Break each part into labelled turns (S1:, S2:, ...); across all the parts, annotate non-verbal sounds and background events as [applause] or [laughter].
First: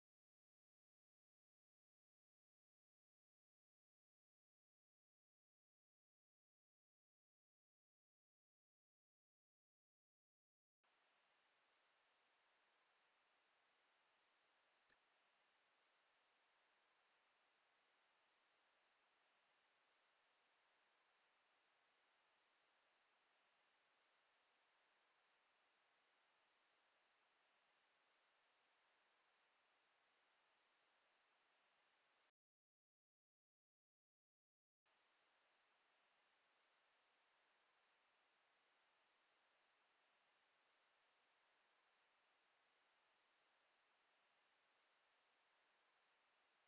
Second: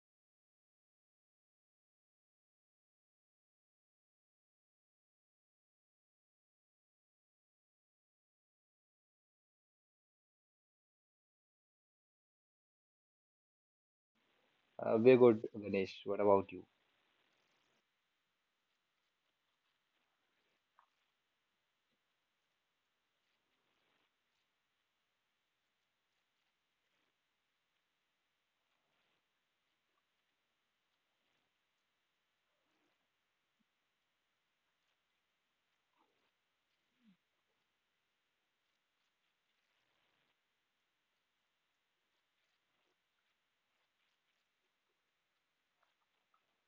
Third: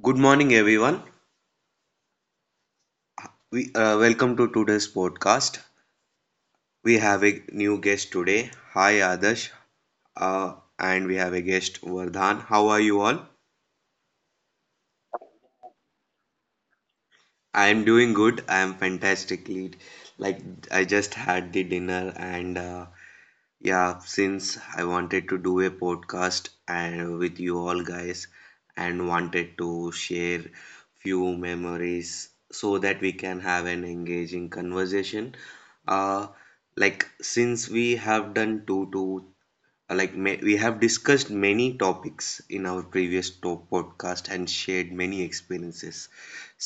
S1: good morning, everyone. We welcome to today's podcast. We have a new guest today. Hi, Adarsh, uh, and we have a guest, Vardhan. How are you all?
S2: We're good, Ganesh. What about you?
S1: I am doing good. I am fantastically. Like I just had the dinner, and Yeah, since I wanted to do a podcast and with you all guys and wanted to share few memories so that we can have an engaging conversation. Uh, like since we have done two to like ma we have discussed many topics in our previous to podcast and shared many experiences.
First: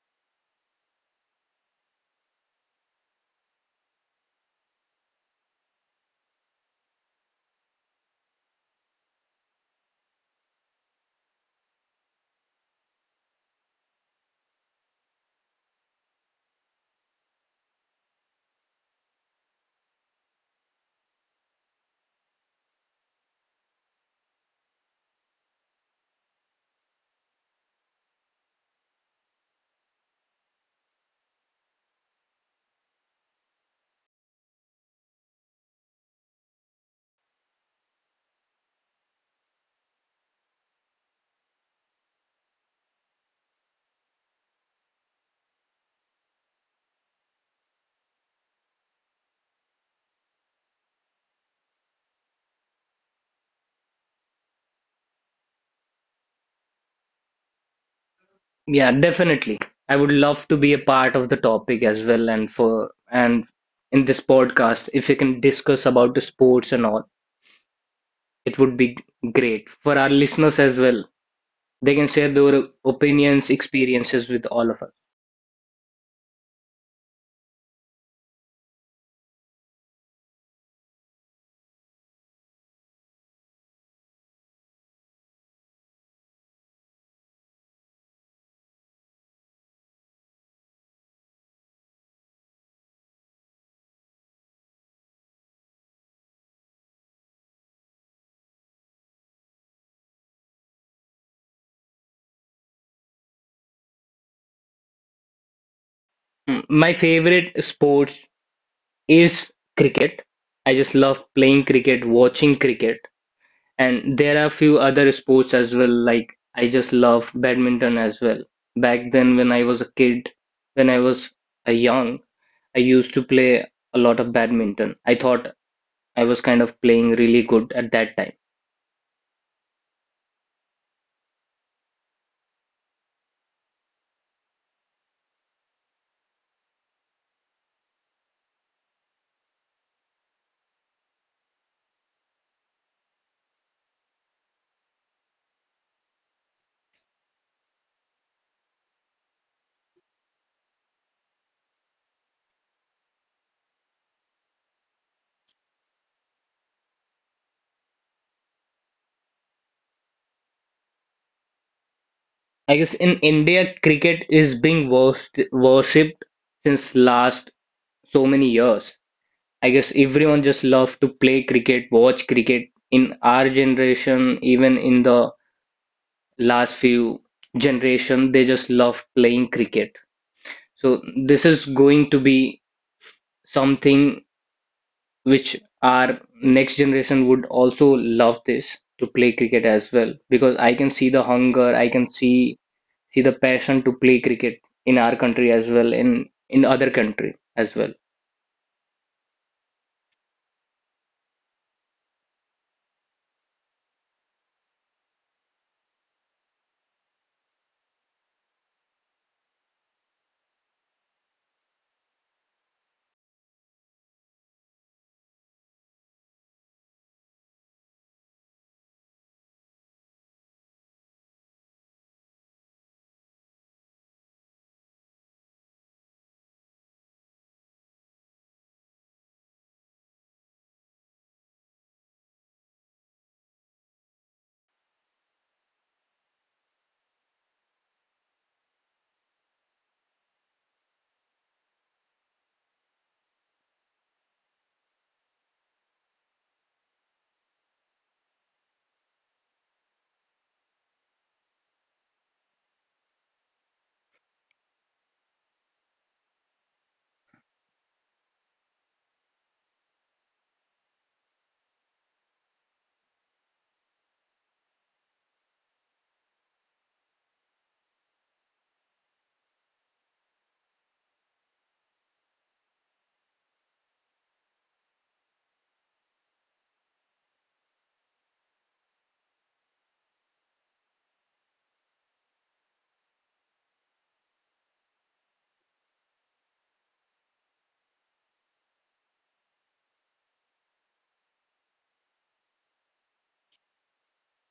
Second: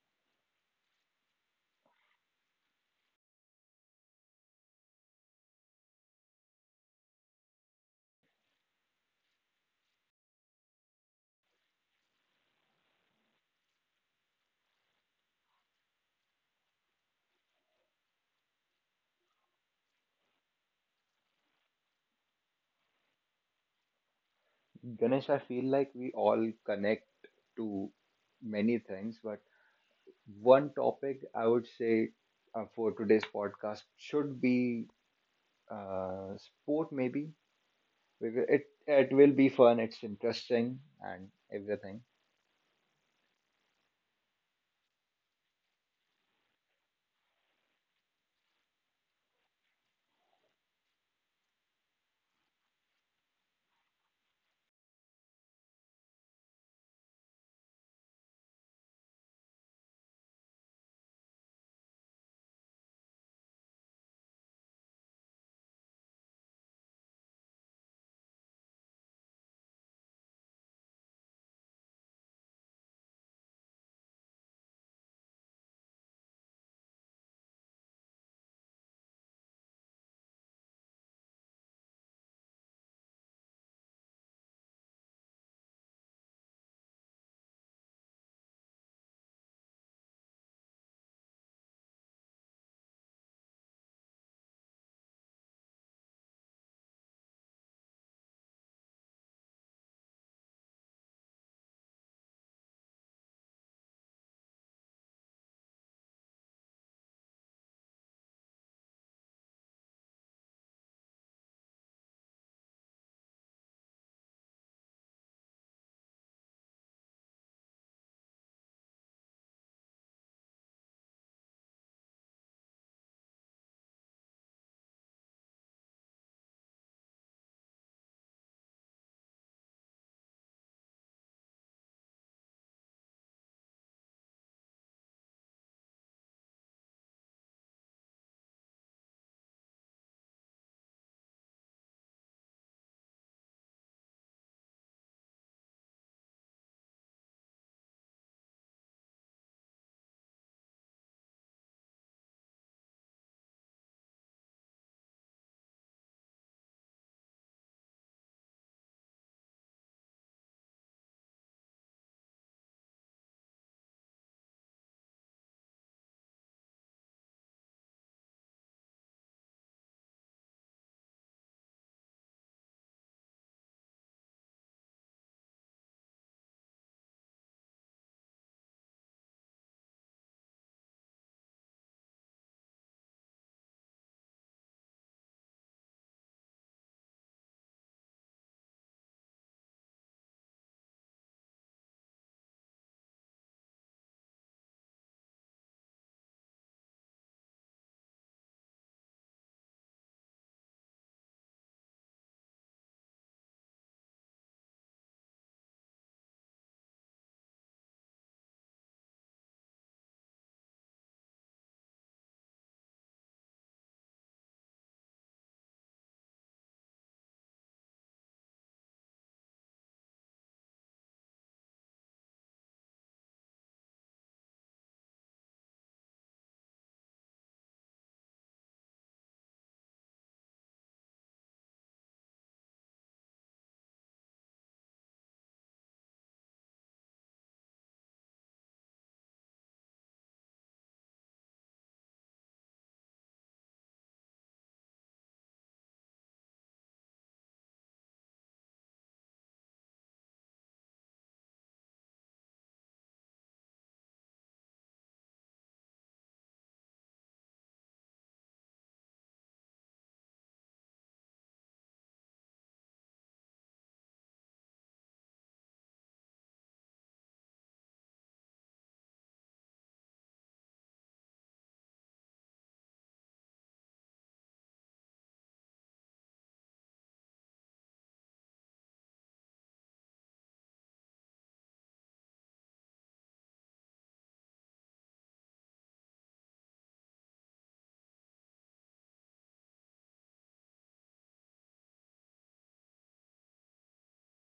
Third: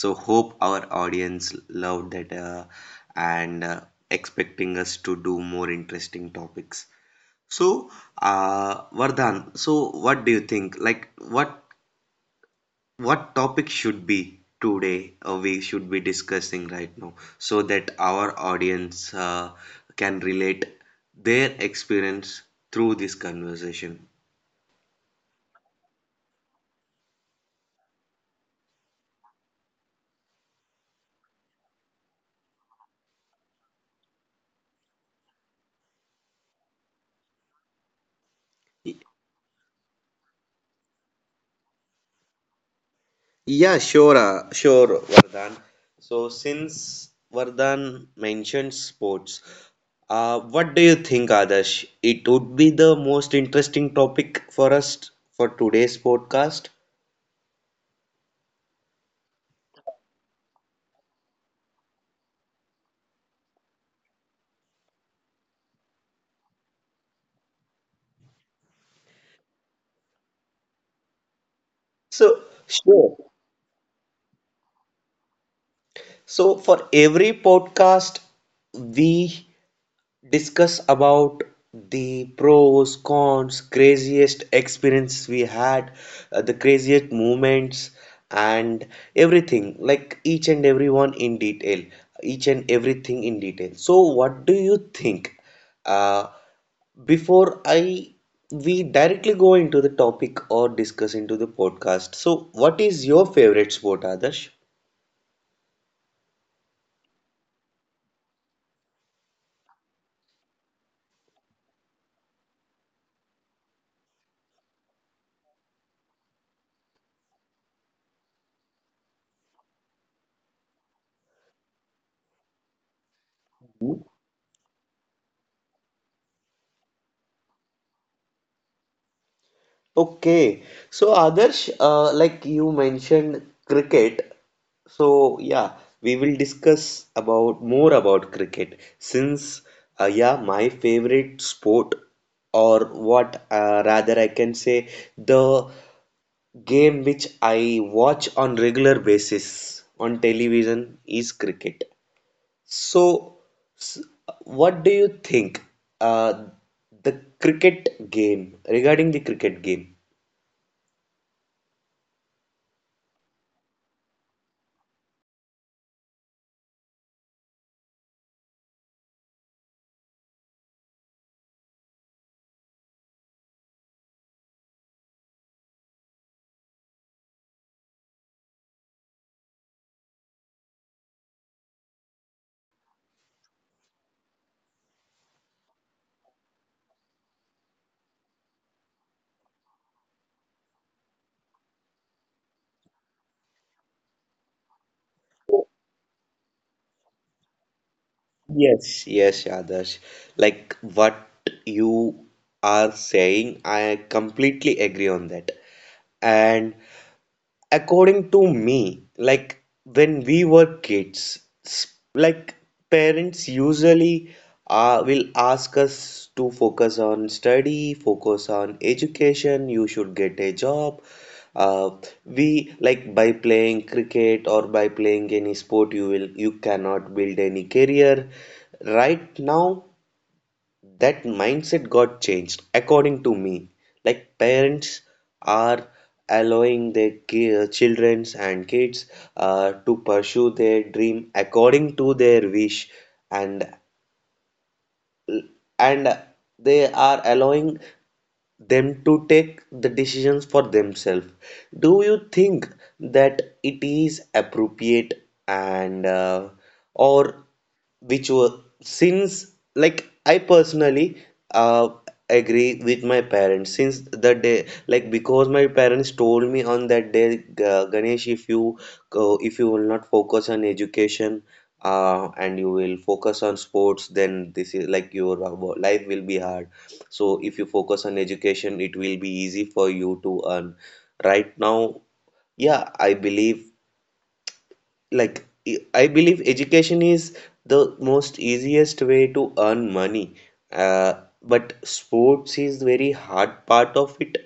S1: So hope our audience loved that and expecting us to do more interesting topics. So, Vardhan, so what do you think? Like, what topic should be today or we should be discussing right now so that our audience can relate their experience through this conversation?
S2: Ganesh, I feel like we all connect to many things, but one topic I would say for today's podcast should be uh, sport, maybe because it will be fun, it's interesting, and everything.
S1: Yeah, sure, sure, Vardhan. So, since Vardhan mentioned sports, what do you think, Adarsh? It would be the most interesting topic for us for today's podcast.
S3: Yeah, definitely. I would love to be a part of the topic as well and in this podcast if we can discuss about the sports and all, it would be great for our listeners as well. They can share
S1: So,
S3: their
S1: sure.
S3: opinions, experiences with all of us.
S1: So, for every podcast, we discuss about the pros, cons, craziest experience we had, the craziest moments, and everything, like each and every one in detail, each and everything in detail. So, what do you think? Uh, before I we directly go into the topic or discuss into the podcast. So, what is your favorite sport, Adarsh?
S3: My favorite sports is cricket. I just love playing cricket, watching cricket, and there are few other sports as well like I just love badminton as well. Back then when I was a kid, when I was a young I used to play a lot of badminton. I thought I was kind of playing really good at that time.
S1: Okay, so Adarsh, like you mentioned cricket, so yeah, we will discuss about more about cricket since yeah, my favorite sport or what rather I can say the game which I watch on regular basis on television is cricket. So, s- what do you think uh, the cricket game regarding the cricket game?
S3: I guess in India, cricket is being worshipped since last so many years. I guess everyone just loves to play cricket, watch cricket. In our generation, even in the last few generation, they just love playing cricket. So this is going to be something which our next generation would also love this to play cricket as well because I can see the hunger, I can see the passion to play cricket in our country as well in other country as well.
S1: Yes, yes, Adarsh. Like what you are saying, I completely agree on that. And according to me, like when we were kids, like parents usually will ask us to focus on study, focus on education, you should get a job. Uh, we like by playing cricket or by playing any sport, you cannot build any career. Right now, that mindset got changed according to me like parents are allowing their children and kids to pursue their dream according to their wish and and they are allowing them to take the decisions for themselves. Do you think that it is appropriate and or which were since Like I personally uh, agree with my parents since the day, like because my parents told me on that day, "Ga- ganesh if you go if you will not focus on education and you will focus on sports, then this is like your life will be hard. So if you focus on education, it will be easy for you to earn." Right now, yeah, I believe, I believe education is the most easiest way to earn money. Uh, but sports is very hard part of it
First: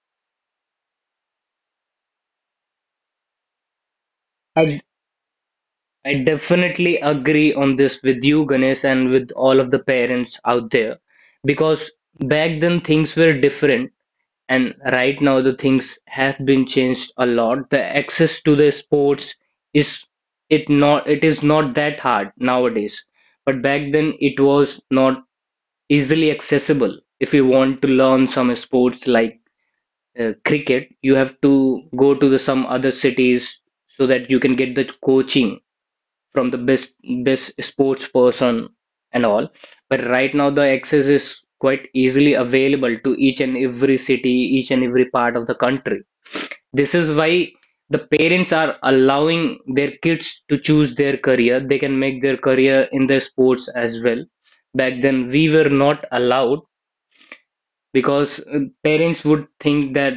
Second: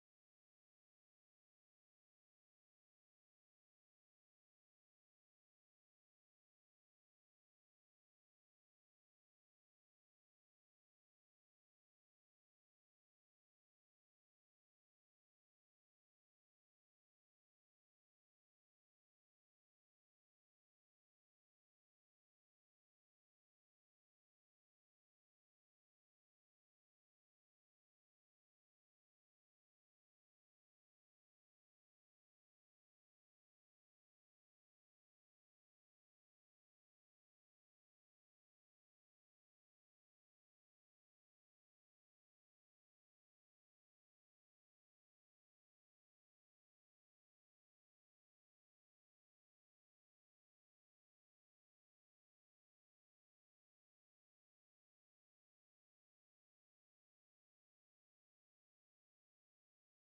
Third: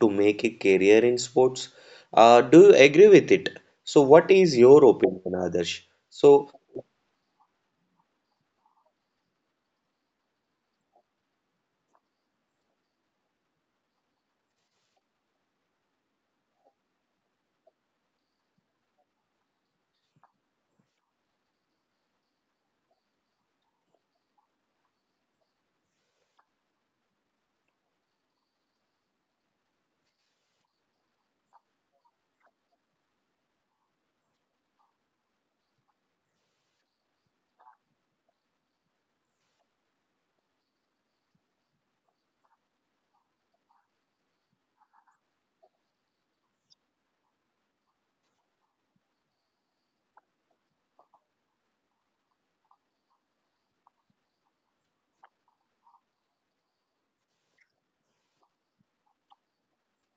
S1: to make a career in sports. Do you agree with it? So what is
S3: I,
S1: your opinion, Adarsh?
S3: I
S1: So
S3: definitely agree on this with you, Ganesh, and with all of the parents out there because back then things were different and right now the things have been changed a lot. The access to the sports is it is not that hard nowadays, but back then it was not easily accessible. If you want to learn some sports like cricket, you have to go to the some other cities so that you can get the coaching from the best sports person and all. But right now the access is quite easily available to each and every city, each and every part of the country. This is why the parents are allowing their kids to choose their career. They can make their career in their sports as well. Back then we were not allowed because parents would think that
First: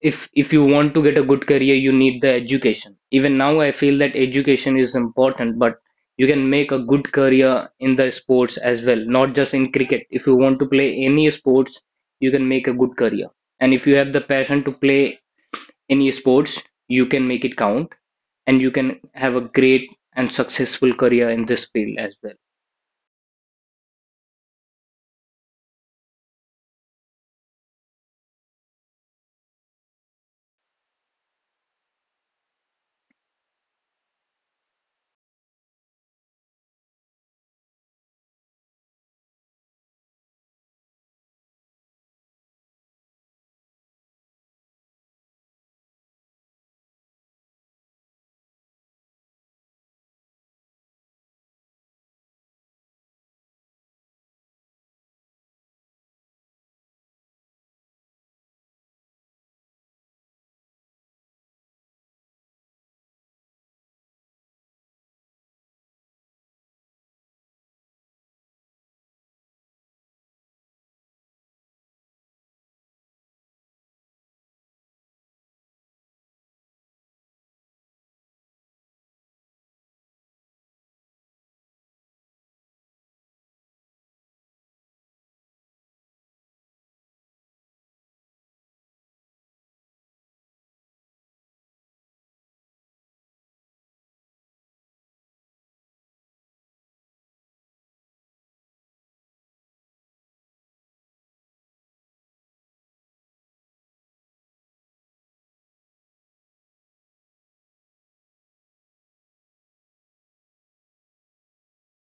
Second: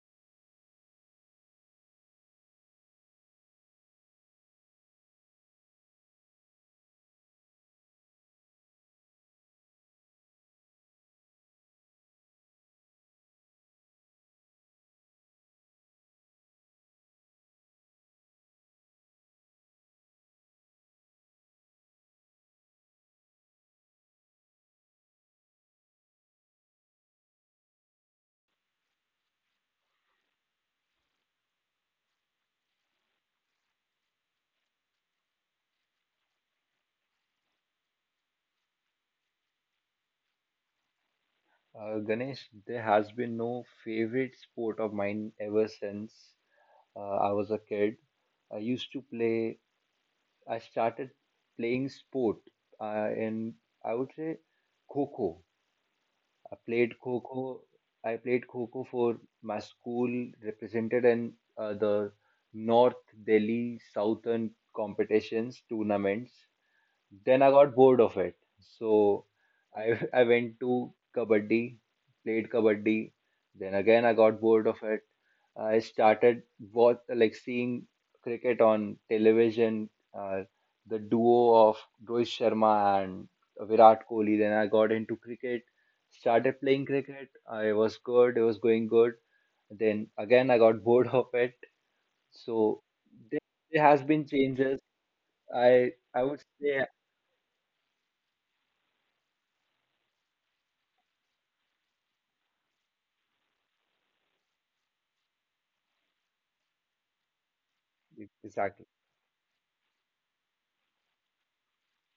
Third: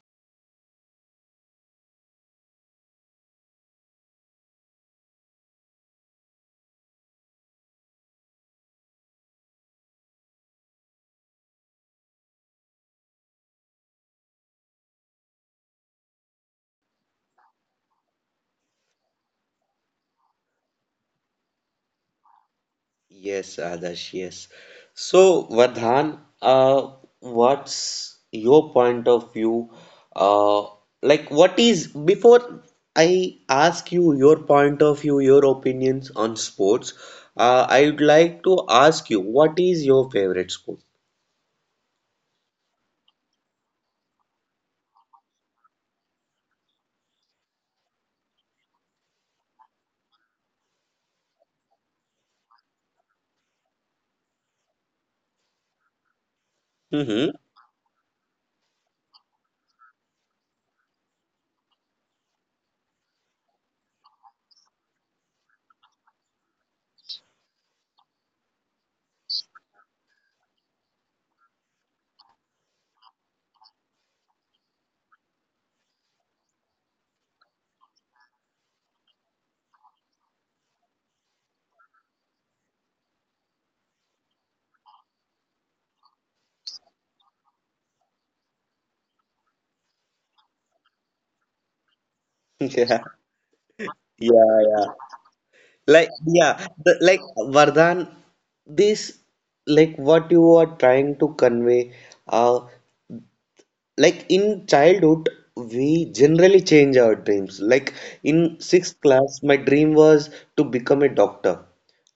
S3: if you want to get a good career, you need the education. Even now I feel that education is important, but you can make a good career in the sports as well, not just in cricket. If you want to play any sports, you can make a good career, and if you have the passion to play any sports, you can make it count and you can have a great and successful career in this field as well.
S1: yes, Adarsh, yes. So, Vardhan, what's your point of view? Uh, Before I ask you your point of view, your opinions on sports, I would like to ask you, what is your favorite sport?
S2: Ganesh, there has been no favorite sport of mine ever since I was a kid. I used to play I started playing sport, and I would say kho I played
S1: Mm-hmm.
S2: kho I played kho for my school, represented in the North Delhi Southern competitions tournaments. Then I got bored of it. So I [laughs] I went to kabaddi, played kabaddi. Then again I got bored of it. I started what like seeing cricket on television, uh, the duo of Rohit Sharma and Virat Kohli. Then I got into cricket, started playing cricket. I was good. It was going good. Then again I got [laughs] bored of it. So
S1: [laughs]
S2: there there has been
S1: Yeah, yeah,
S2: changes.
S1: yeah.
S2: I
S1: Like,
S2: I would say
S1: Vardhan, this like what you are trying to convey, uh like in childhood we generally change our dreams. Like in
S2: exactly.
S1: sixth class my dream was to become a doctor,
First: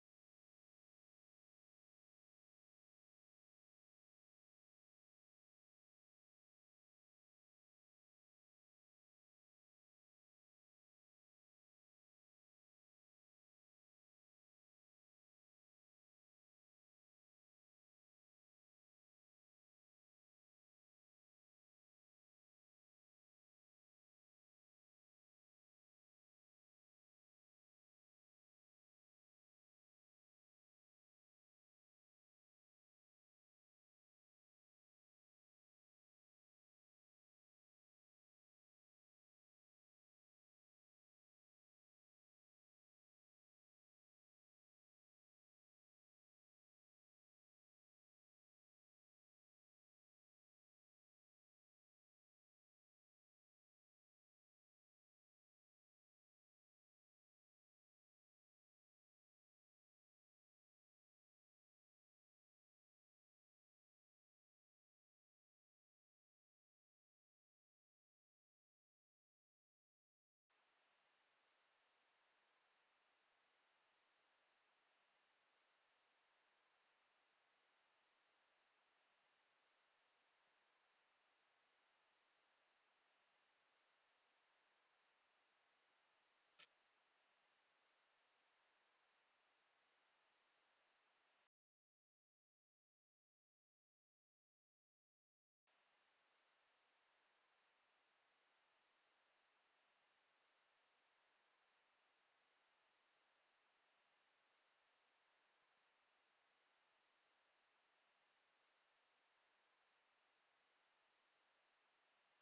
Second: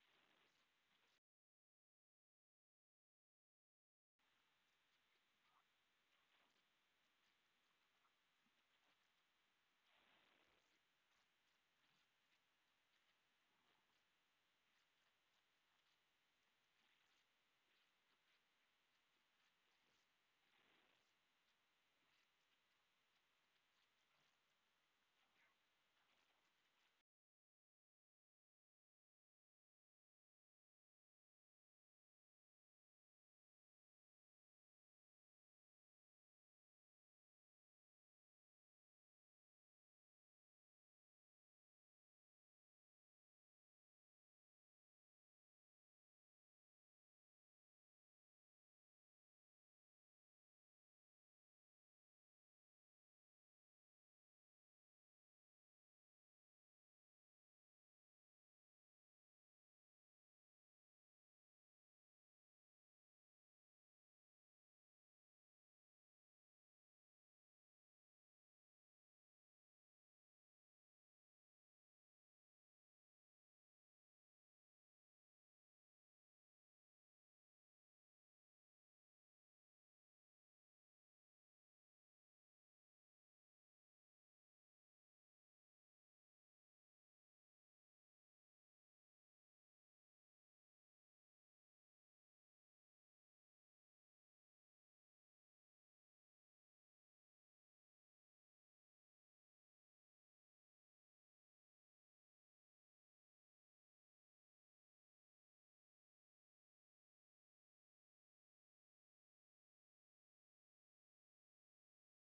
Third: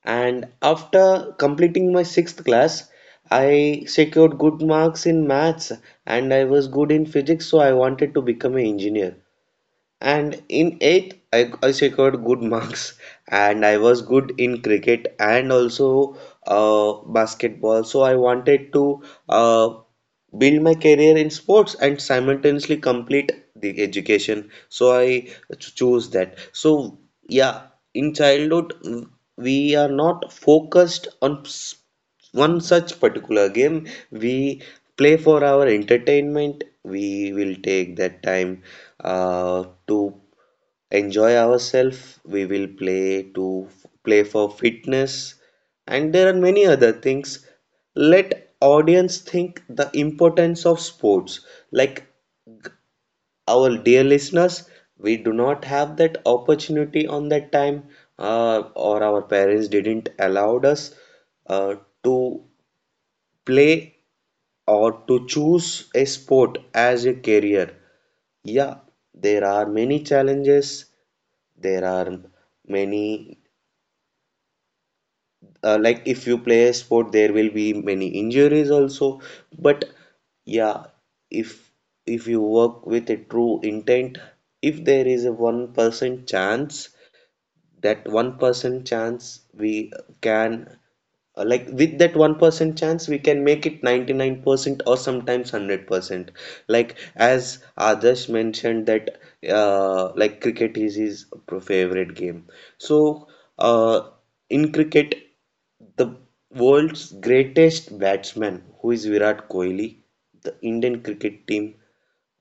S1: and after completing my sixth class I secured good marks in maths and I was good in physics, so I wanted to become an engineer. And in eighth I secured good [laughs] marks and I was good in cricket and also basketball, so I wanted to build my career in sports and simultaneously complete the education, so I choose that. So yeah, in childhood we are not focused on one such particular game. We play for our entertainment, we will take that time to enjoy ourselves. We will play for fitness, and there are many other things. Let audience think the importance of sports. Like our dear listeners, we do not have that opportunity on that time, or our parents didn't allow us uh, to play or to choose a sport as a career. Yeah, there are many challenges, there are many, like if you play a sport there will be many injuries also. But yeah, if if you work with a true intent, if there is a 1% chance, that 1% chance we can, like with that 1% chance we can make it 99% or sometimes 100%. Like as Adarsh mentioned that like cricket is his favorite game, so uh, in cricket the world's greatest batsman, who is Virat Kohli, the Indian cricket team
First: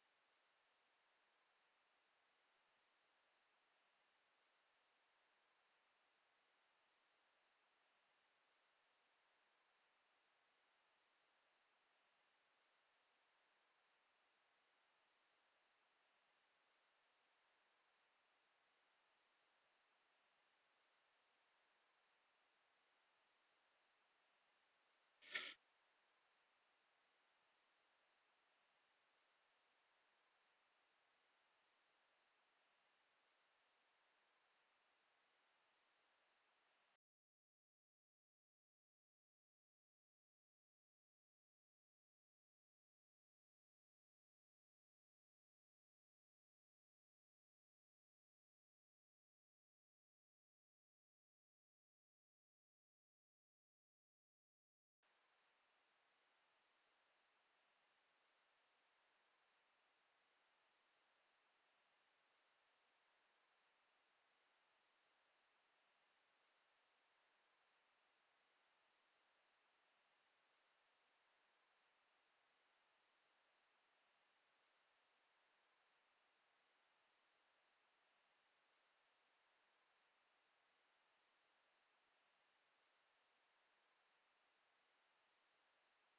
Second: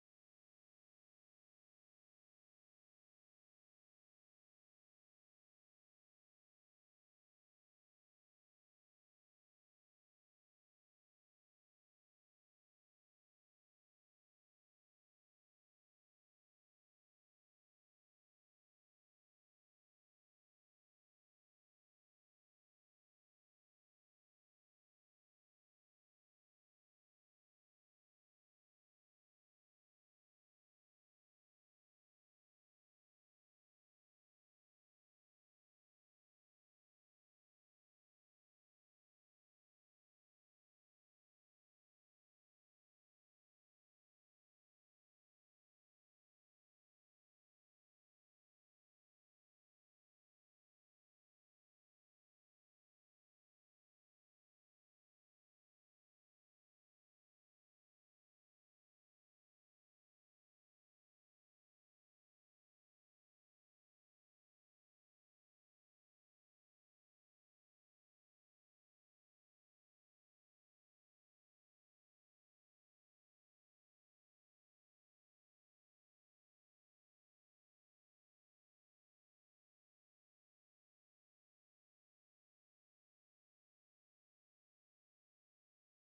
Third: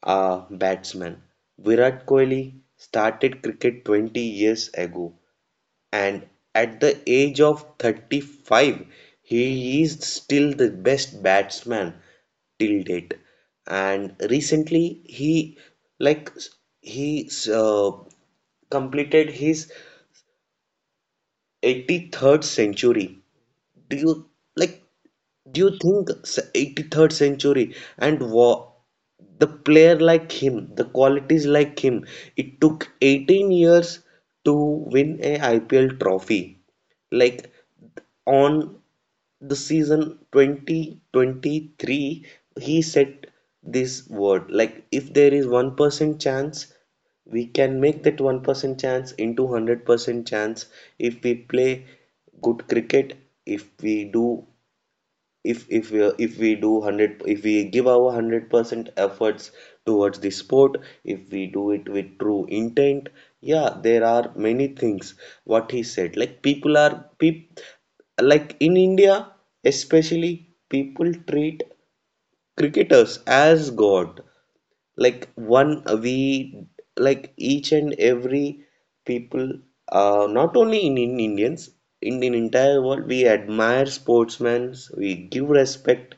S1: batsman, Virat Kohli started cricket 20 years ago, and at the age of 35, he is still the best batsman till date. And recently, like he completed his 83rd century. Do you like? Do you think 83rd century and wa the player like him, the qualities like him, it took 18 years to win a IPL trophy. Like on the season 2023, he said this word, like if there is 1% chance, we can make that 1% chance into 100% chance if we play good cricket, if we do, if we do 100 if we give our 100% efforts towards the sport, if we do it with true intent. Yeah, there are many things what he said. Like people are people, like in India, especially, people treat cricketers as God. Like one, we like Each and every people, not only in Indians, in the entire world, we admire sportsmen, we give respect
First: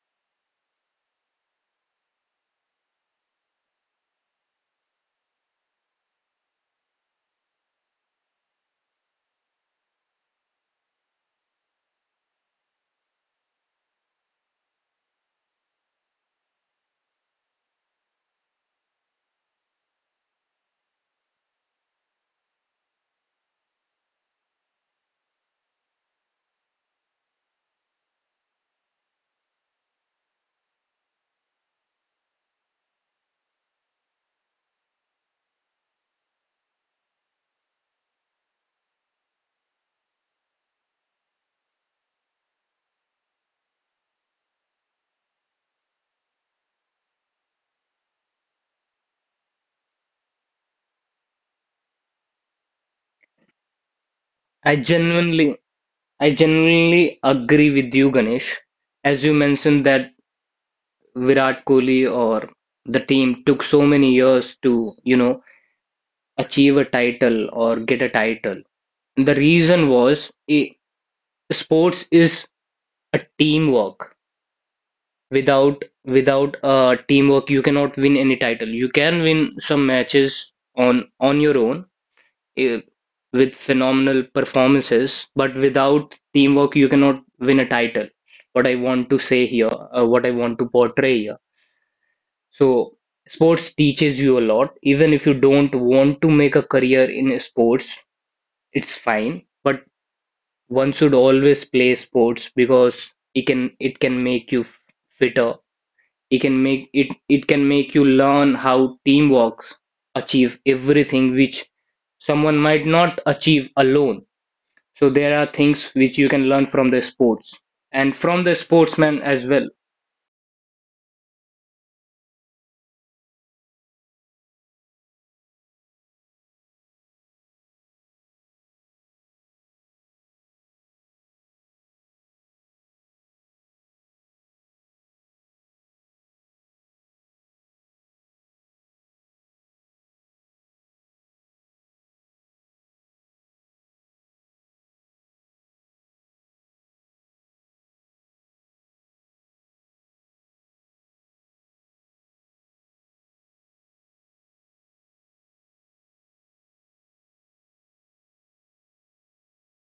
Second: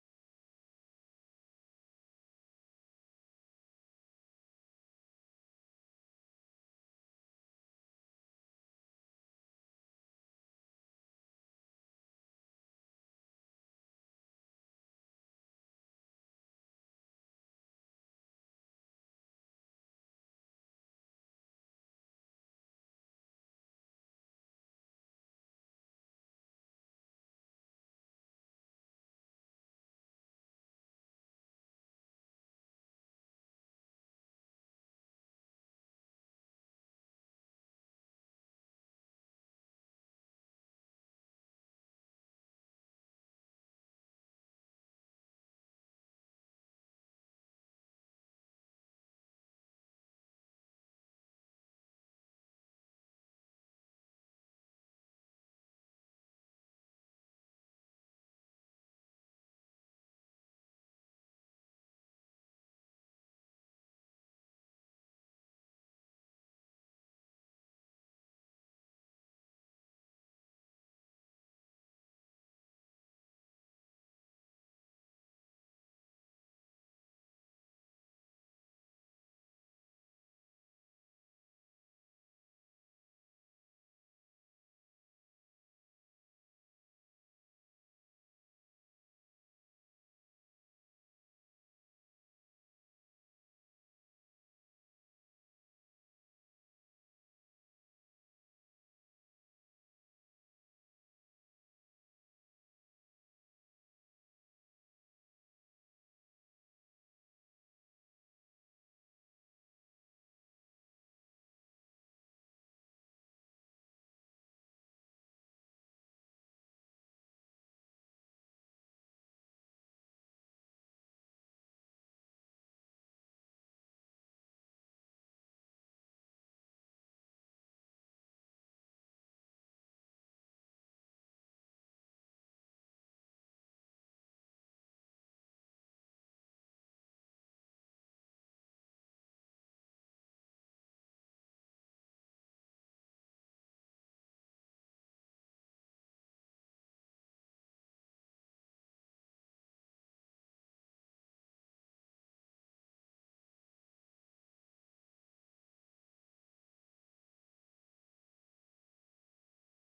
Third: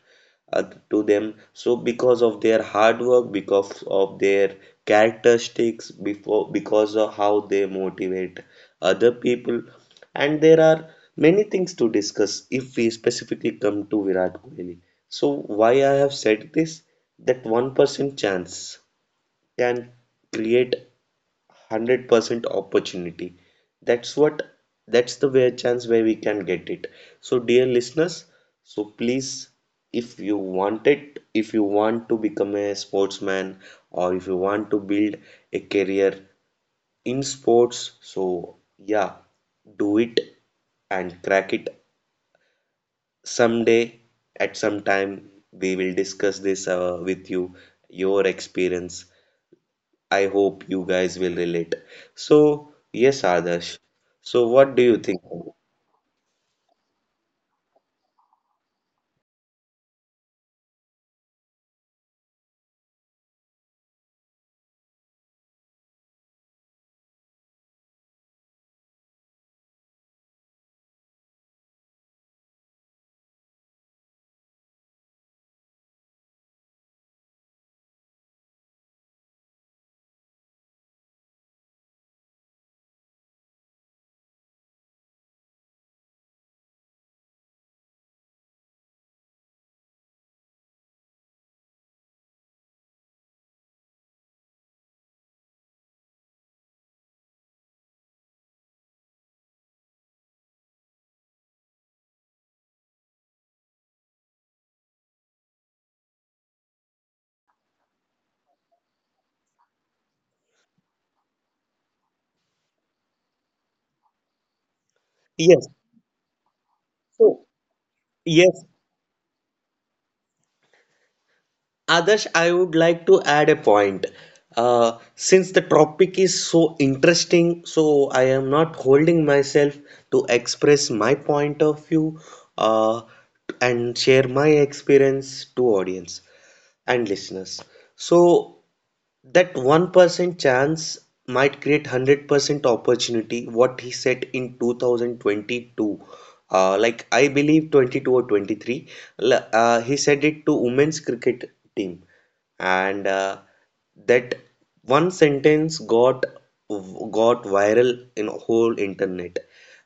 S1: uh, to them, so because of their hard work, because of their characteristics before, because of how they motivate other people. And there are many things to discuss if we specifically come to Virat Kohli. So why I have said this, that 1% chance can create 100% opportunity, that's what, that's the way chance where we can get it. So dear listeners, so please, if you want to become a sportsman, or if you want to build a career in sports, so yeah, do it and crack it someday. At some time we will discuss this with you, your experience. I hope you guys will relate. So, yes, Adarsh. So,
S3: i
S1: what do you think?
S3: genuinely I genuinely agree with you, Ganesh. As you mentioned that Virat Kohli or the team took so many years to, you know, achieve a title or get a title. The reason was I sports is a teamwork. Without teamwork, you cannot win any title. You can win some matches on your own, eh, with phenomenal performances, but without teamwork, you cannot win a title. What I want to say here, what I want to portray here. So sports teaches you a lot. Even if you don't want to make a career in sports, it's fine. But one should always play sports because it can make you fitter. It can make it it can make you learn how team works, achieve everything which someone might not achieve alone. So there are
S1: Yes.
S3: things which you can learn from the
S1: So,
S3: sports and from the
S1: yes,
S3: sportsman as well.
S1: Adarsh, I would like to add a point. Since the topic is so interesting, so I am not holding myself to express my point of view uh, and share my experience to audience and listeners. So, that 1% chance might create 100% opportunity, what he said in 2022. Like, I believe 22 or 23. He said it to women's cricket team. And that one sentence got viral in whole internet.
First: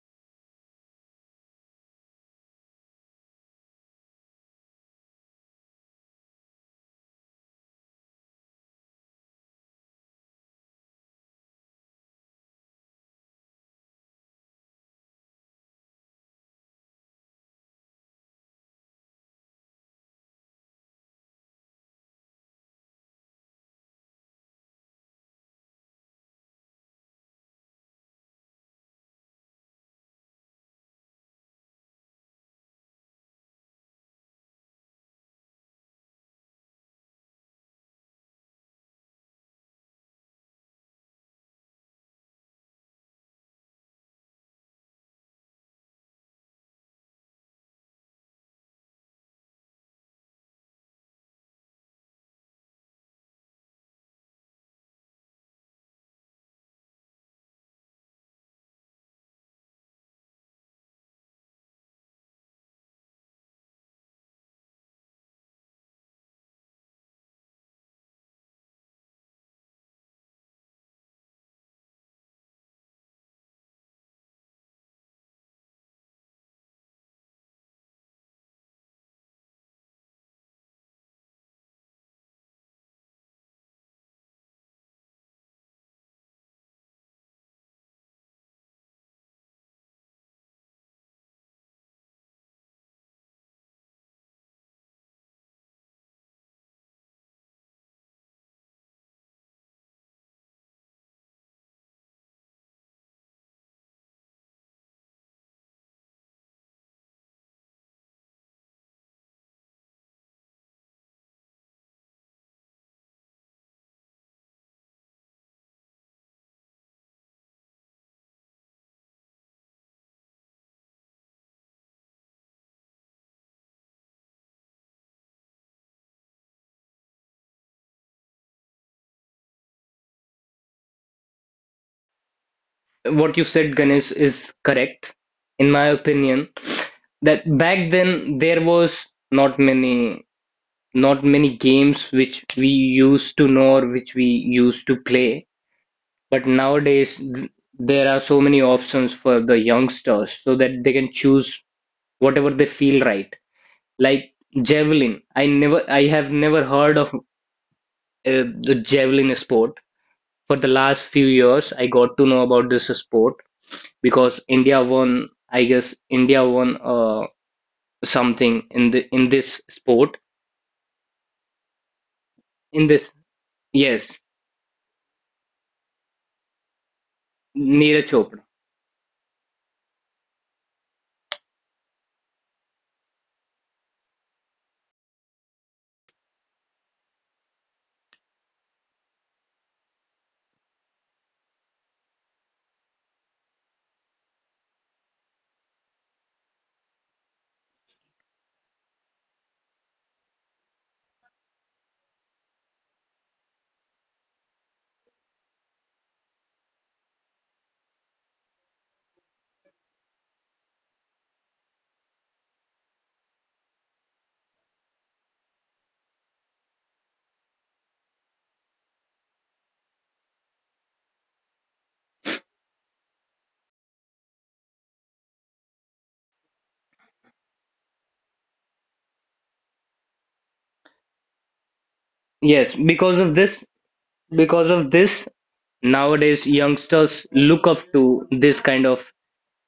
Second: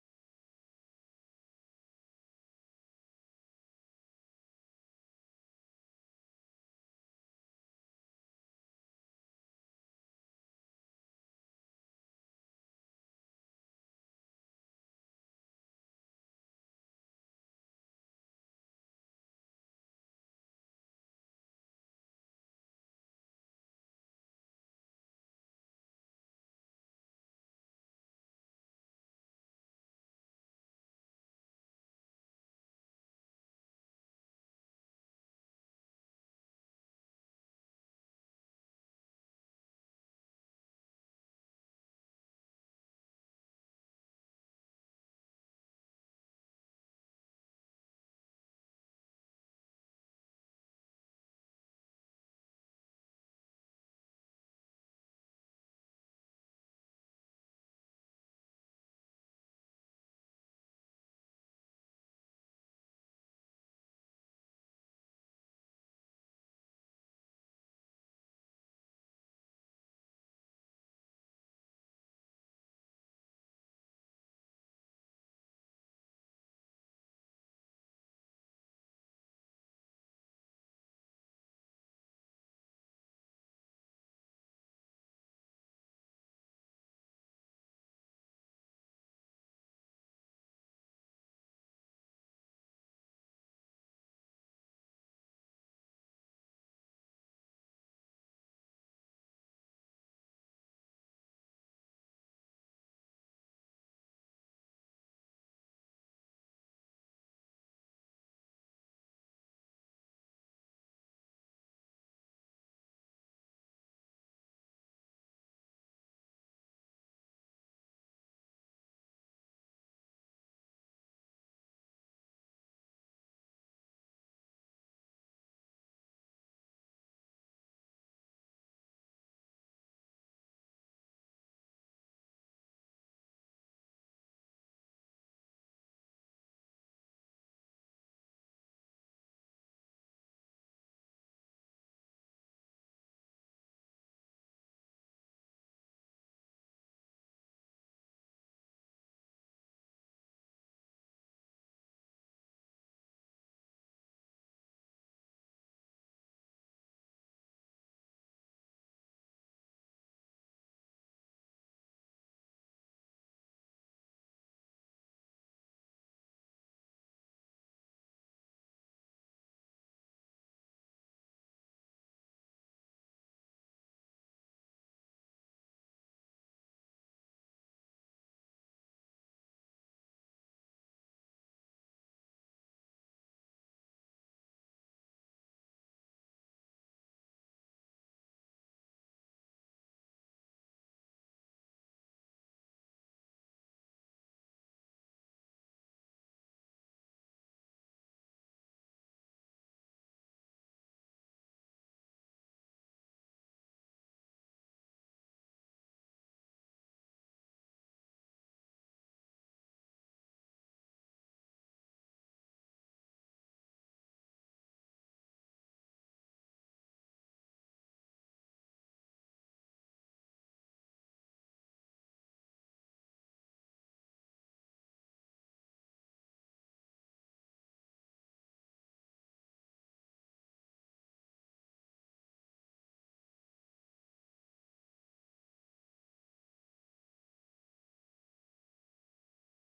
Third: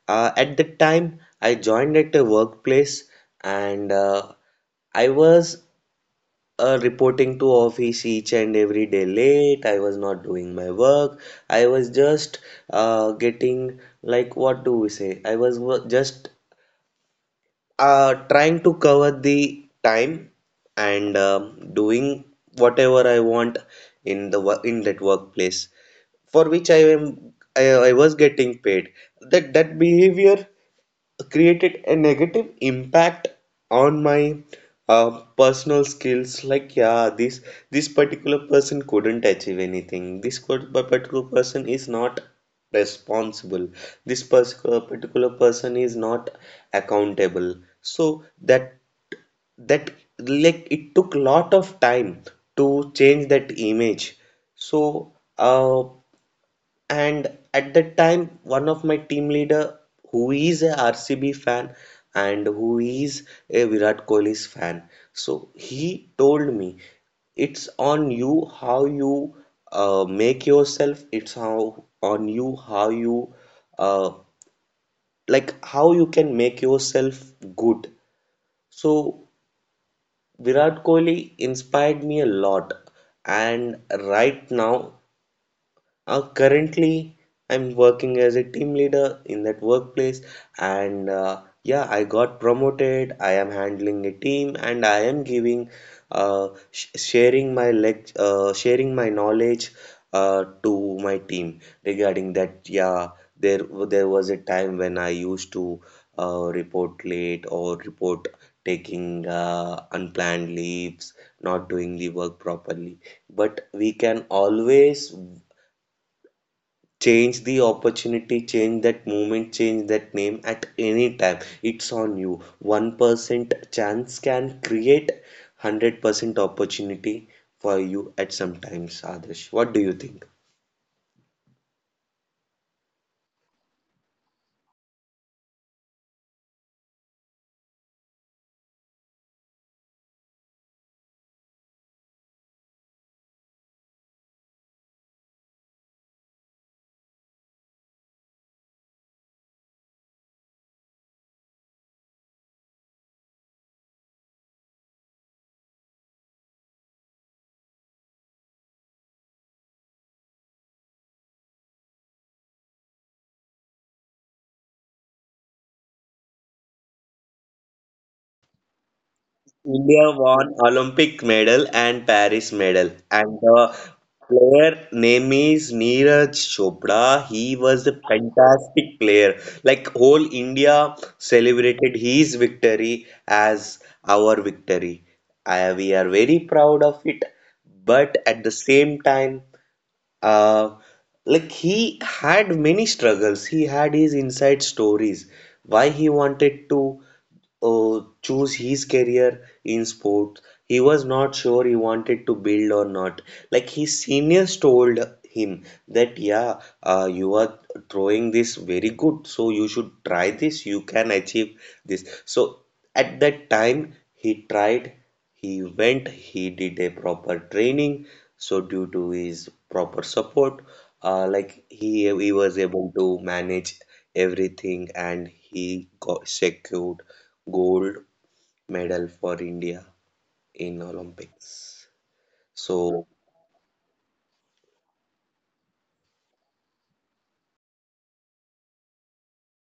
S1: At that time, I joined at a workplace and I was, reporting to office each and every day late. I was not doing my work. I was just, getting, like what do we say? I was just trying to cover the time and doing whatever I want in the in that workplace for which I was getting paid. That behavior created a negative impact on my personal skills, like yeah, this particular person couldn't achieve anything, this but particular person is not responsible, this particular person is not accountable. So that, that, like it took lot of time to change that image. So uh, and at that time, one of my team leader who is a RCB fan and who is a Virat Kohli's fan, so he told me, it's on you how you make yourself. It's how on you how you, uh, like how you can make yourself good. So Virat Kohli inspired me a lot, and right now, currently, I'm working as a team leader in that workplace, and yeah, I got promoted. I am handling a team, and I am giving, sh sharing my lec sharing my knowledge to my team regarding that. Yeah, there there was a time when I used to report late or report taking unplanned leaves, not doing the work properly. But we can always change the opportunity, change that moment, change that name at any time. It's on you. 1% chance can create 100% opportunity for you at some times. Adarsh, what do you think?
S3: What you said, Ganesh, is correct, in my opinion. That back then there was not many games which we used to know or which we used to play. But nowadays there are so many options for the youngsters so that they can choose whatever they feel right. Like javelin, I have never heard of the javelin sport. For the last few years, I got to know about this sport because India won, I guess India won something in the in this
S1: India
S3: sport.
S1: won Olympic medal and Paris
S3: In
S1: medal.
S3: this,
S1: And the
S3: yes,
S1: player name is Neeraj Chopra. He was a
S3: Neeraj Chopra.
S1: fantastic player. Like whole India celebrated his victory as our victory. We are very proud of it. But at the same time, uh, like he had many struggles. He had his inside stories. Why he wanted to choose his career in sports. He was not sure he wanted to build or not. Like his seniors told him that, yeah, you are throwing this very good, so you should try this, you can achieve this. So at that time he tried, he went, he did a proper training. So due to his proper support, like he was able to manage everything and he got secured gold medal for India in Olympics.
S3: Yes,
S1: So
S3: because of this, nowadays youngsters look up to this kind of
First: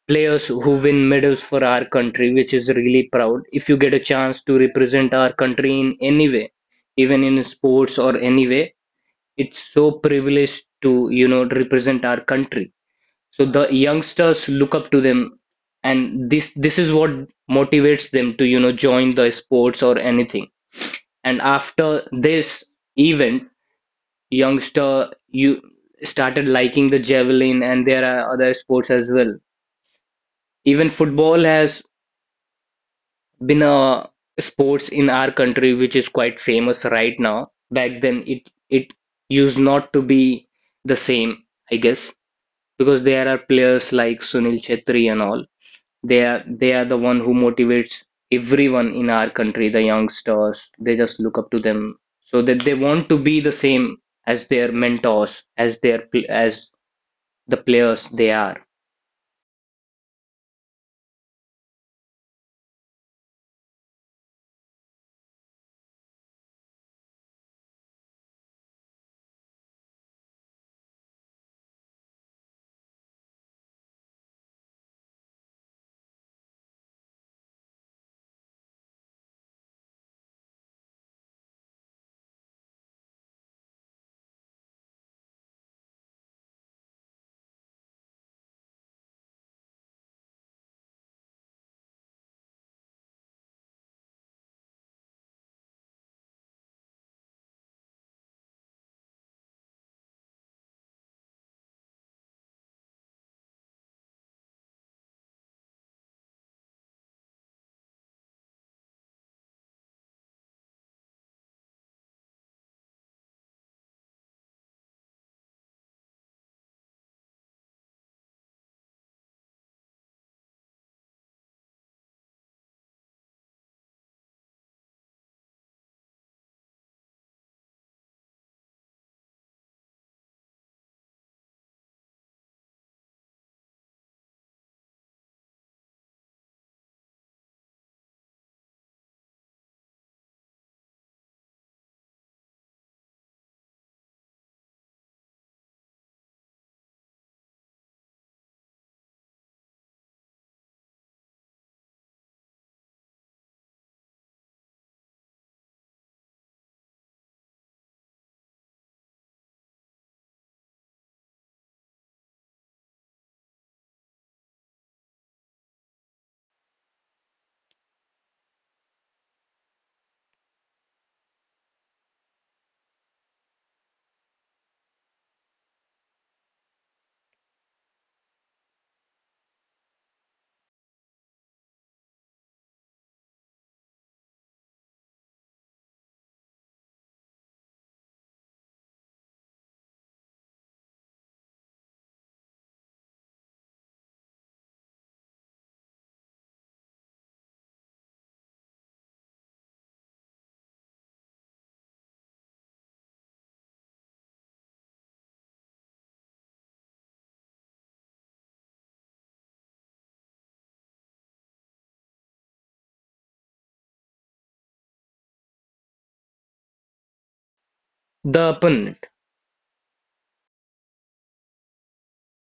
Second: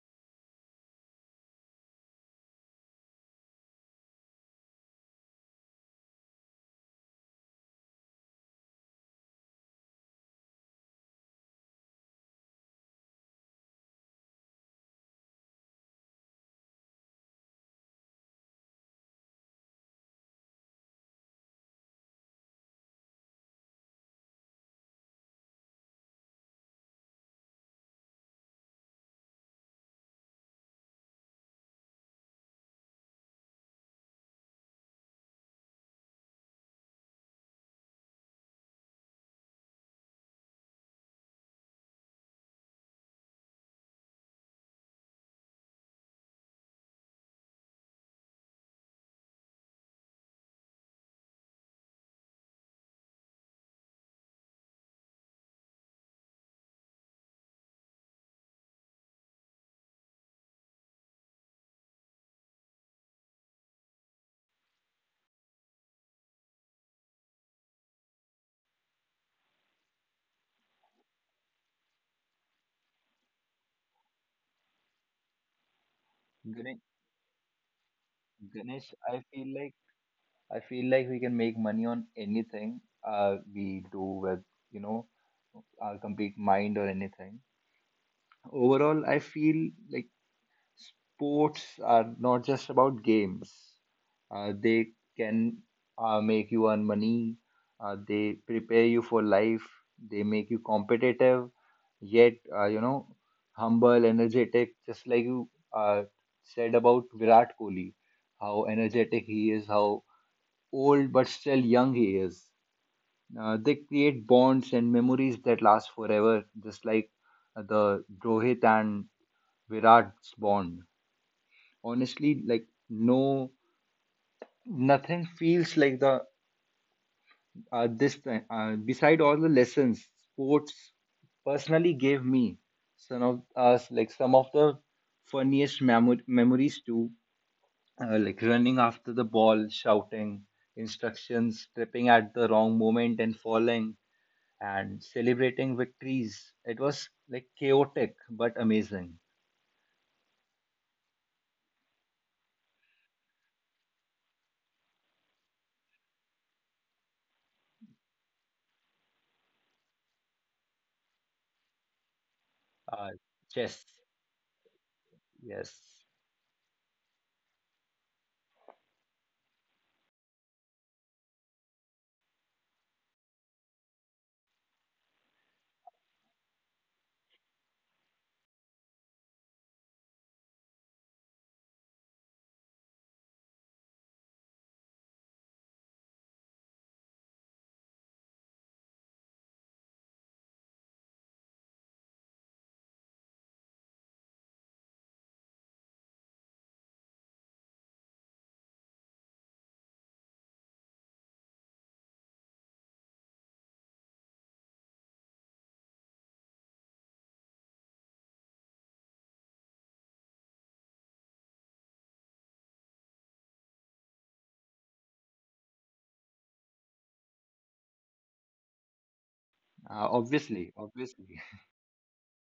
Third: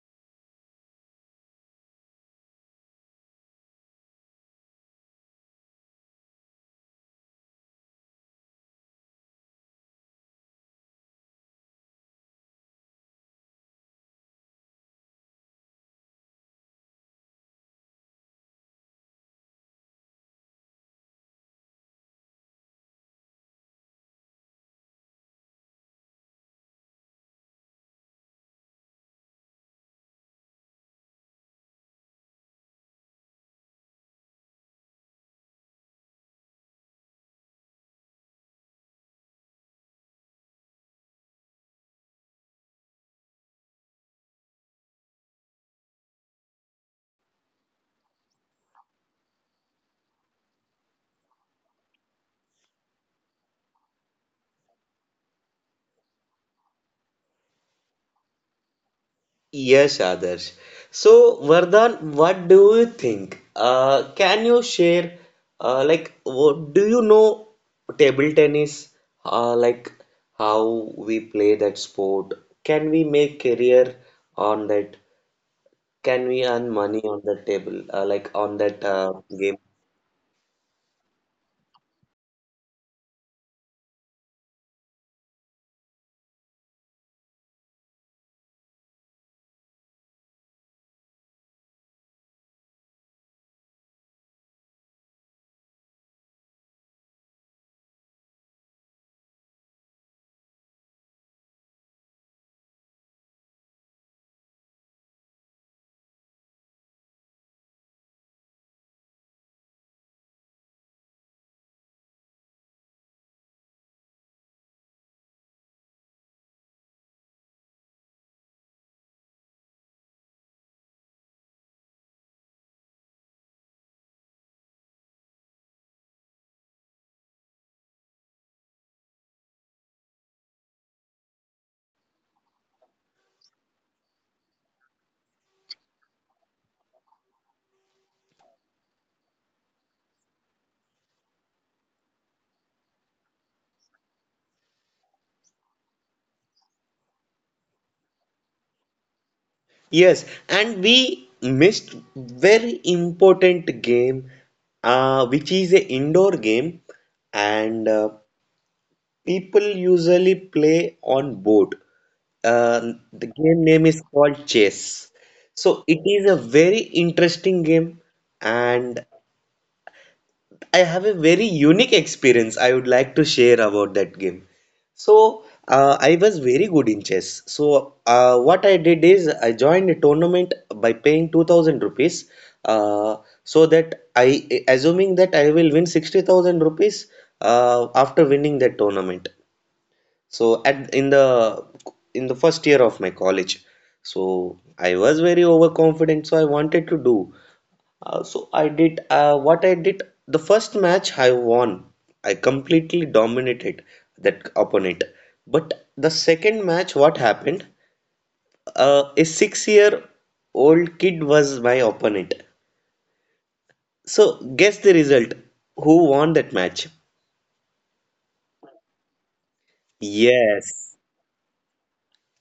S3: players who win medals for our country, which is really proud. If you get a chance to represent our country in any way, even in sports or any way, it's so privileged to, you know, represent our country. So the youngsters look up to them, and this is what motivates them to, you know, join the sports or anything. And after this event, youngster you started liking the javelin, and there are other sports as well. Even football has been a sports in our country which is quite famous right now. Back then, it used not to be the same, I guess, because there are players like Sunil Chhetri and all. They are the one who motivates everyone in our country, the youngsters. They just look up to them so that they want to be the same as their mentors, as their as the players they are.
S1: yes, Adarsh. So, Vardhan, what do you think? Can you share, like, what, do you know table tennis? Like, how we play that sport? Can we make career on that? Can we earn
S2: Ganesh,
S1: money on that table, like on that
S2: Ganesh,
S1: game?
S2: I feel like we can make money on anything we do with, you know, our complete mind or anything. Overall, I feel like sports are not just about games. They can make you earn money. They prepare you for life. They make you competitive, yet you know, humble, energetic. Just like you uh, said about Virat Kohli, how energetic he is, how old but still young he is. They create bonds and memories that last forever, just like the Rohit and Virat's bond honestly, like nothing feels like the this time beside all the lessons sports personally gave me. Some of the funniest memories too, like running after the ball, shouting instructions, tripping at the wrong moment and falling and celebrating victories. It was like chaotic but amazing.
S1: Yes, and we missed very important game, which is a indoor game, and people usually play on board.
S2: uh,
S1: The game
S2: Chess,
S1: name is called chess. So it
S2: yes.
S1: is a very interesting game, and I have a very unique experience I would like to share about that game. So I was very good in chess. So what I did is I joined a tournament by paying 2000 rupees. Uh, so that I, assuming that I will win 60,000 rupees after winning that tournament. So at in the first year of my college, so I was very overconfident, so I wanted to do. So I did, what I did. The first match I won. I completely dominated that opponent. But the second match, what happened? A six-year-old kid was my opponent. So guess the result. Who won that match?
S3: The opponent.
S2: Obviously,
S1: Yes.
S2: obviously.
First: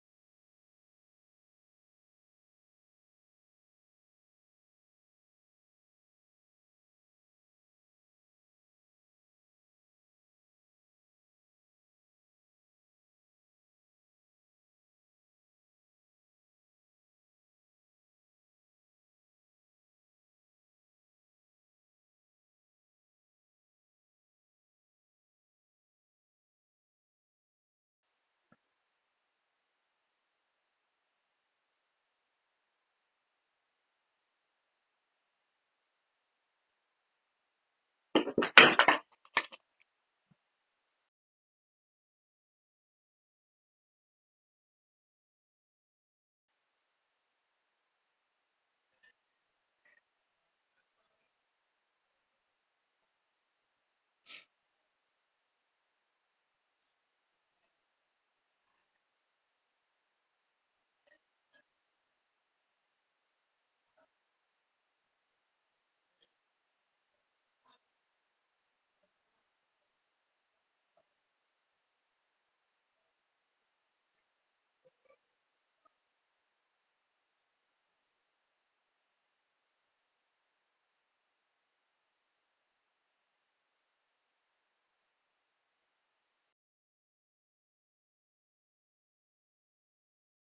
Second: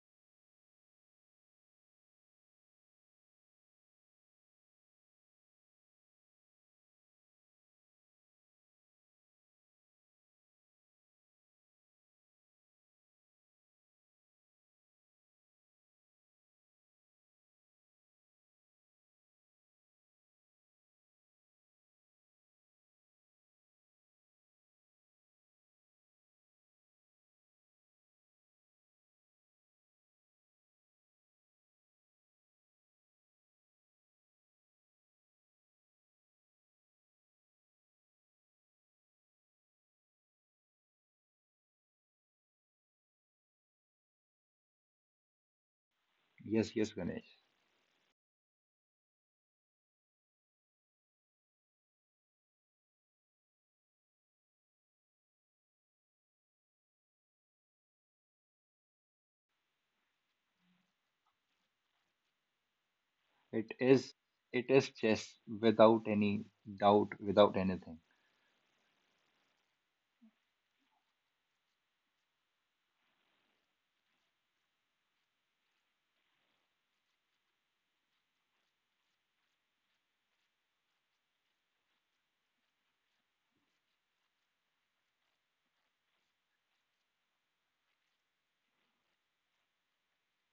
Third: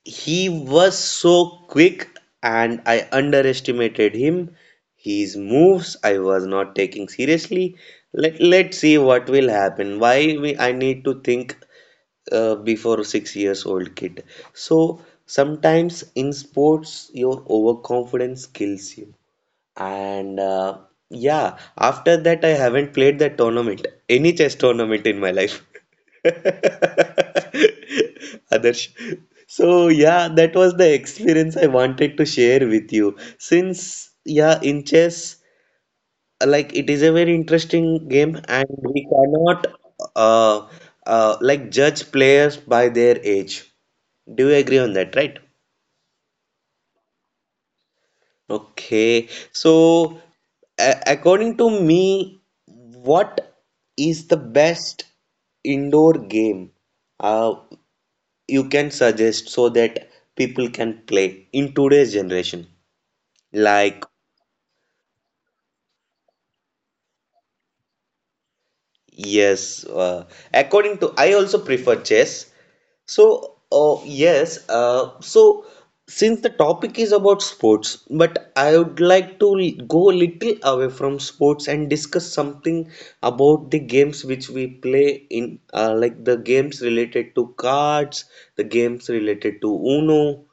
S1: He was so quick and I underestimated him. His moves I was not taking seriously. Let's see what will happen. I need to think before 6 years old kid. So sometimes in sports, your overconfidence kills you. And yeah, after that, I haven't played that tournament, any chess tournament in my life. [laughs] Adarsh. So yeah, that was the experience I wanted to share with you. Since yeah, in chess, like it is a very interesting game, and we cannot uh, like judge players by their age. Do you agree on that, right?
S2: [laughs] Yes, yes, Ganesh.
S1: Okay, so according to me, what is the best indoor game uh, you can suggest so that people can play in today's generation?
S2: It
S1: Like
S2: is, it is chess without any doubt, without anything.
S1: yes, according to I also prefer chess. So, yes, so since the topic is about sports, but I would like to go a little away from sports and discuss something about the games which we play in, like the games related to cards, the games related to Uno.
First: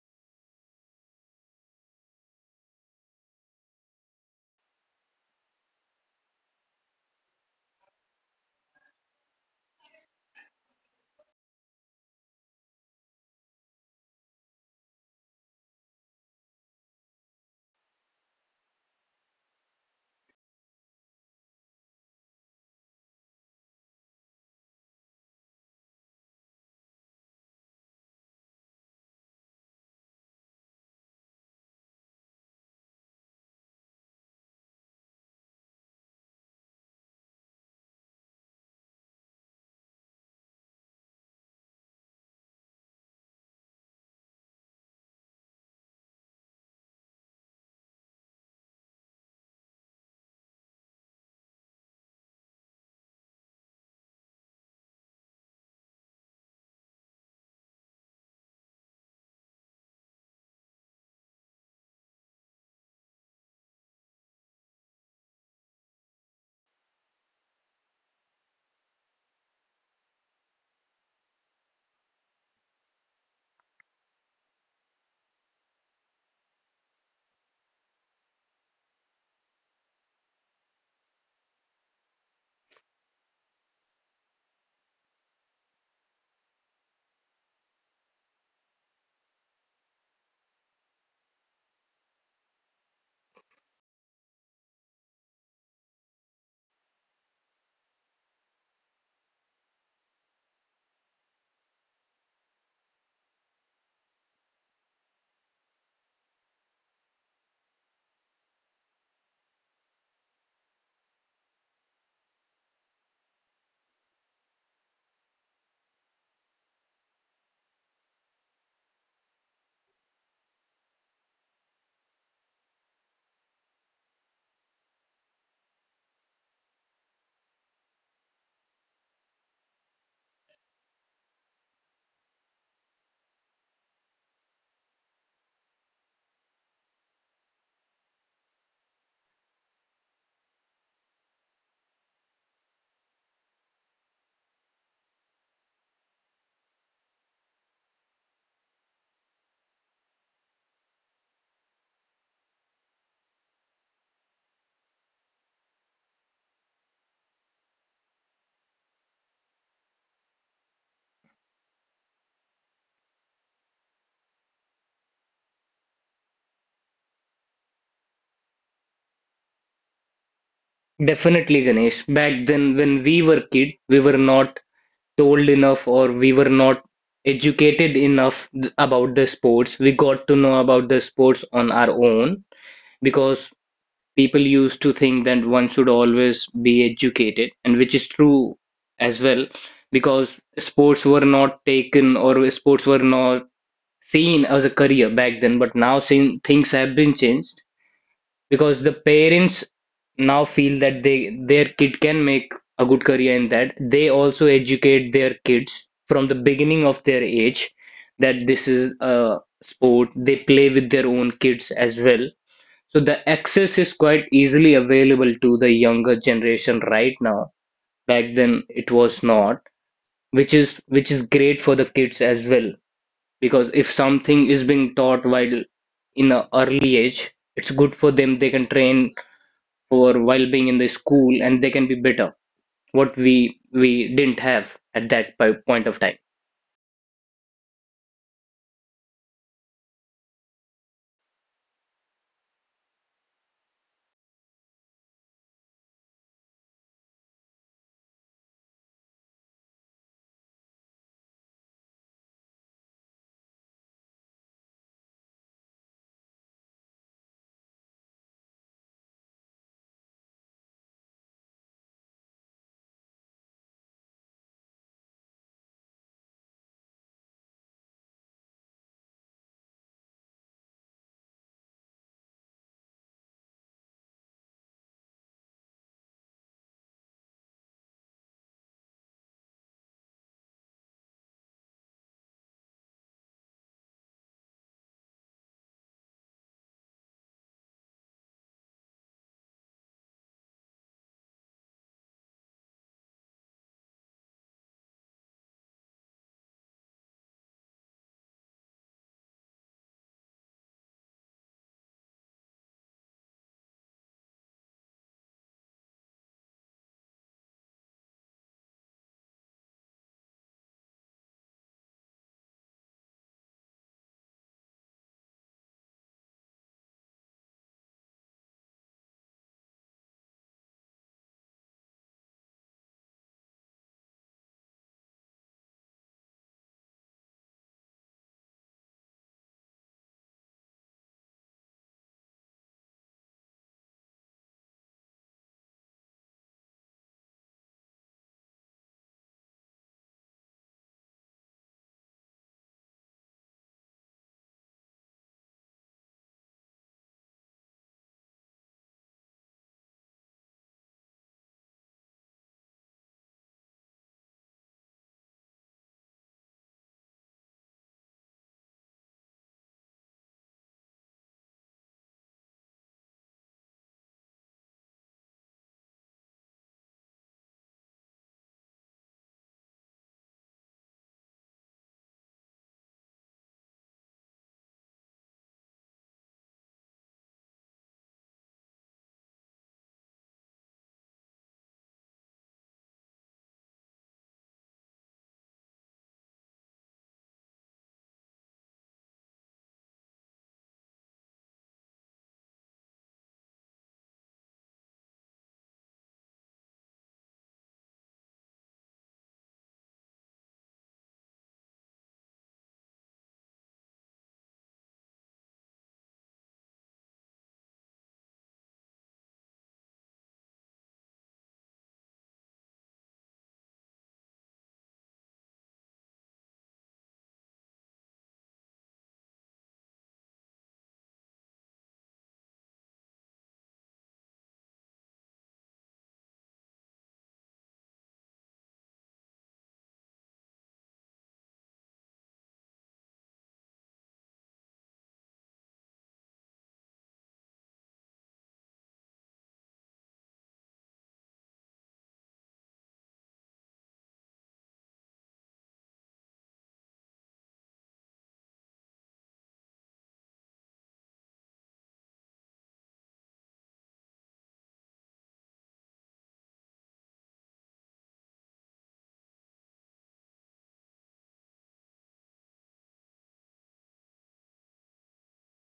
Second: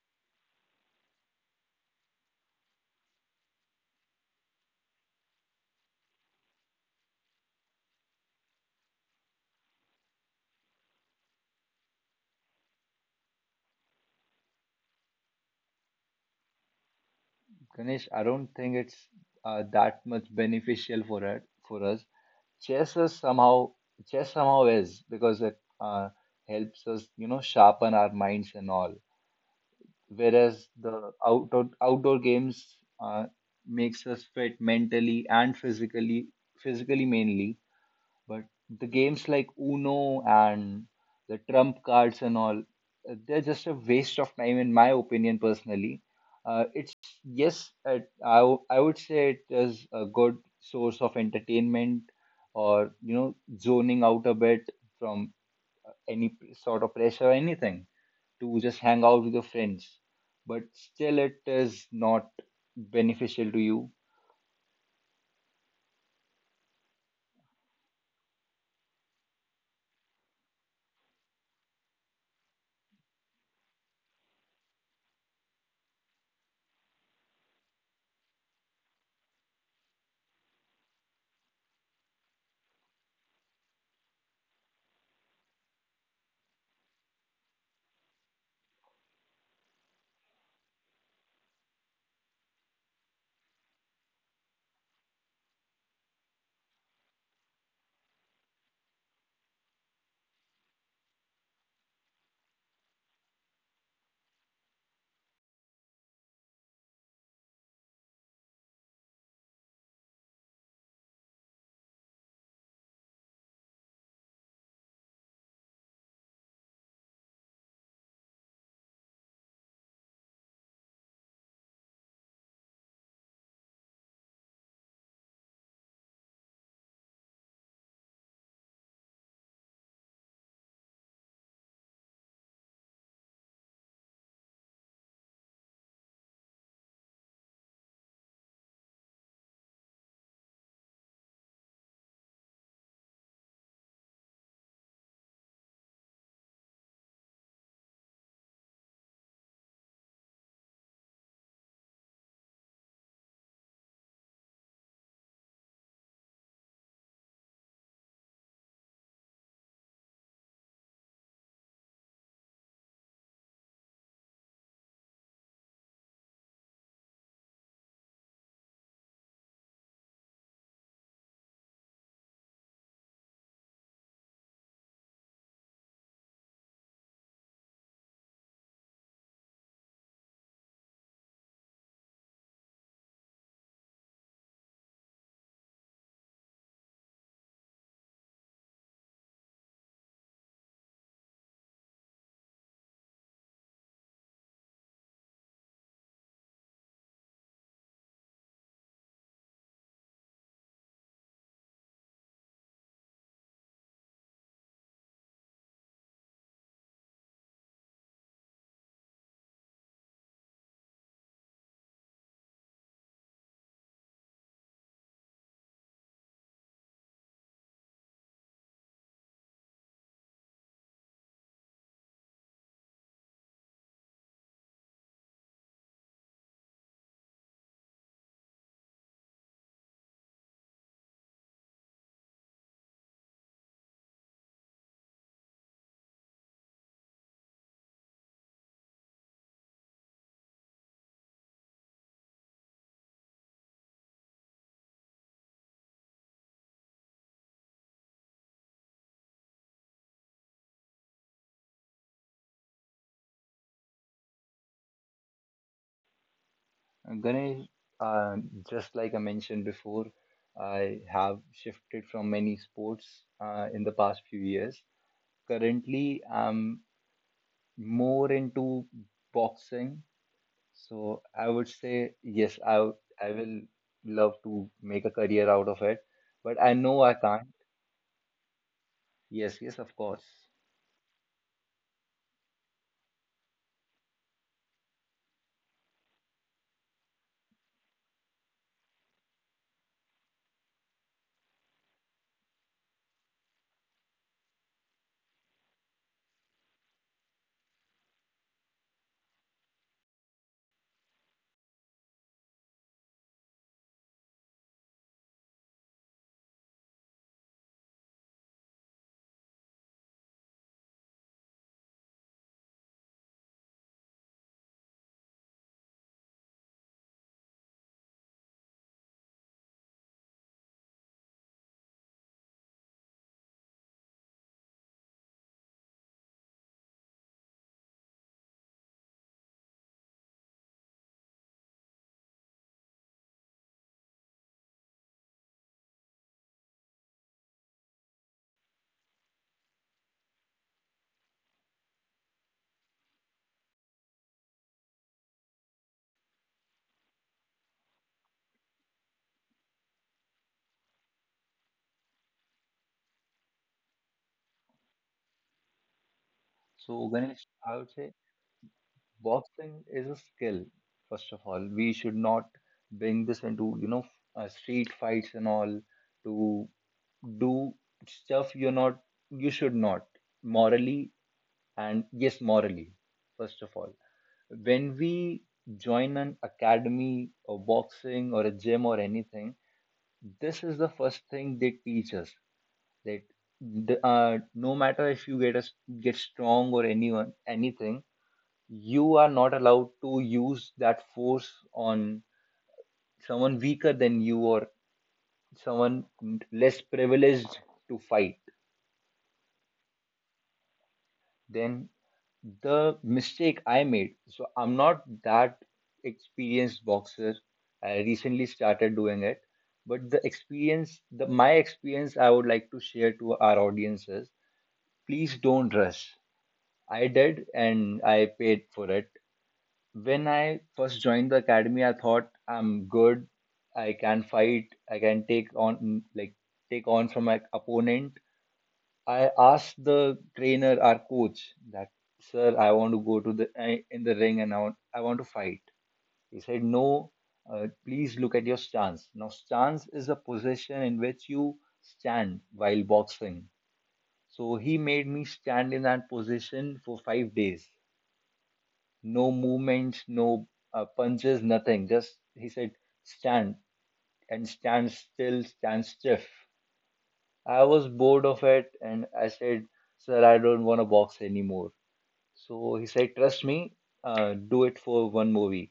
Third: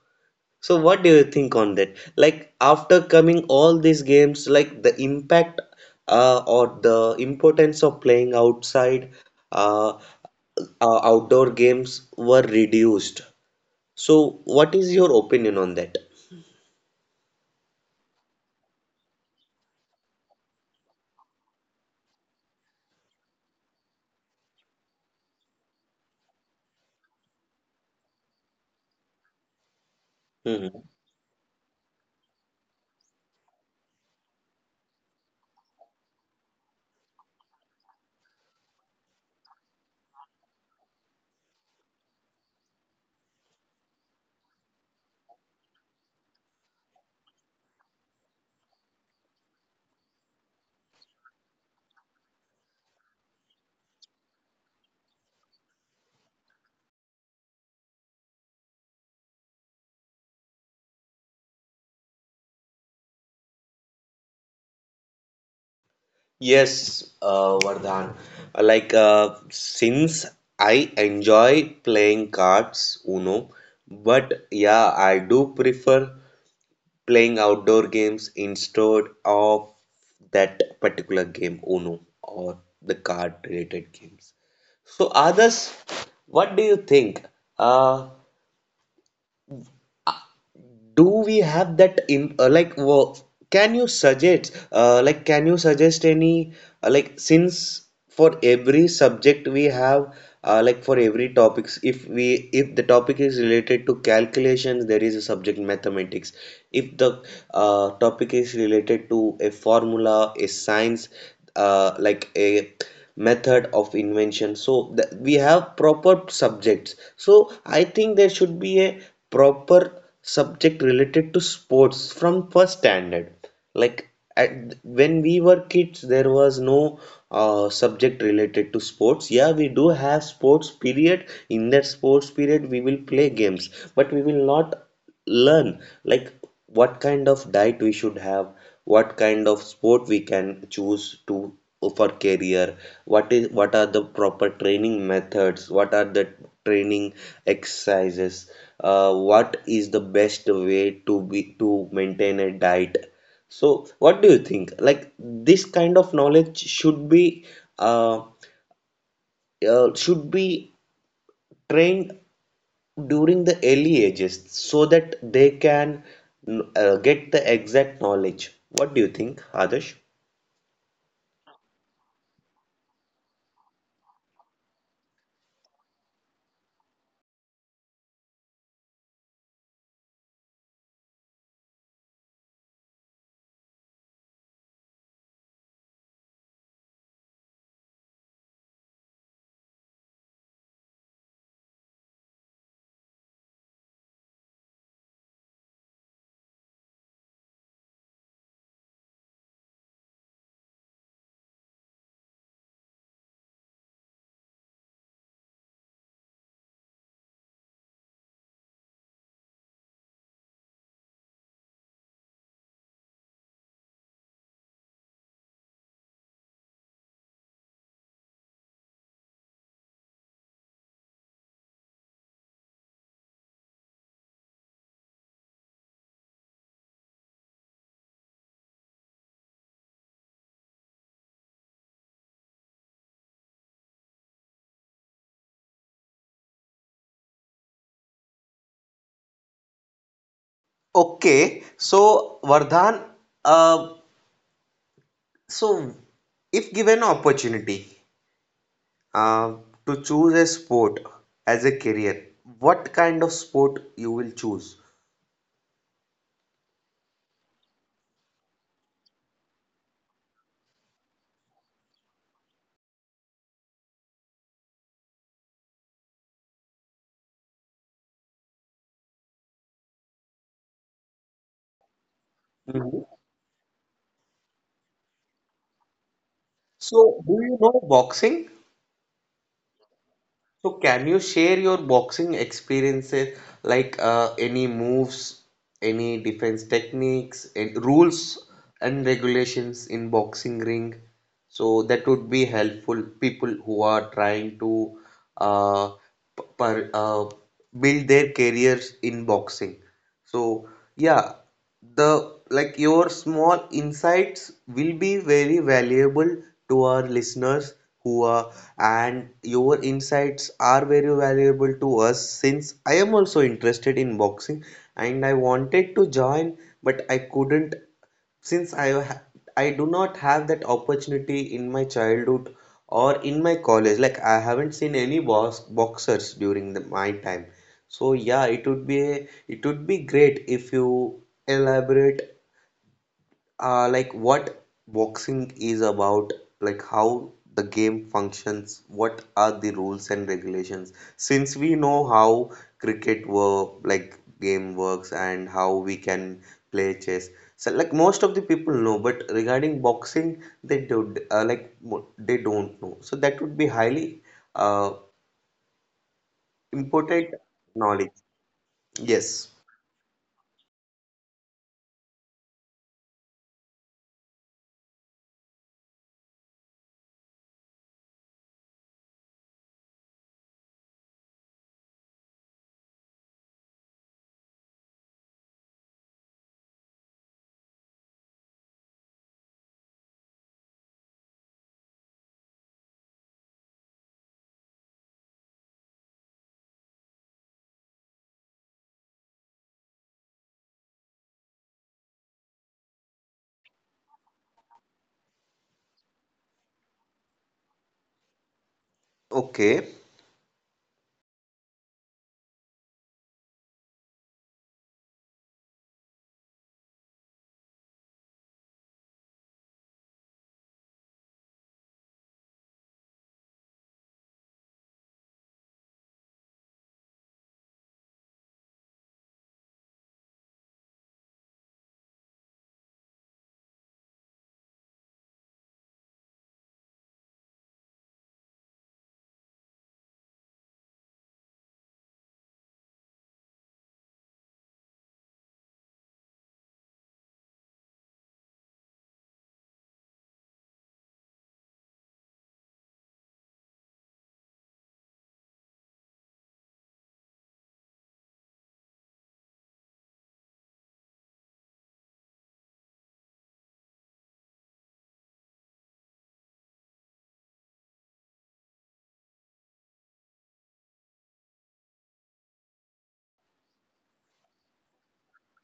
S1: So what do you think on that? Like after coming all these games, like the impact or the importance of playing outside, uh, outdoor games were reduced. So what is your opinion on that?
S2: Ganesh, I don't think it's that much beneficial for us. Chess is somehow, chess somehow is, because it helps us, you know, sharpen our minds and all. Whereas
S1: Hmm.
S2: the outdoor games makes us fit mentally and physically, physically mainly. But the games like Uno and the trump cards and all, they're just a waste of time, in my opinion, personally. It's yes, I would say it is a good source of entertainment, or you know, zoning out a bit from any sort of pressure or anything, to just hang out with your friends. But still, it is not beneficial to you.
S1: Yes, Vardhan. Like since I enjoy playing cards, Uno, but yeah, I do prefer playing outdoor games instead of that particular game Uno or the card related games. So, others, what do you think? Uh, do we have that in like can you suggest, like can you suggest any, like, since for every subject we have, like, for every topics, if we, if the topic is related to calculations, there is a subject mathematics. If the topic is related to a formula, a science, like a method of invention, so that we have proper subjects. So I think there should be a proper subject related to sports from first standard. Like at, when we were kids, there was no subject related to sports. Yeah, we do have sports period. In that sports period, we will play games, but we will not learn like what kind of diet we should have, what kind of sport we can choose to for career, what is what are the proper training methods, what are the training exercises, what is the best way to be to maintain a diet. So what do you think, like this kind of knowledge uh, should be trained during the early ages so that they can get the exact knowledge. What do you think, Adesh?
S3: Definitely, Ganesh. Back then, when we were kid, we were not told enough or we were not educated enough about the sports. We got to know about the sports on our own because people used to think that one should always be educated, and which is true as well, because sports were not taken or sports were not seen as a career back then. But now, since things have been changed, because the parents now feel that they their kid can make a good career in that, they also educate their kids from the beginning of their age that this is a sport. They play with their own kids as well, so the access is quite easily available to the younger generation right now. Back then it was not, which is great for the kids as well. Because if something is being taught while in an early age, it's good for them. They can train for while being in the school and they can be better. What we didn't have at that point of time.
S1: Okay, so Vardhan, uh, so if given opportunity uh, to choose a sport as a career, what kind of sport you will choose?
S2: Ganesh, uh, just like I mentioned before, I have shifted from many sports in the past few years. Currently, I'm more into boxing. So I would say, yes,
S1: Mhm.
S2: I will love to make a career out of it. But I know I
S1: So, do
S2: can't.
S1: you know boxing?
S2: Yes, yes, of course.
S1: So can you share your boxing experiences, like any moves, any defense techniques, and rules and regulations in boxing ring? So that would be helpful people who are trying to uh, p- per, uh, build their careers in boxing. So yeah, the like your small insights will be very valuable to our listeners who are, and your insights are very valuable to us, since I am also interested in boxing and I wanted to join but I couldn't, since I do not have that opportunity in my childhood or in my college, like I haven't seen any boxers during the, my time. So yeah, it would be a, it would be great if you elaborate, like what boxing is about, like how the game functions, what are the rules and regulations. Since we know how cricket work, like game works, and how we can play chess. So like most of the people know, but regarding boxing, they do, like they don't know. So that would be highly uh,
S2: So,
S1: important
S2: Ganesh, I would say
S1: knowledge. Yes.
S2: boxing is a skill. First of all, we should not bring this into, you know, street fights and all, to do stuff you're not, you should not, morally. And yes, morally, first of all, when we join an academy or boxing or a gym or anything, this is the first thing they teach us: that no matter if get strong or anyone anything, you are not allowed to use that force on someone weaker than you, or someone less privileged, to fight.
S1: Okay.
S2: Then the mistake I made, so I'm not that experienced boxer, I recently started doing it, but the experience the my experience I would like to share to our audiences: please don't rush. I did and I paid for it. When I first joined the academy, I thought I'm good. I can fight. I can take on from my opponent. I asked the trainer, our coach, that sir, I want to go to in the ring and I want to fight. He said, no. Please look at your stance. Now, stance is a position in which you stand while boxing. So he made me stand in that position for 5 days, no movement, no punches, nothing. Just he said, stand and stand still, stand stiff. I was bored of it and I said, sir, I don't want to box anymore. So he said, trust me, do it for one more week.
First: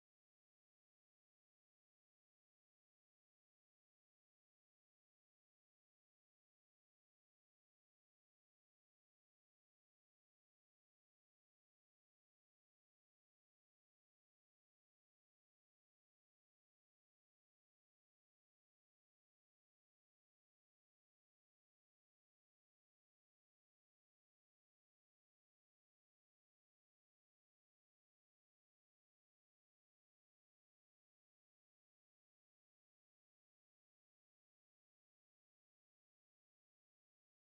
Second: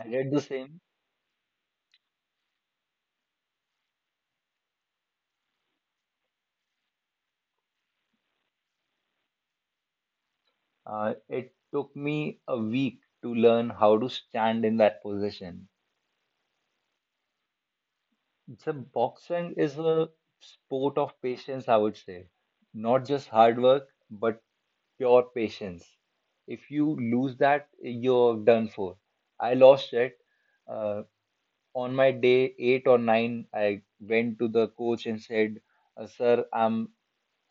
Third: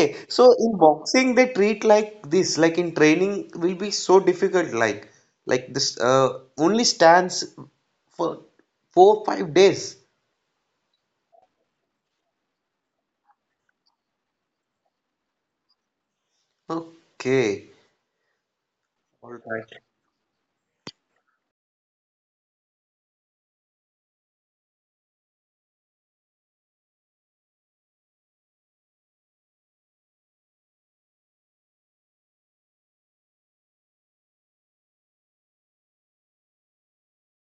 S2: I did the
S1: so in
S2: same.
S1: boxing they treat like this, like in training will be so difficult, like this, only stands for 4 5 days.
S2: It took me a week to learn how to stand in that position.
S1: Okay,
S2: So boxing is a sport of patience, I would say. Not just hard work, but pure patience. If you lose that, you're done for. I lost it. Uh, on my day eight or nine, I went to the coach and said, "Sir,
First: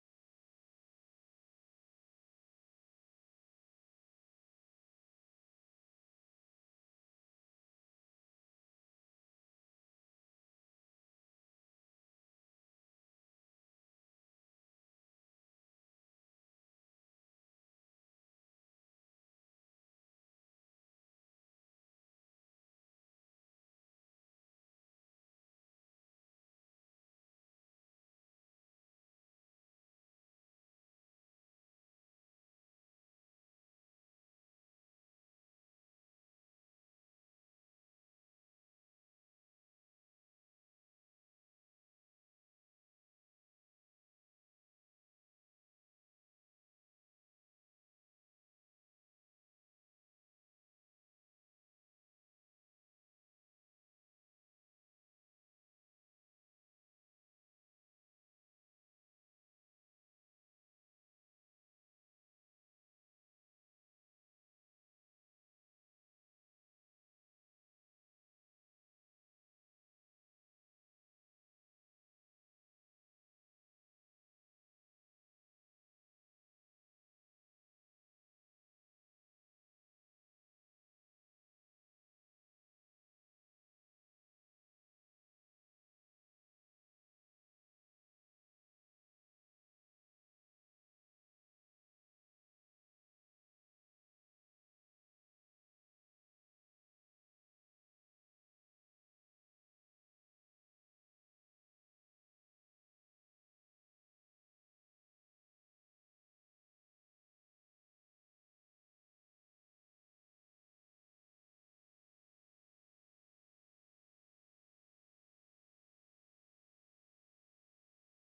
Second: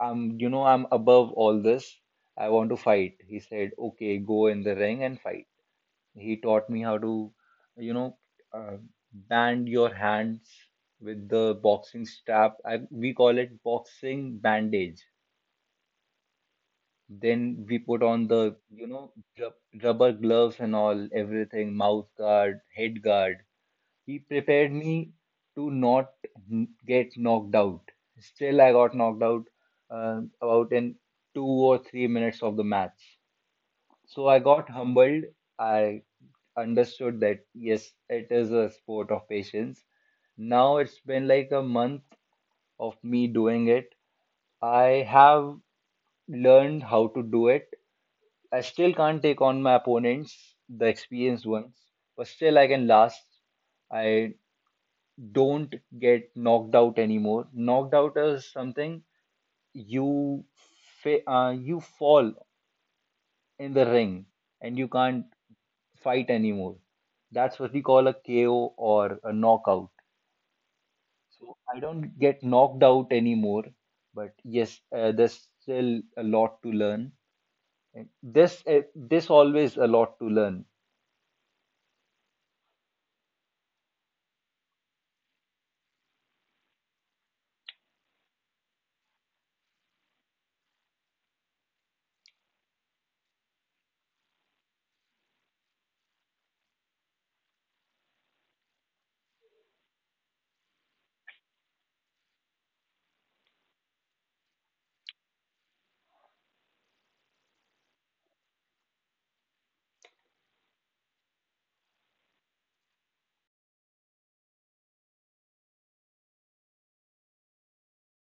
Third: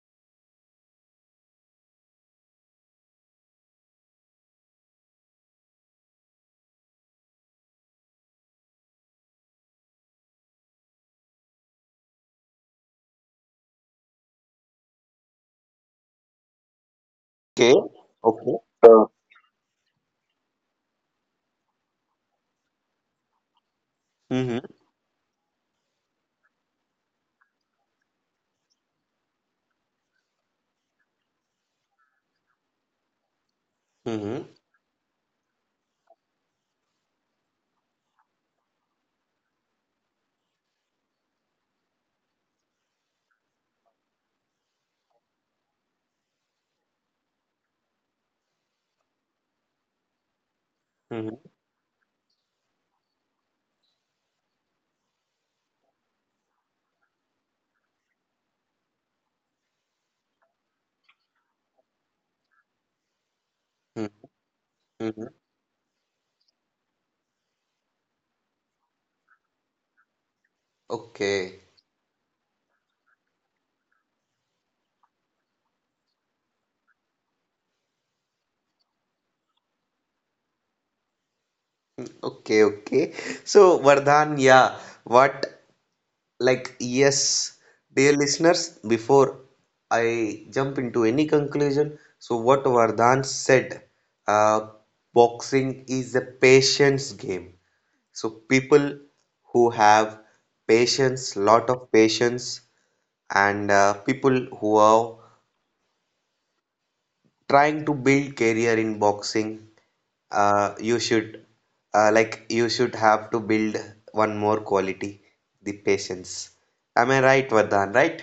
S2: I'm, you know, I'm above all this. I want to fight." He said, "Okay, go in the ring and fight." He taught me how to, you know, uh, band your hands with the boxing strap. We call it boxing bandage. Then
S1: okay,
S2: we put on the,
S1: okay.
S2: you know, rubber gloves and all, everything, mouth guard, head guard. He
S1: Mm-hmm.
S2: prepared me to not get knocked out. Still, I got knocked out about in 2 or 3 minutes of the match. So I
S1: Mm-hmm.
S2: got humbled. I understood that yes, it is a sport of patience. Now it's been like a month of me doing it. I have learned how to do it. I still can't take on my opponents, the
S1: Mm-hmm.
S2: experienced ones, but still I can last. I don't get knocked out anymore. Knocked out is something you you fall in the ring and you can't
S1: Mm-hmm.
S2: fight anymore. That's what we call a KO or a knockout. So
S1: Okay.
S2: I don't get knocked out anymore. But yes, there's still a lot to learn. And this this always a lot to learn.
S1: Okay. Okay. So Vardhan, yeah. What? Like, yes, dear listeners, before I jump into any conclusion, so what Vardhan said, uh, boxing is a patience game. So people who have patience, lot of patience, and people who are trying to build career in boxing, you should like you should have to build one more quality, the patience. Am I right, Vardhan? Right?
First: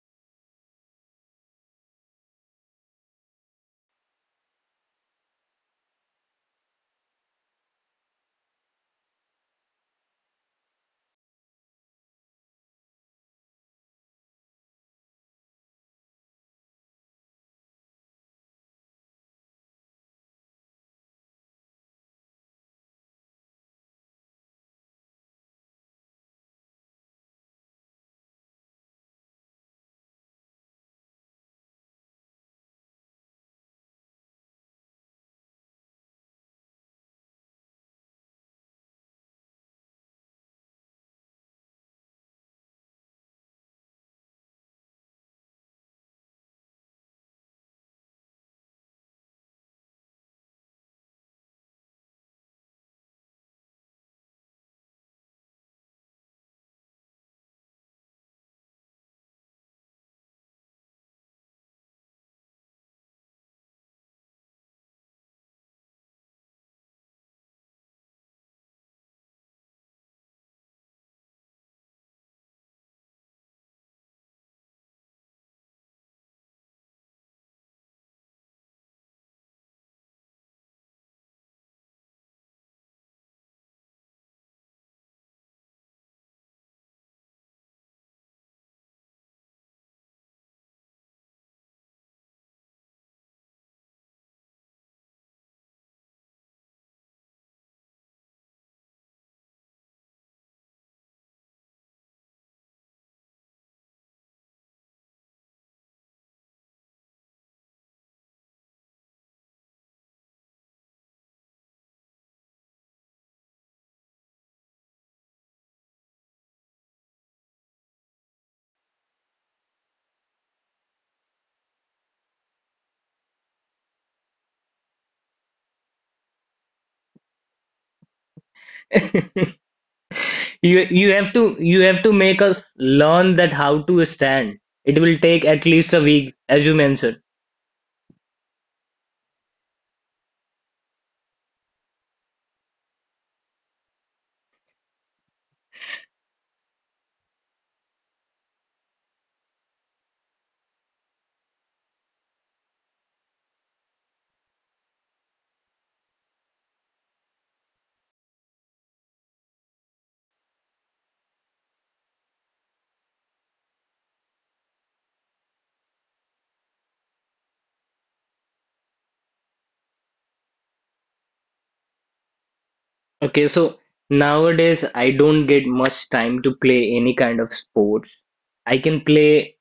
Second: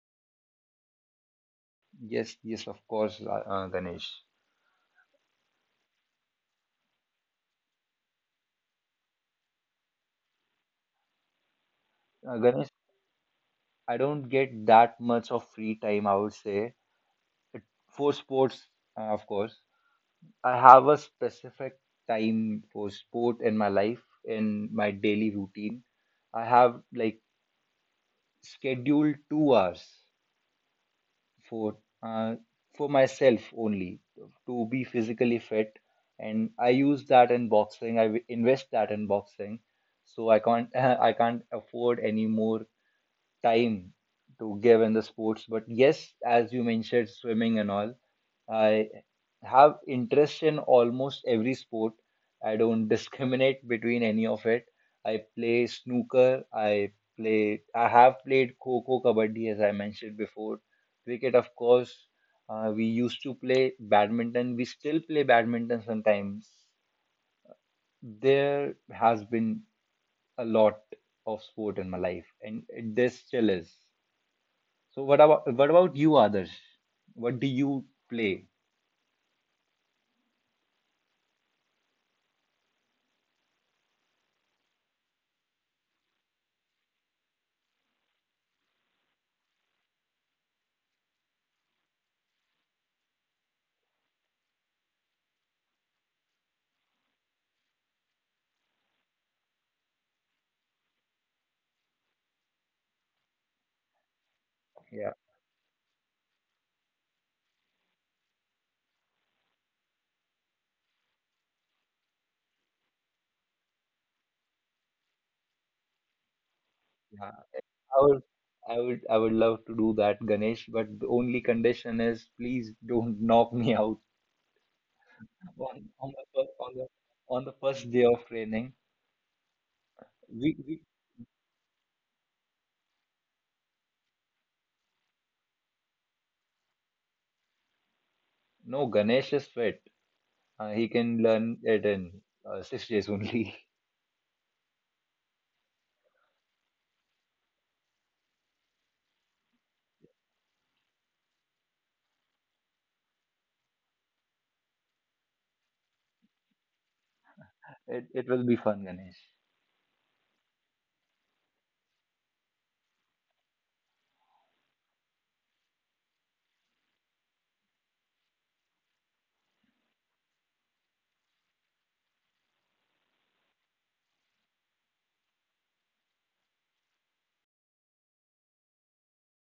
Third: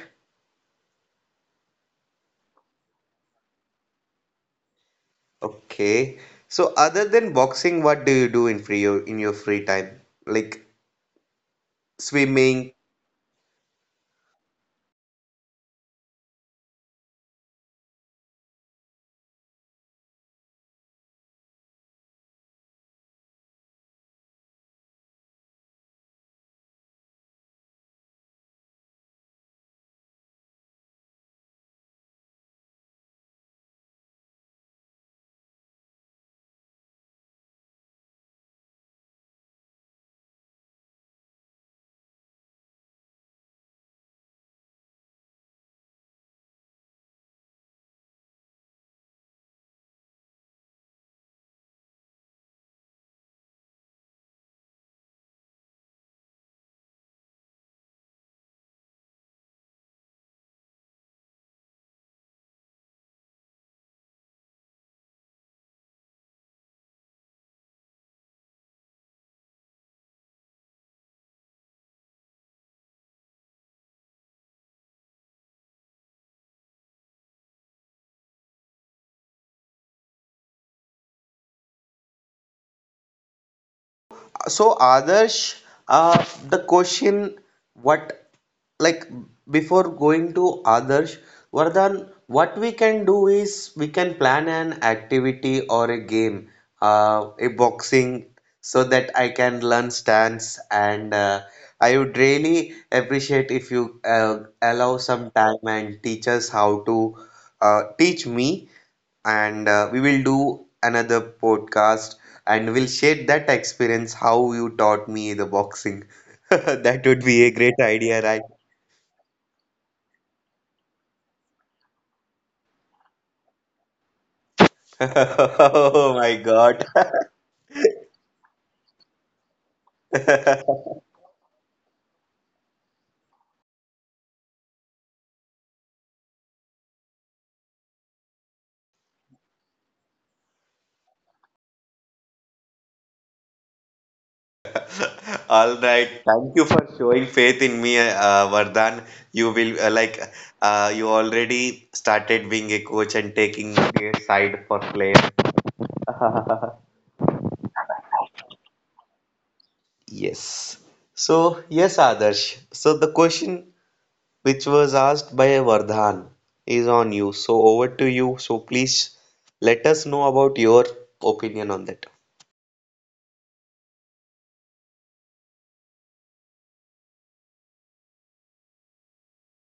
S2: Yes, yes, of course, Ganesh.
S1: Okay. So other than boxing, what do you do in free your in your free time? Like
S2: Ganesh,
S1: swimming.
S2: I don't get that much of free time, I would say. It, for sports, of course. I have a specific time for sport in my life, in my daily routine. I have like scheduled 2 hours for uh, for myself only, to be physically fit, and I use that in boxing. Invest that in boxing, so I can't [laughs] I can't afford any more time to give in the sports. But yes, as you mentioned, swimming and all, I have interest in almost every sport. I don't [laughs] discriminate between any of it. I play snooker. I have played kho-kho, kabaddi, as I mentioned before. Cricket, of course. We used to play badminton. We still play badminton sometimes. There has been a lot of sport in my life, and there still is. So what about you, Adarsh? What do you play?
S1: So Adarsh, the question what like before going to Adarsh, Vardhan, what we can do is we can plan an activity or a game, a boxing, so that I can learn stance, and I would really appreciate if you allow
S2: Yeah,
S1: some time and teach us how to, teach me, and we will do another podcast and we'll share that experience how you taught me the boxing. [laughs] That would
S2: yeah.
S1: be a great
S2: I
S1: idea,
S2: would,
S1: right?
S2: I would love to do that, Ganesh. But the only condition is, please don't [laughs] knock me out
S1: [laughs]
S2: on
S1: Oh
S2: on the
S1: my
S2: fir- on
S1: God.
S2: the
S1: [laughs]
S2: on the first day of training.
S3: [laughs]
S2: We
S3: You have to you have to make us learn that how to stand. It will take at least a week, as you mentioned.
S2: no, Ganesh is fit. He can learn it in 6 days only. [laughs]
S1: All right. Thank you for showing faith in me, Vardhan. You will like you already started being a coach and taking a side for players. [laughs]
S2: It will be fun, Ganesh.
S1: Yes. So, yes, Adarsh. So the question which was asked by Vardhan, is on you. So over to you. So please let us know about your opinion on that.
S3: Okay, so nowadays I don't get much time to play any kind of sports. I can play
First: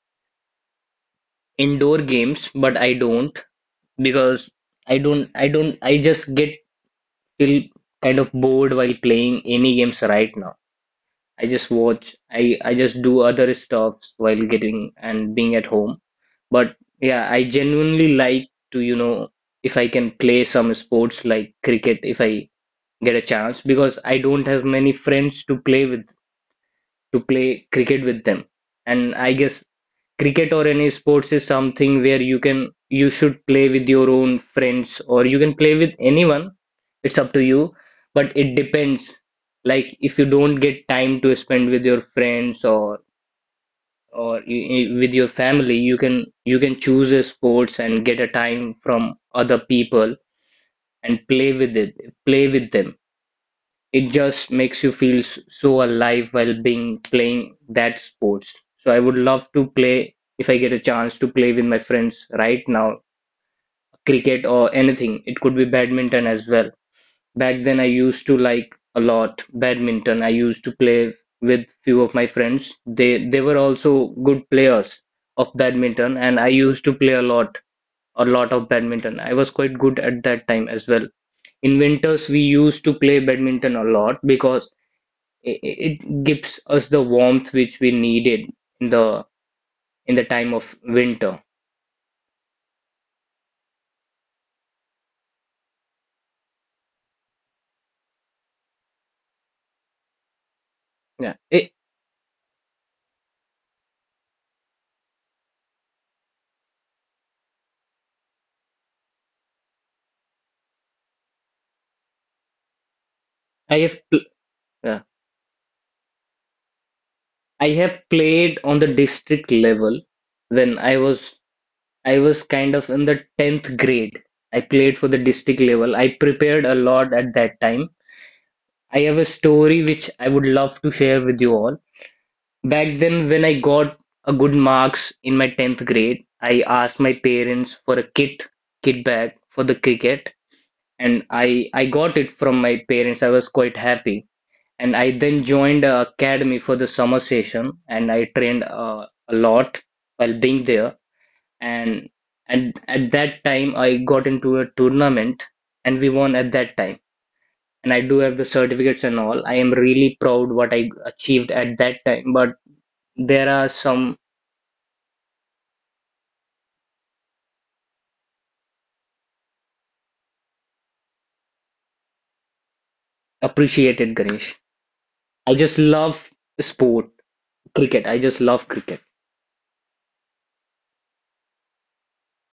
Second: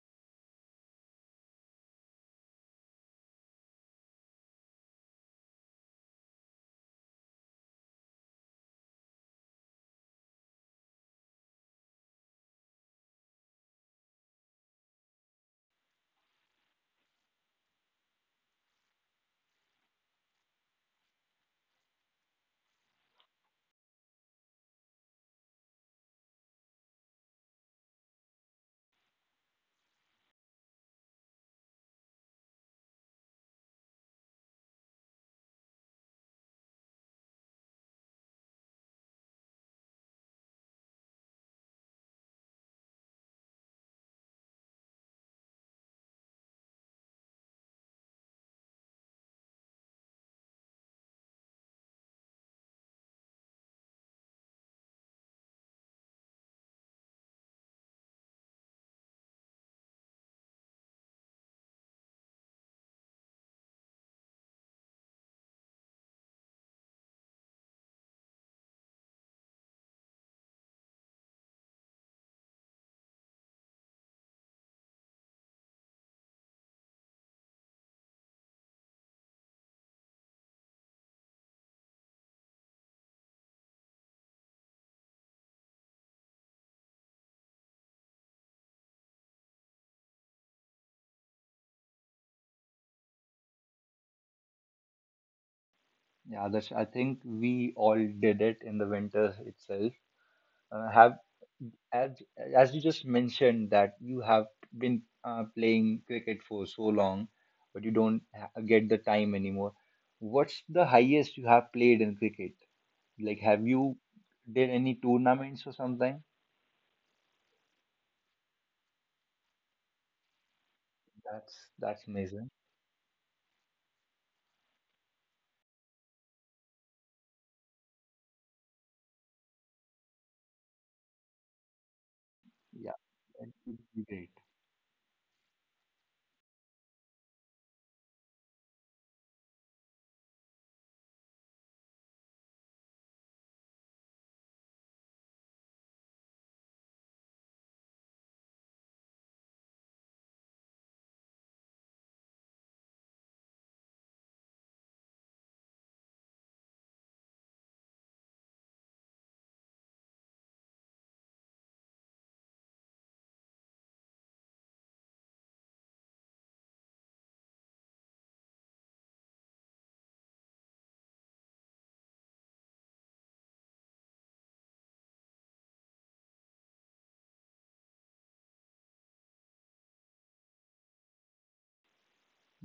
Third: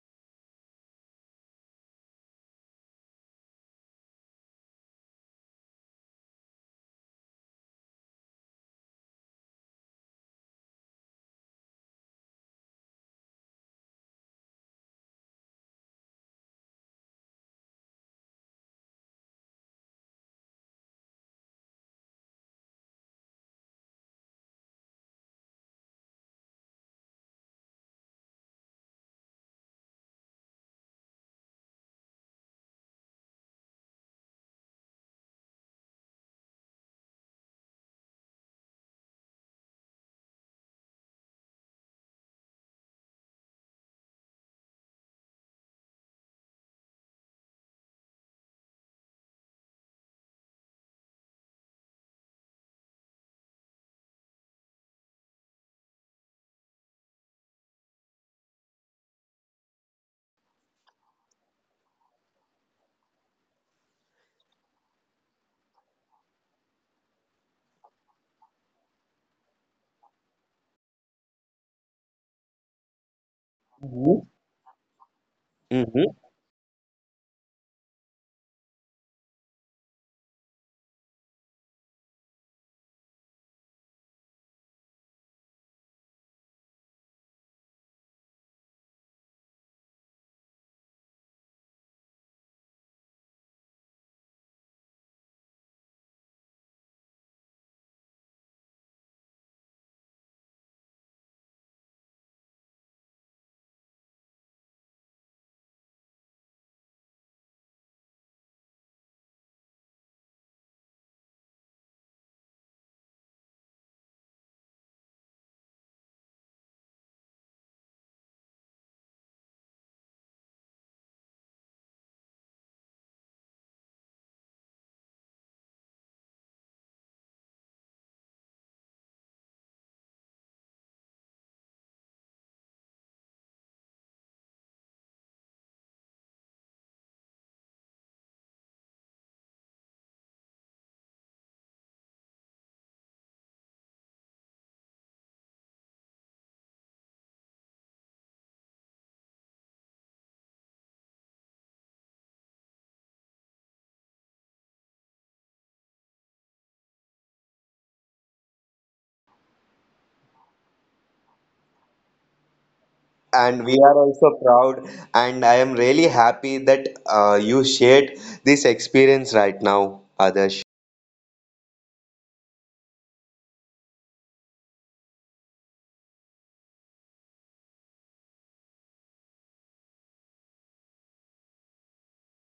S3: indoor games, but I don't because I don't, I don't, I just get feel kind of bored while playing any games right now. I just I just do other stuff while getting and being at home. But yeah, I genuinely like to, you know, if I can play some sports like cricket, if I get a chance, because I don't have many friends to play with to play cricket with them. And I guess cricket or any sports is something where you should play with your own friends or you can play with anyone. It's up to you, but it depends. Like if you don't get time to spend with your friends or with your family, you can choose a sports and get a time from other people and play with it, play with them. It just makes you feel so alive while being playing that sports. So I would love to play if I get a chance to play with my friends right now, cricket or anything. It could be badminton as well. Back then I used to like a lot badminton. I used to play with few of my friends. They were also
S1: Mhm.
S3: good players of
S1: Hmm.
S3: badminton and I used to play a lot of badminton. I was quite good at that time as well. In winters, we used to play badminton a lot because it, it gives us the warmth which we needed in the in the time of winter.
S2: Yeah, Adarsh. I think we all did it in the winter itself. Have
S3: Yeah,
S2: as as you just mentioned that you have been playing cricket for so long, but you don't get the time anymore. What's the highest you have played in cricket? Like, have
S3: I
S2: you
S3: have pl-
S2: did any
S3: yeah.
S2: tournaments or something?
S3: I have played on the district level when
S2: That's
S3: I
S2: amazing.
S3: was kind of in the 10th grade. I played for the district level. I prepared a lot at that time. I have a story which I would love to share with you all.
S2: Yeah,
S3: Back then,
S2: that
S3: when I
S2: would be
S3: got
S2: great.
S3: a good marks in my 10th grade, I asked my parents for a kit bag for the cricket and I got it from my parents. I was quite happy, and I then joined a academy for the summer session, and I trained a lot while being there. And and at that time, I got into a tournament, and we won at that time. And I do have the certificates and all. I am really proud what I achieved at that time. But there
S1: And
S3: are
S1: we are
S3: some
S1: also proud, and I am really happy that you shared this experience right now, Adarsh.
S3: appreciated, Ganesh. I just love sport, cricket. I just love cricket.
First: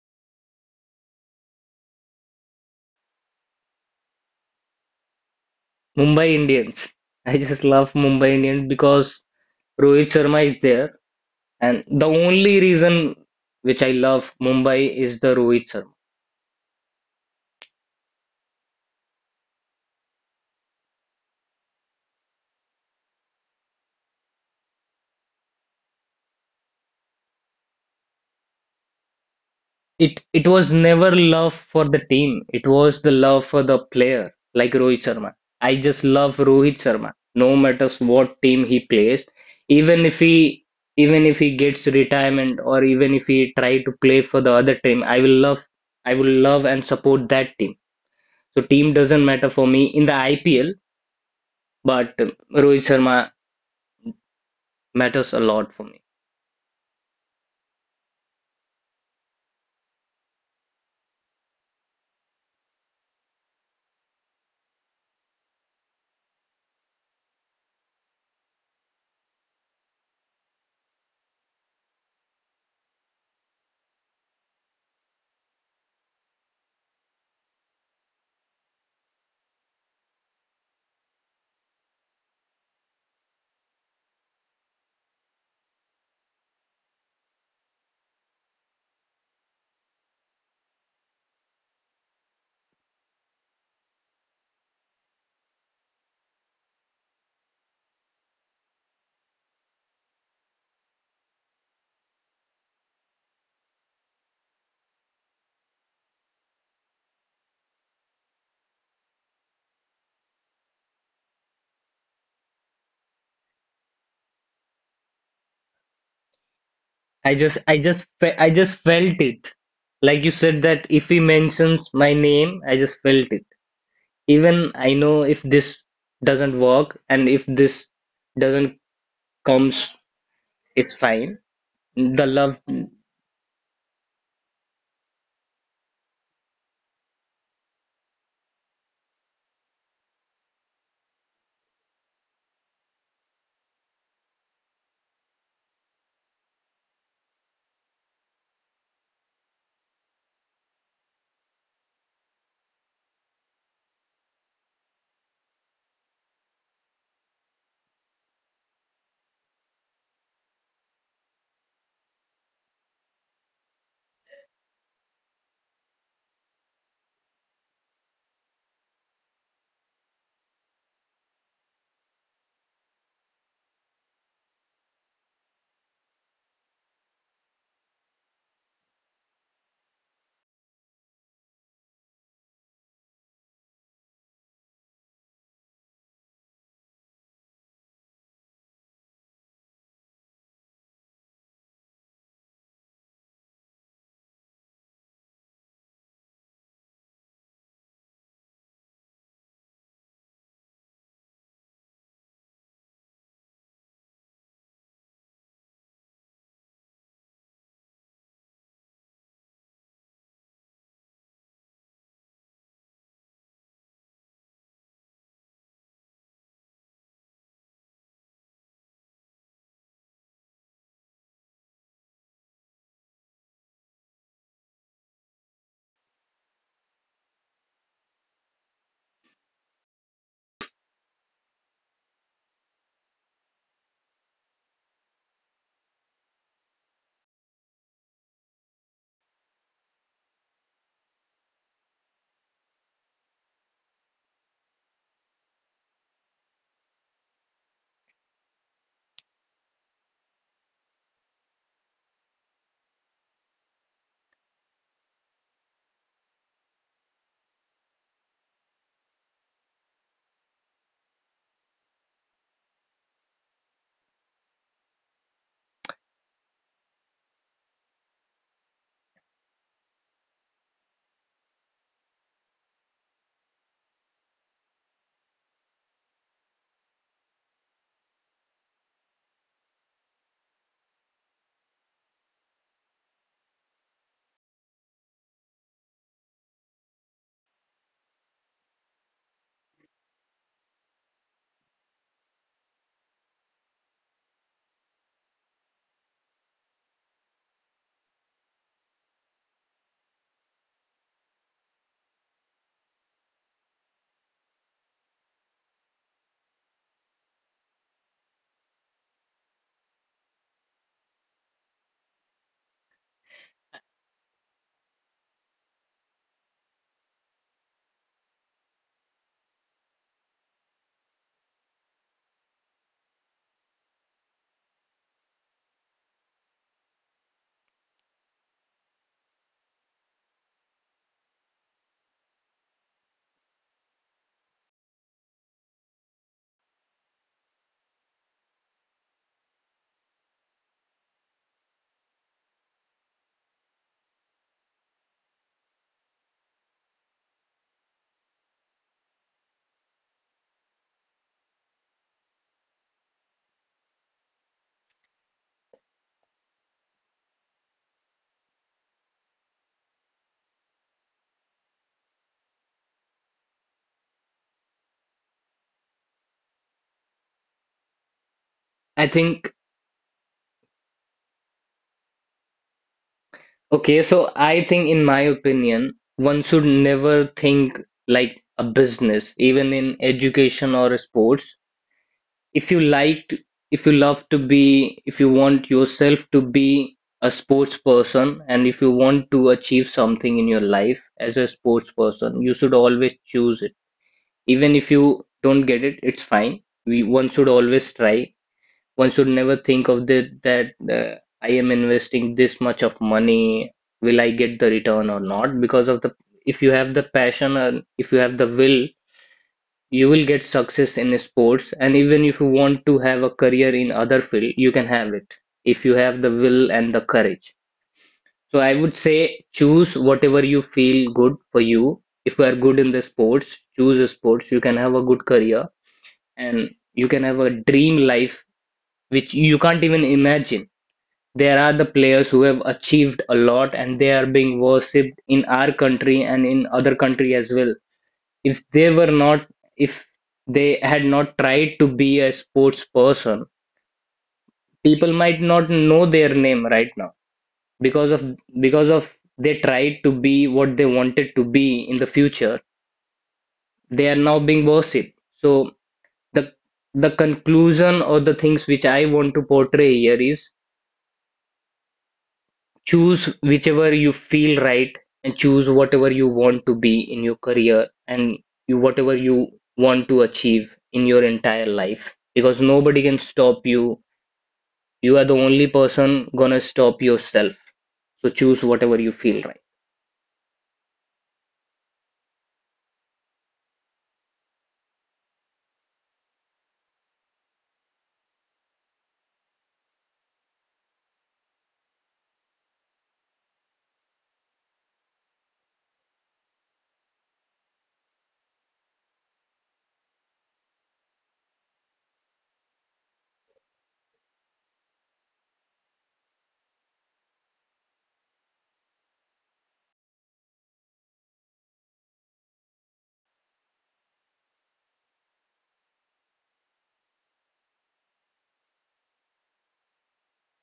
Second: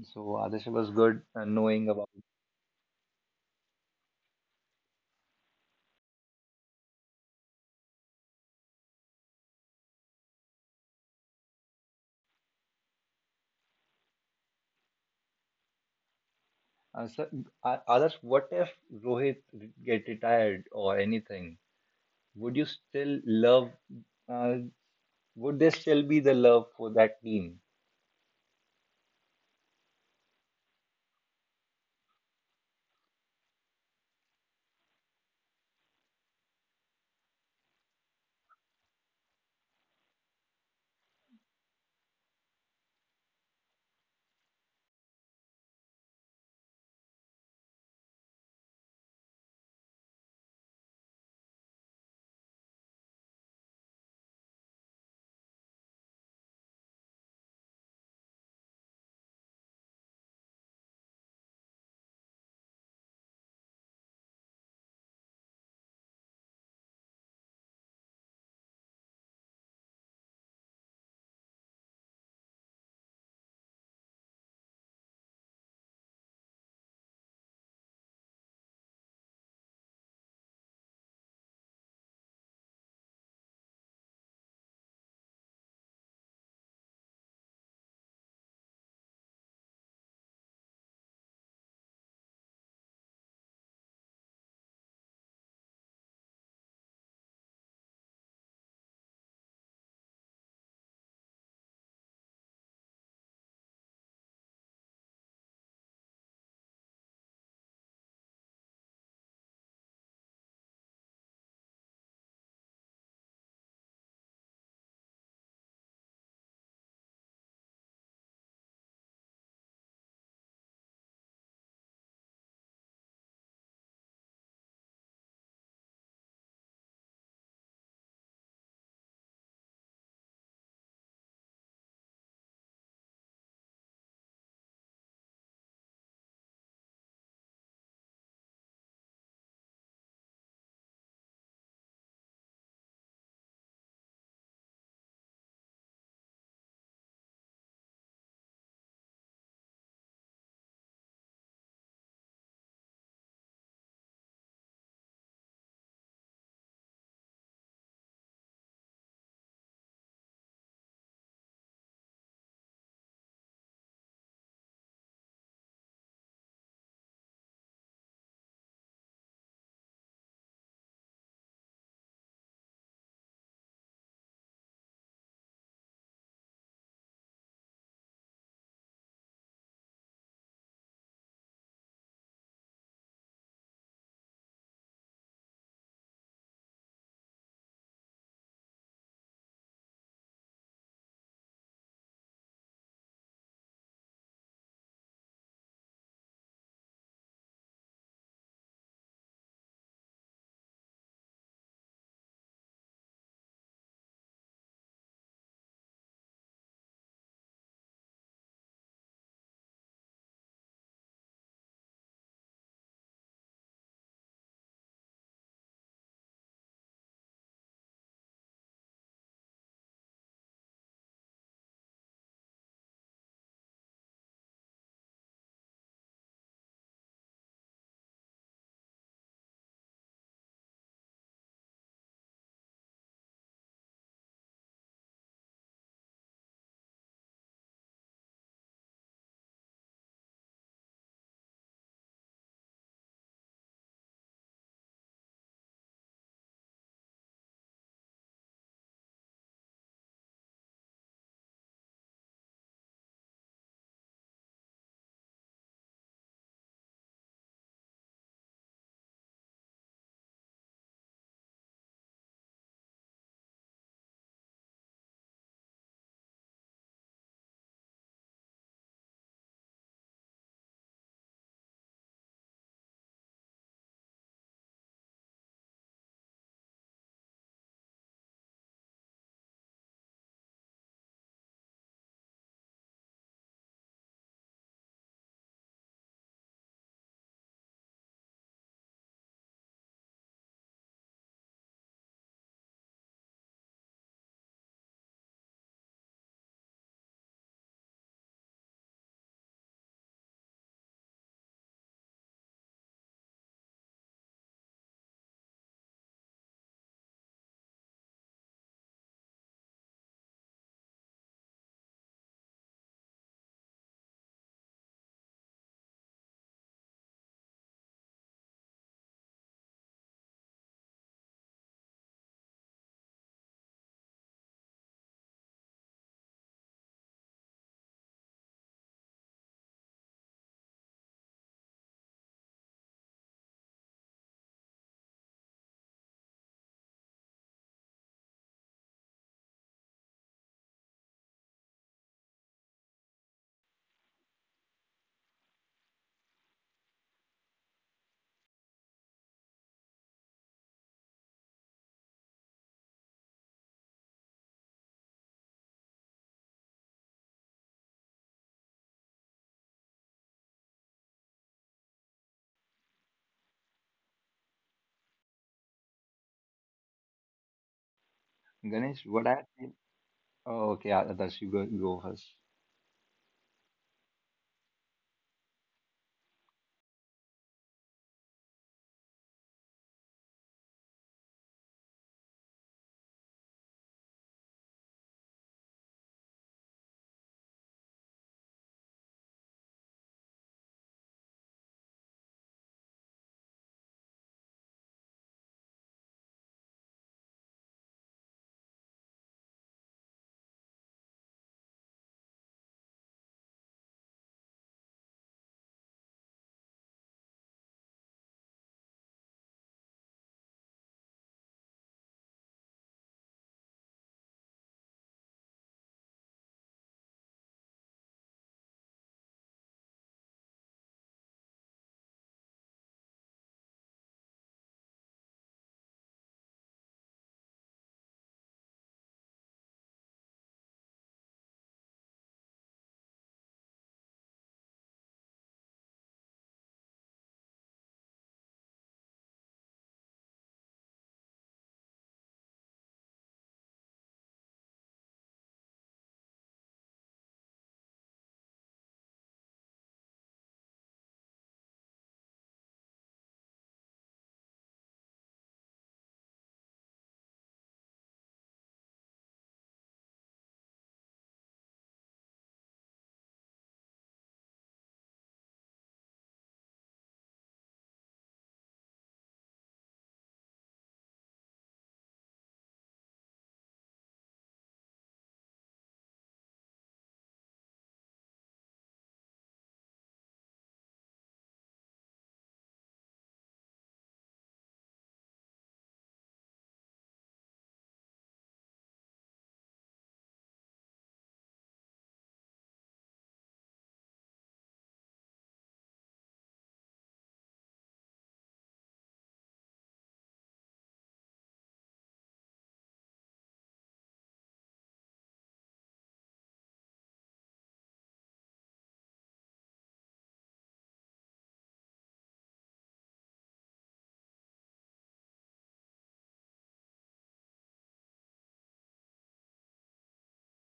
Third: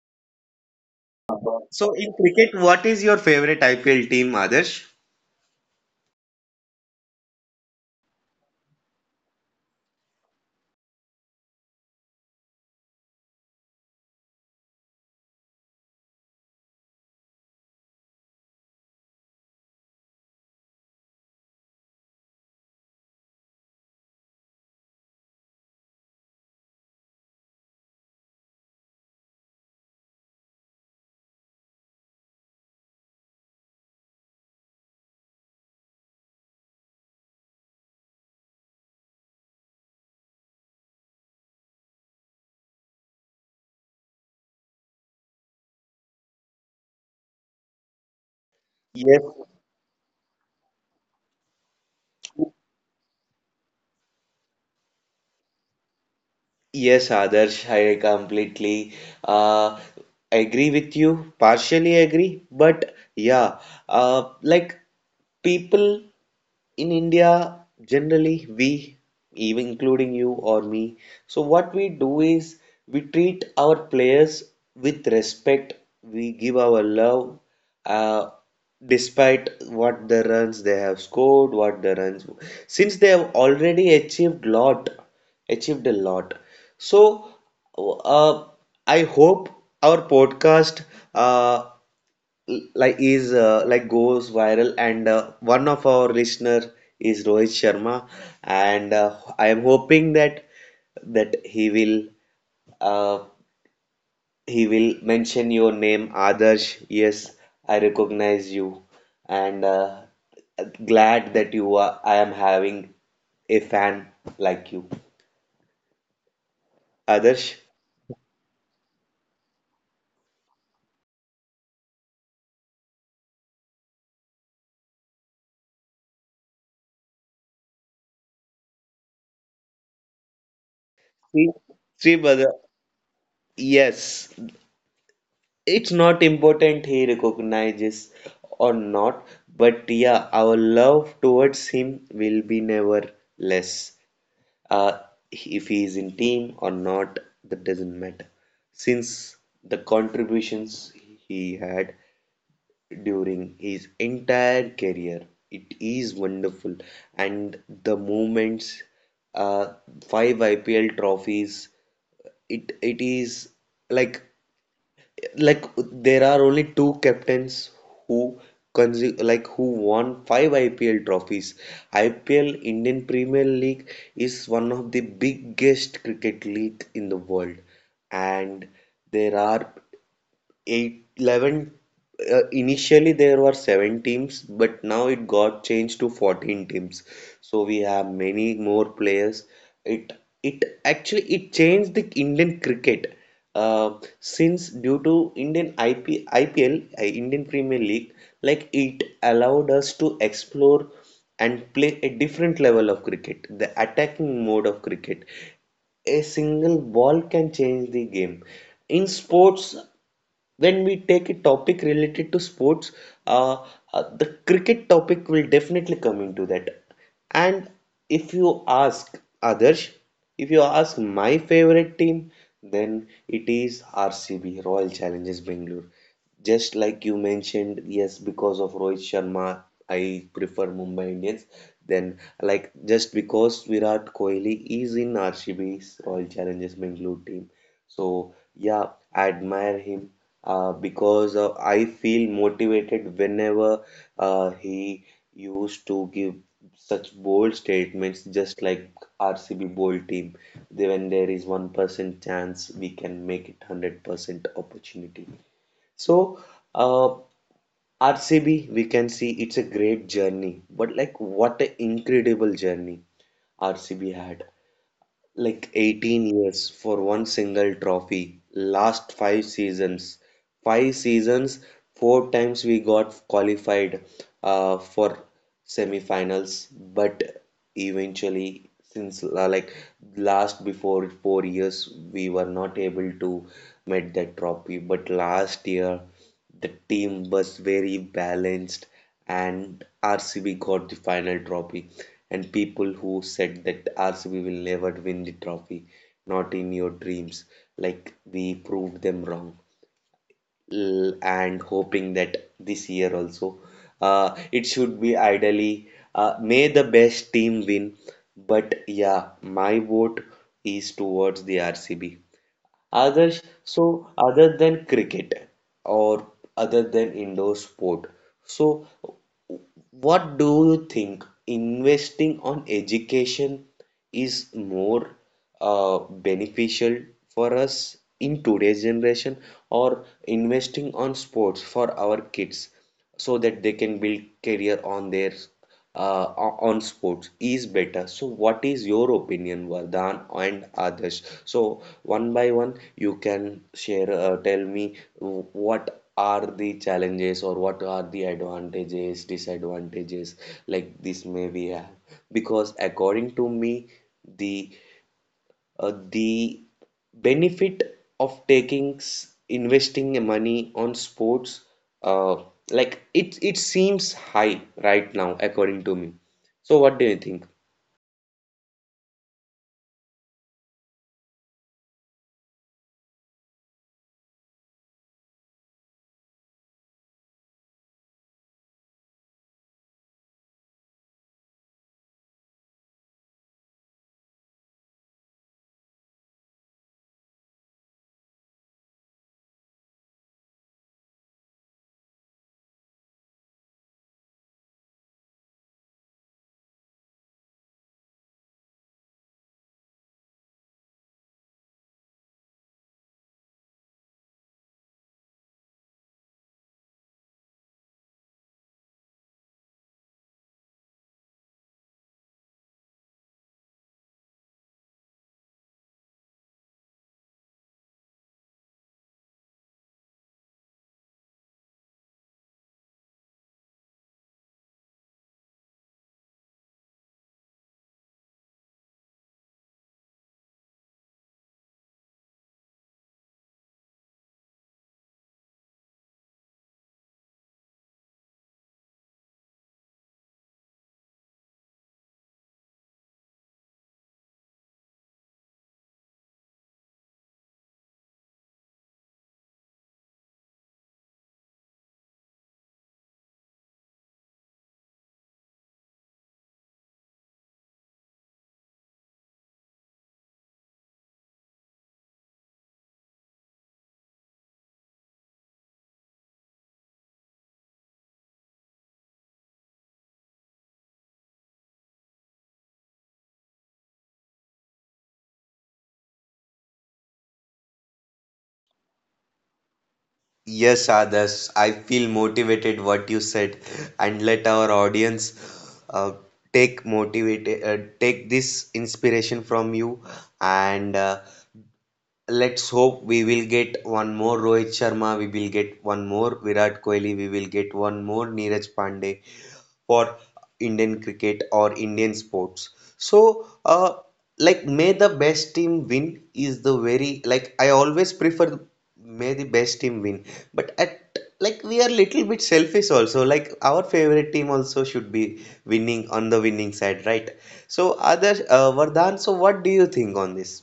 S2: So Adarsh, it was good knowing
S1: So,
S2: about.
S1: in cricket, what is your favorite IPL team, Adarsh?
S3: Mumbai Indians. I just love Mumbai Indians because Rohit Sharma is there, and the only reason which I love Mumbai is the Rohit Sharma.
S2: Uh, so Adarsh, what if Rohit get retired or anything? Would you still love? Uh, would there still be the love for that team?
S3: It was never love for the team. It was the love for the player, like Rohit Sharma. I just love Rohit Sharma, no matters what team he plays, even if he even if he gets retirement or even if he try to play for the other team, I will love and support that team. So team
S1: Yes,
S3: doesn't matter for me in the IPL. But Rohit Sharma matters a lot for me.
S1: yes, Adarsh, I completely uh, agree with you, partially agree, but yeah, like people in India, generally, we, even including you or me, so what we do is we treat our players with respect, we give our love, uh, despite what the runs they have scored, what the runs, since they have already achieved lot, achieved a lot. So, uh, I hope our podcast uh, like is like goes viral and one of our listener is Rohit Sharma, and I am hoping that that he will uh, he will mention your name, Adarsh. Yes, I recognize you, and glad that you are I am having a fan like you, Adarsh.
S3: I just felt it. Like you said that if he mentions my name, I just felt it. Even I know if this doesn't work and if this doesn't comes, it's fine.
S1: Sri Sri
S3: The
S1: Bada,
S3: love,
S1: yes, it's not important he recognizes or not, but yeah, our love towards him will be never less. Uh, if he is in team or not, that doesn't matter, since the contributions he had during his entire career, it is wonderful, and the moments, uh, five IPL trophies, it is like like there are only two captains who like who won five IPL trophies. IPL Indian Premier League, is one of the biggest cricket league in the world. And there are eight, 11, initially there were seven teams, but now it got changed to 14 teams, so we have many more players. It it actually it changed the Indian cricket, uh, since due to Indian IP, IPL, Indian Premier League, like it allowed us to explore and play a different level of cricket, the attacking mode of cricket. A single ball can change the game. In sports, when we take a topic related to sports, uh, the cricket topic will definitely come into that. And if you ask others, if you ask my favorite team, then it is RCB, Royal Challengers Bangalore. Just like you mentioned, yes, because of Rohit Sharma I prefer Mumbai Indians. Then like just because Virat Kohli is in RCB's Royal Challengers Bangalore team, so yeah, I admire him, because I feel motivated whenever he used to give such bold statements, just like RCB bold team. They, when there is 1% chance, we can make it 100% opportunity. So uh, RCB, we can see it's a great journey, but like what an incredible journey RCB had. Like 18 years for one single trophy. Last five seasons. Five seasons, four times we got qualified for semifinals. But eventually, since like last before 4 years, we were not able to met that trophy. But last year, the team was very balanced, and RCB got the final trophy. And people who said that RCB will never win the trophy, not in your dreams, like we proved them wrong. And hoping that this year also, it should be ideally, may the best team win. But yeah, my vote is towards the RCB. Others, so other than cricket or other than indoor sport, so what do you think, investing on education is more beneficial for us in today's generation, or investing on sports for our kids so that they can build career on their uh, on sports is better. So, what is your opinion, Vardhan and Adarsh? So, one by one, you can share, tell me what are the challenges or what are the advantages, disadvantages like this may we have. Because according to me, the the benefit of taking investing money on sports, uh, like it seems high right now according to me. So what do you think?
S2: Ganesh,
S3: I
S2: what I
S3: think.
S2: think- oh, okay, Adarsh, you go, go first.
S3: Okay, so I think in my opinion, one should never think like a business, even in education or sports. if you like if you love to be if you want yourself to be a sports person and if you want to achieve something in your life as a sports person, you should always choose it. Even if you don't get it, it's fine. We One should always try. One should never think of that, uh, I am investing this much of money, will I get the return or not? Because of the, if you have the passion and if you have the will, you will get success in sports. And even if you want to have a career in other field, you can have it if you have the will and the courage. So I would say choose whatever you feel good for you. If you are good in the sports, choose a sports. You can have a good career and you can have a dream life which you can't even imagine. There are the players who have achieved a lot and they are being worshipped in our country and in other country as well. if they were not if they had not tried to be a sports person, people might not know their name right now. because of because of, they tried to be what they wanted to be in the future, they are now being worshipped. So the the conclusion or the things which I want to portray here is, choose whichever you feel right and choose whatever you want to be in your career and you whatever you want to achieve in your entire life, because nobody can stop you. You are the only person gonna stop yourself. So choose whatever you feel right.
S1: Yes, Adas, I feel motivated what you said, and let our audience uh, take this inspiration from you, and let's hope we will get one more Rohit Sharma, we will get one more Virat Kohli, we will get one more Neeraj Pandey for Indian cricket or Indian sports. So, like, may the best team win is the very like I always prefer may the best team win, but at like we are little bit selfish also. Like our favorite team also should be winning on the winning side, right? So, other Vardhan, so what do you think on this?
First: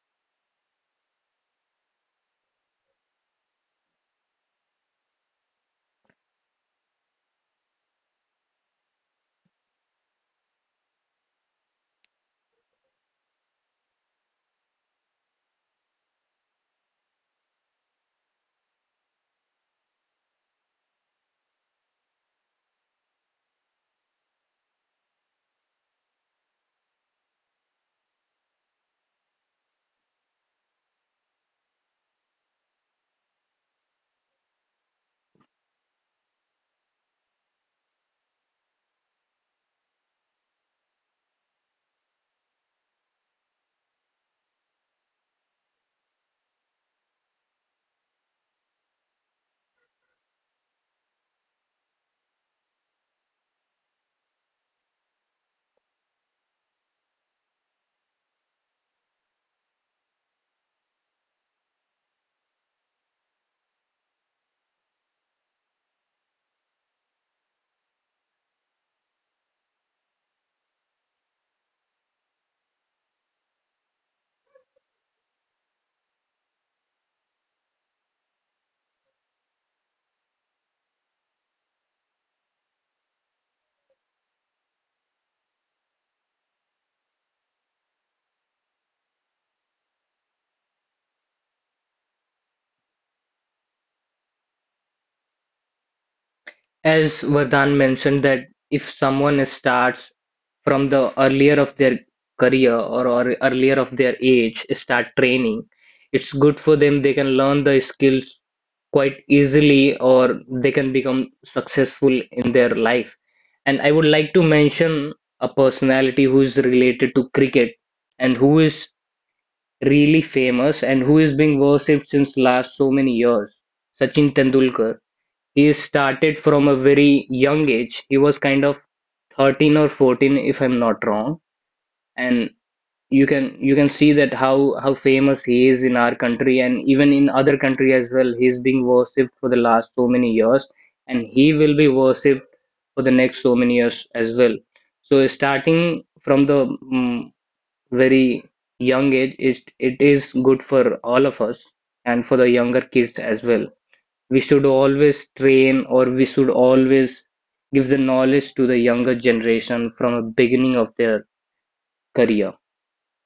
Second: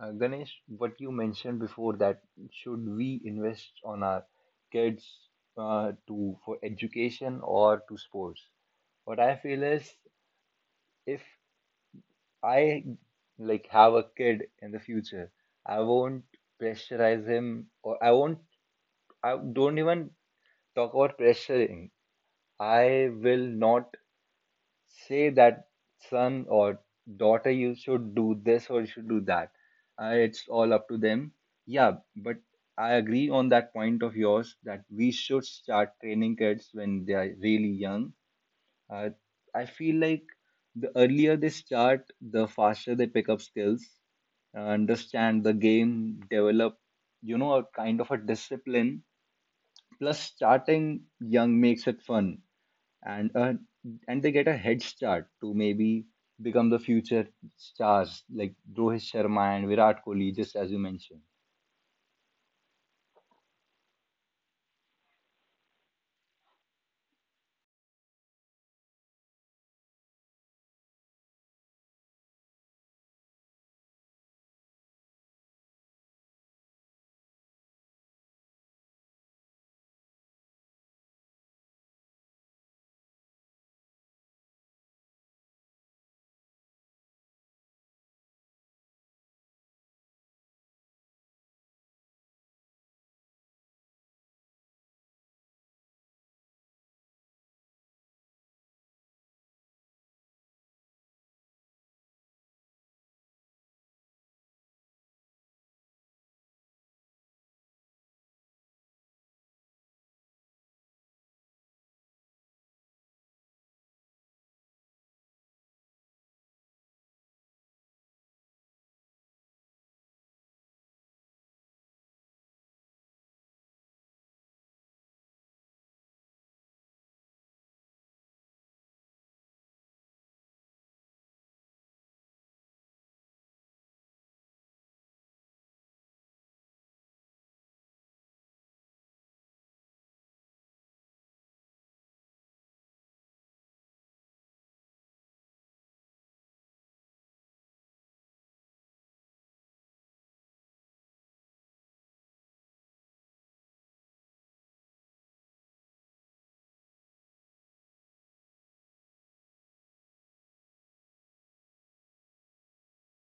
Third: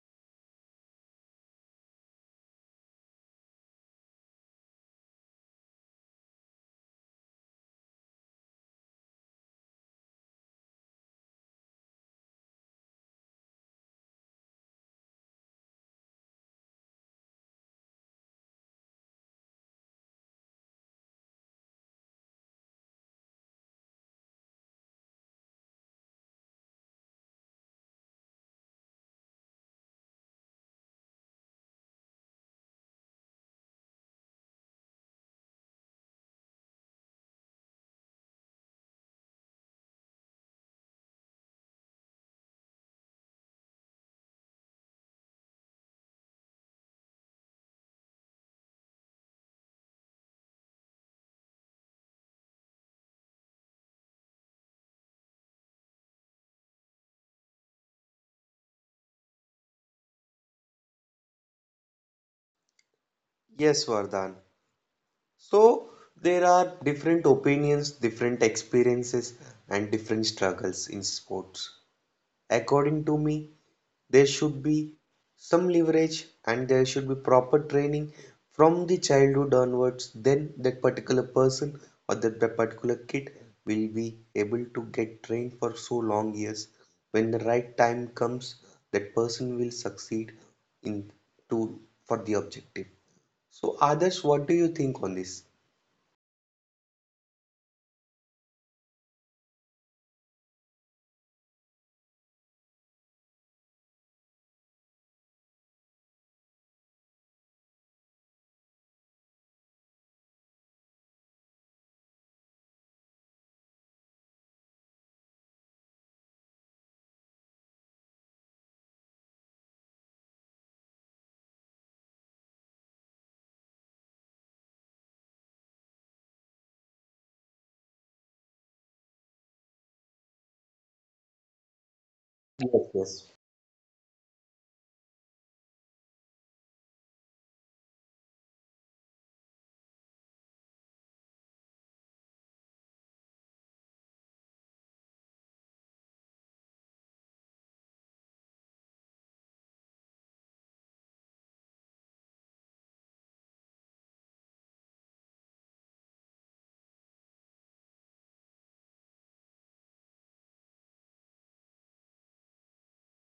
S2: Ganesh, what you mentioned before, that should we invest on our kids to for education or to sports? What I feel is, if I like have a kid in the future, I won't pressurize him, or I won't, I don't even talk about pressuring. I will not say that son or daughter, you should do this or you should do that. It's all up to them. Yeah. But I agree on that point of yours, that we should start training kids when they are really young. uh, I feel like the earlier they start, the faster they pick up skills, understand the game, develop, you know, a kind of a discipline. Plus starting young makes it fun, and uh, and they get a head start to maybe become the future stars like Rohit Sharma and Virat Kohli, just as you mentioned.
S1: Yes, Vardhan. So there are different opinions, different experiences, and different struggles in sports. According to me, there should be some leverage and there should be proper training from the childhood onwards. Then that particular person or that particular kid will be able to get trained for so long years. When the right time comes, that person will succeed in to for the objective. So, others, what do you think on this?
S3: As Vardhan mentioned, that if someone starts from the earlier of their career, or earlier of their age start training, it's good for them. They can learn the skills quite easily or they can become successful in their life. And I would like to mention a personality who is related to cricket and who is really famous and who is being worshipped since last so many years, Sachin Tendulkar. He started from a very young age. He was kind of 13 or 14, if I'm not wrong. And
S1: Yes,
S3: you
S1: yes.
S3: can you can see that how famous he is in our country and even in other country as well. He's being worshipped for the last so many years and he will be worshipped for the next so many years as well. So starting from the very young age, it is good for all of us and for the younger kids as well. We should always train or we should always give the knowledge to the younger generation from the beginning of their career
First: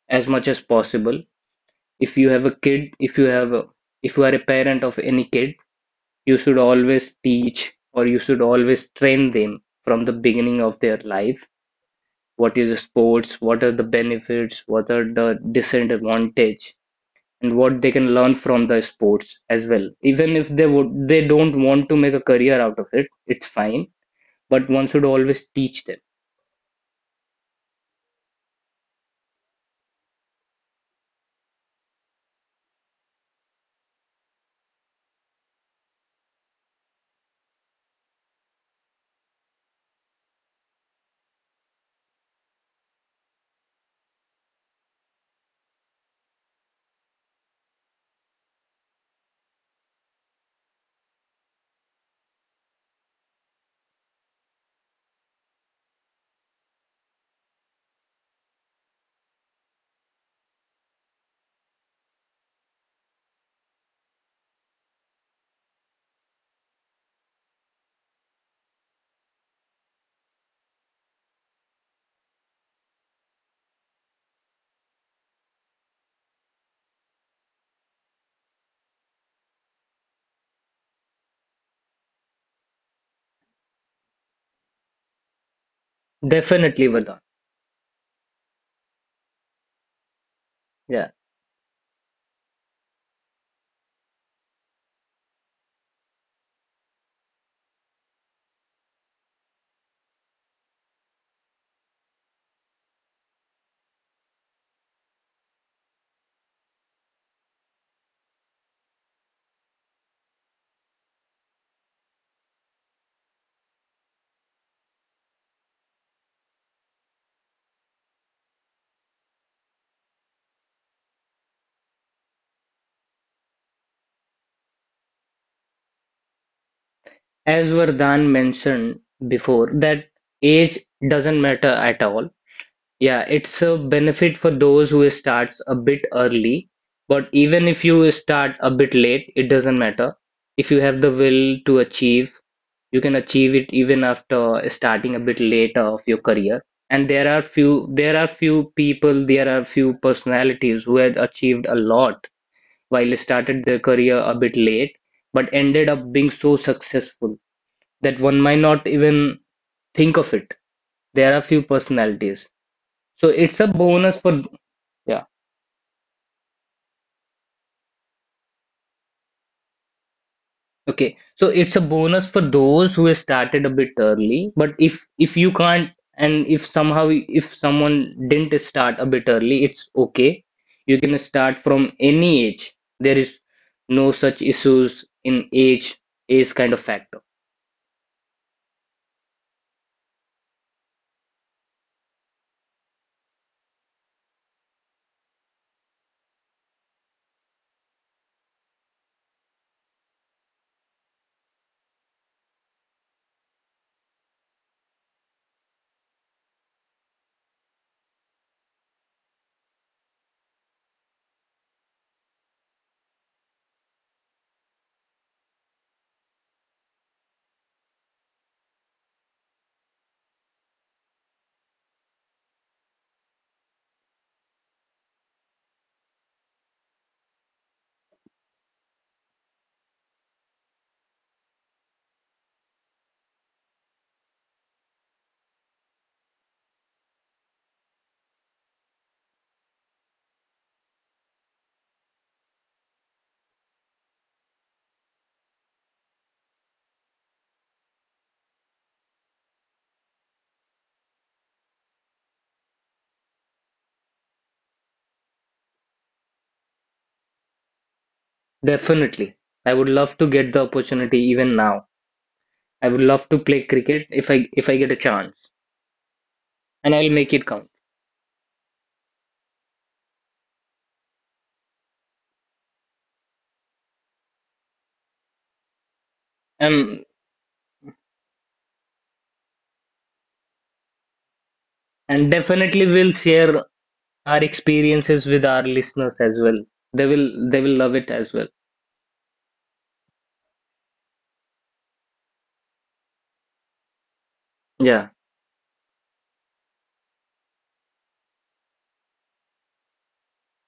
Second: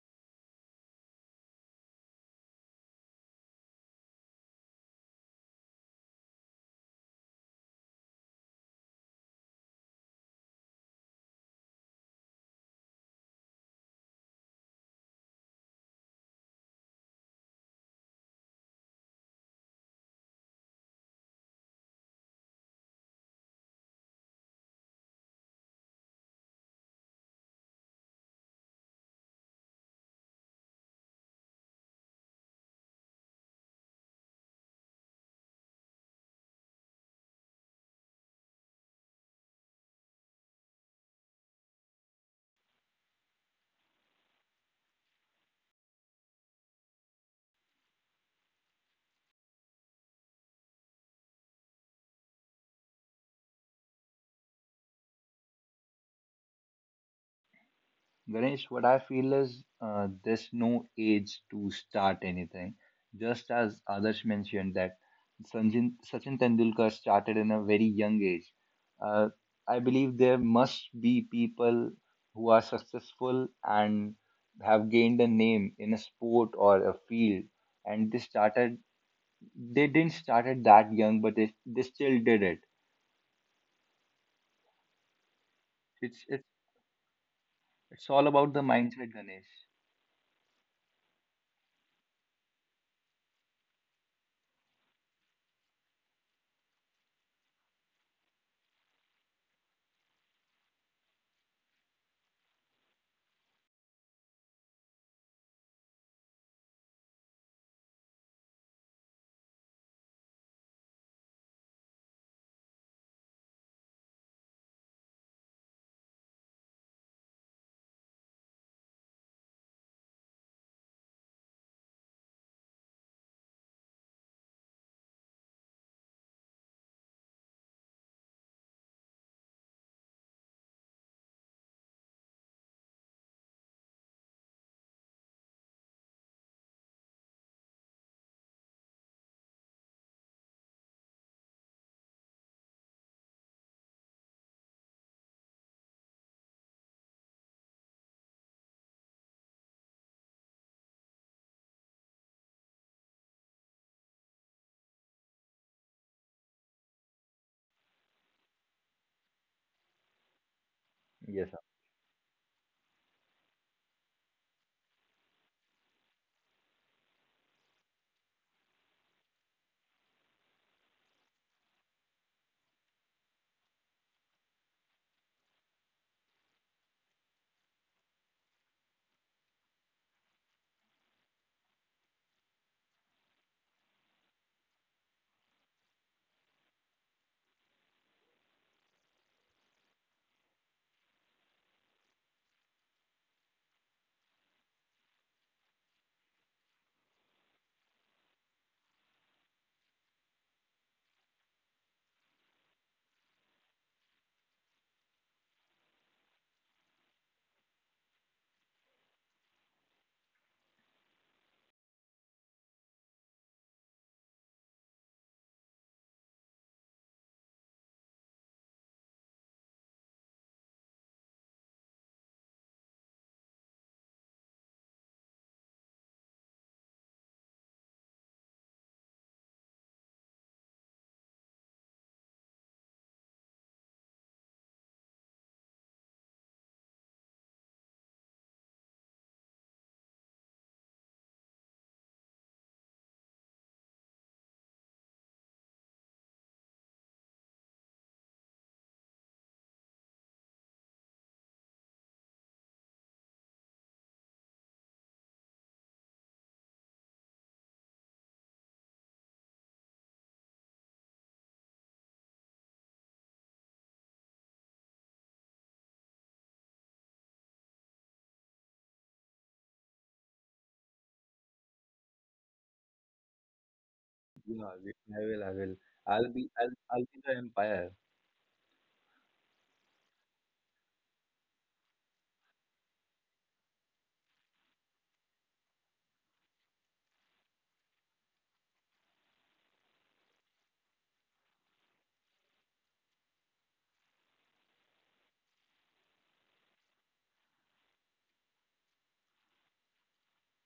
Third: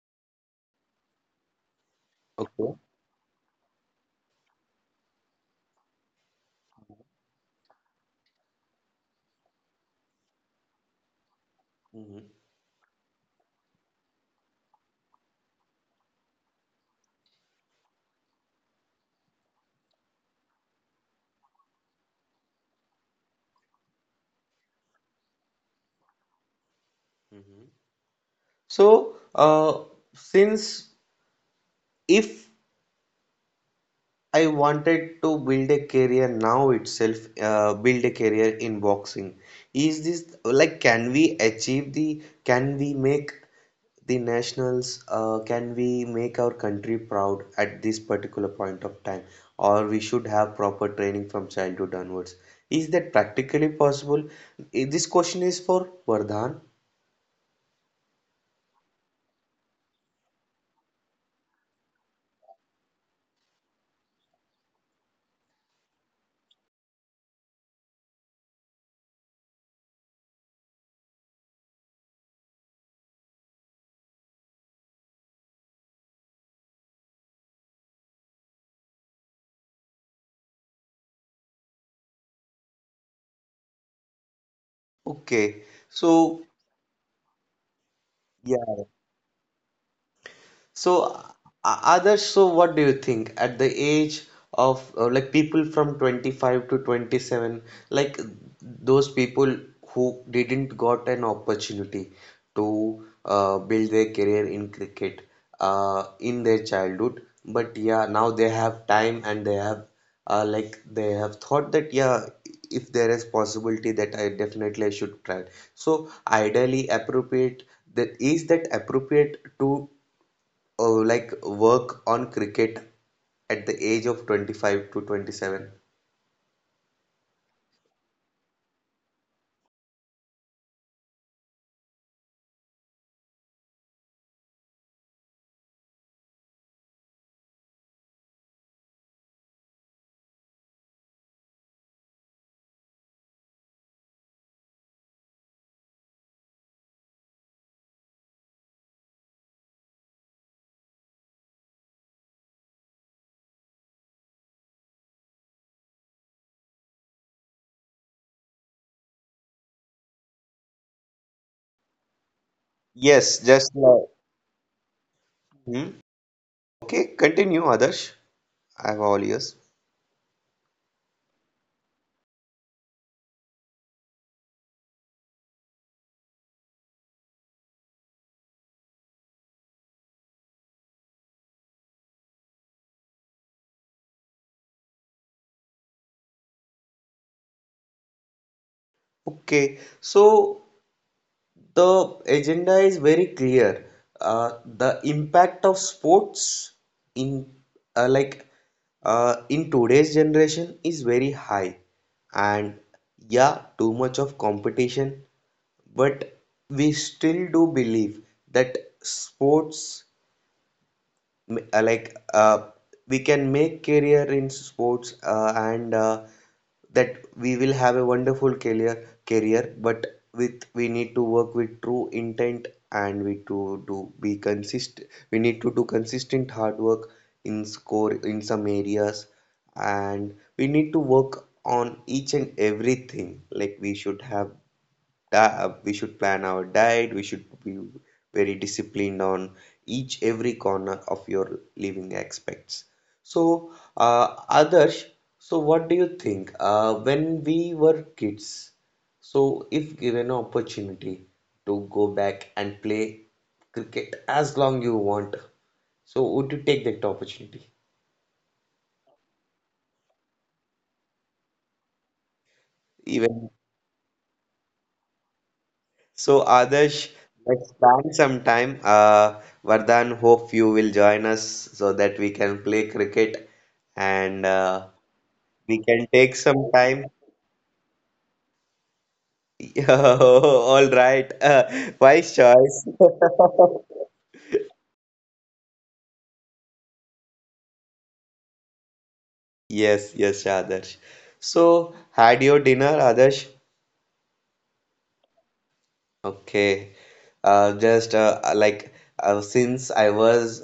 S3: as much as possible. If you have a
S1: Okay.
S3: kid If you are a parent of any kid, you should always teach or you should always train them from the beginning of their life.
S1: Mm-hmm.
S3: What is sports, what are the benefits, what are the disadvantage, and what they can learn from the sports as well. Even if they don't want to make a career out of it, it's fine, but one should always teach them.
S1: Mm-hmm. So, since if I wanted to build a career now itself, build a career in boxing, is this like can we achieve the, can we make the nationals, can we make our country proud at this particular point of time, or we should have proper training from childhood onwards? Is that practically possible? This question is for Vardhan.
S2: Ganesh, what I feel is there's no age to start anything. Just as others mentioned that Sachin Tendulkar started in a very young age. Uh, I believe there must be people who are successful and have gained a name in a sport or a field, and they didn't start it that young, but they still did it.
S1: Okay,
S2: It's it's
S1: so
S3: Definitely, Vardhan.
S2: it's all about the
S1: yeah.
S2: mindset, Ganesh.
S1: So,
S3: Yeah,
S1: others, so what do you think at the age of like people from 25 to 27, like those people who didn't got an opportunity to build their career in cricket in their childhood, but yeah, now they have time and they have like they have thought that yeah, if there is possibility that I definitely I should try. So, ideally appropriate, that is that appropriate to oh, like work on cricket at the age of 25 to 27.
S3: as Vardhan mentioned before that age doesn't matter at all. Yeah, it's a benefit for those who starts a bit early, but even if you start a bit late, it doesn't matter. If you have the will to achieve, you can achieve it even after starting a bit later of your career. And there are few people, there are few personalities who had achieved a lot while started their career a bit late, but ended up being so successful that one might not even think of it. There are
S2: Yes, sir.
S3: few personalities. So
S1: Yes,
S3: it's a
S1: just like.
S3: bonus for, yeah.
S1: Hmm? Okay, continue, Adarsh. I have all ears.
S3: Okay. So it's a bonus for those who have started a bit early. But if you can't and if somehow if someone didn't start a bit early, it's okay. You can start from any age. There is no such issues in age kind of factor.
S1: Okay, so the agenda is very clear. The impact of sports in, uh, like in today's generation is very high, and yeah, too much of competition, but we still do believe that sports, uh, like uh, we can make career in sports, and that we will have a wonderful career, but with we need to work with true intent, and we need to do consistent hard work in score in some areas. And we need to work on each and everything, like we should have we should plan our diet. We should be very disciplined on each every corner of your living aspects. So others, so what do you think when we were kids, so if given an opportunity to go back and play cricket as long you want, so would you take that opportunity
S3: Definitely. I would love to get the opportunity even now. I would love to
S1: even?
S3: play cricket if I get a chance.
S1: So,
S3: And I'll
S1: Adarsh,
S3: make it count.
S1: let's plan some time. Vardhan, hope you will join us so that we can play cricket, and
S2: Yeah,
S1: uh,
S2: I will, I will.
S1: we can take some
S3: Um
S2: I'll
S1: time.
S2: be the empire.
S1: [laughs] All right,
S3: and
S1: wise
S3: definitely
S1: choice.
S3: we'll share
S1: [laughs]
S3: our experiences with our listeners as well. They will love it as well.
S1: Yes, yes, Adarsh. So, had your dinner, Adarsh?
S3: Yeah.
S1: Okay. Just since I was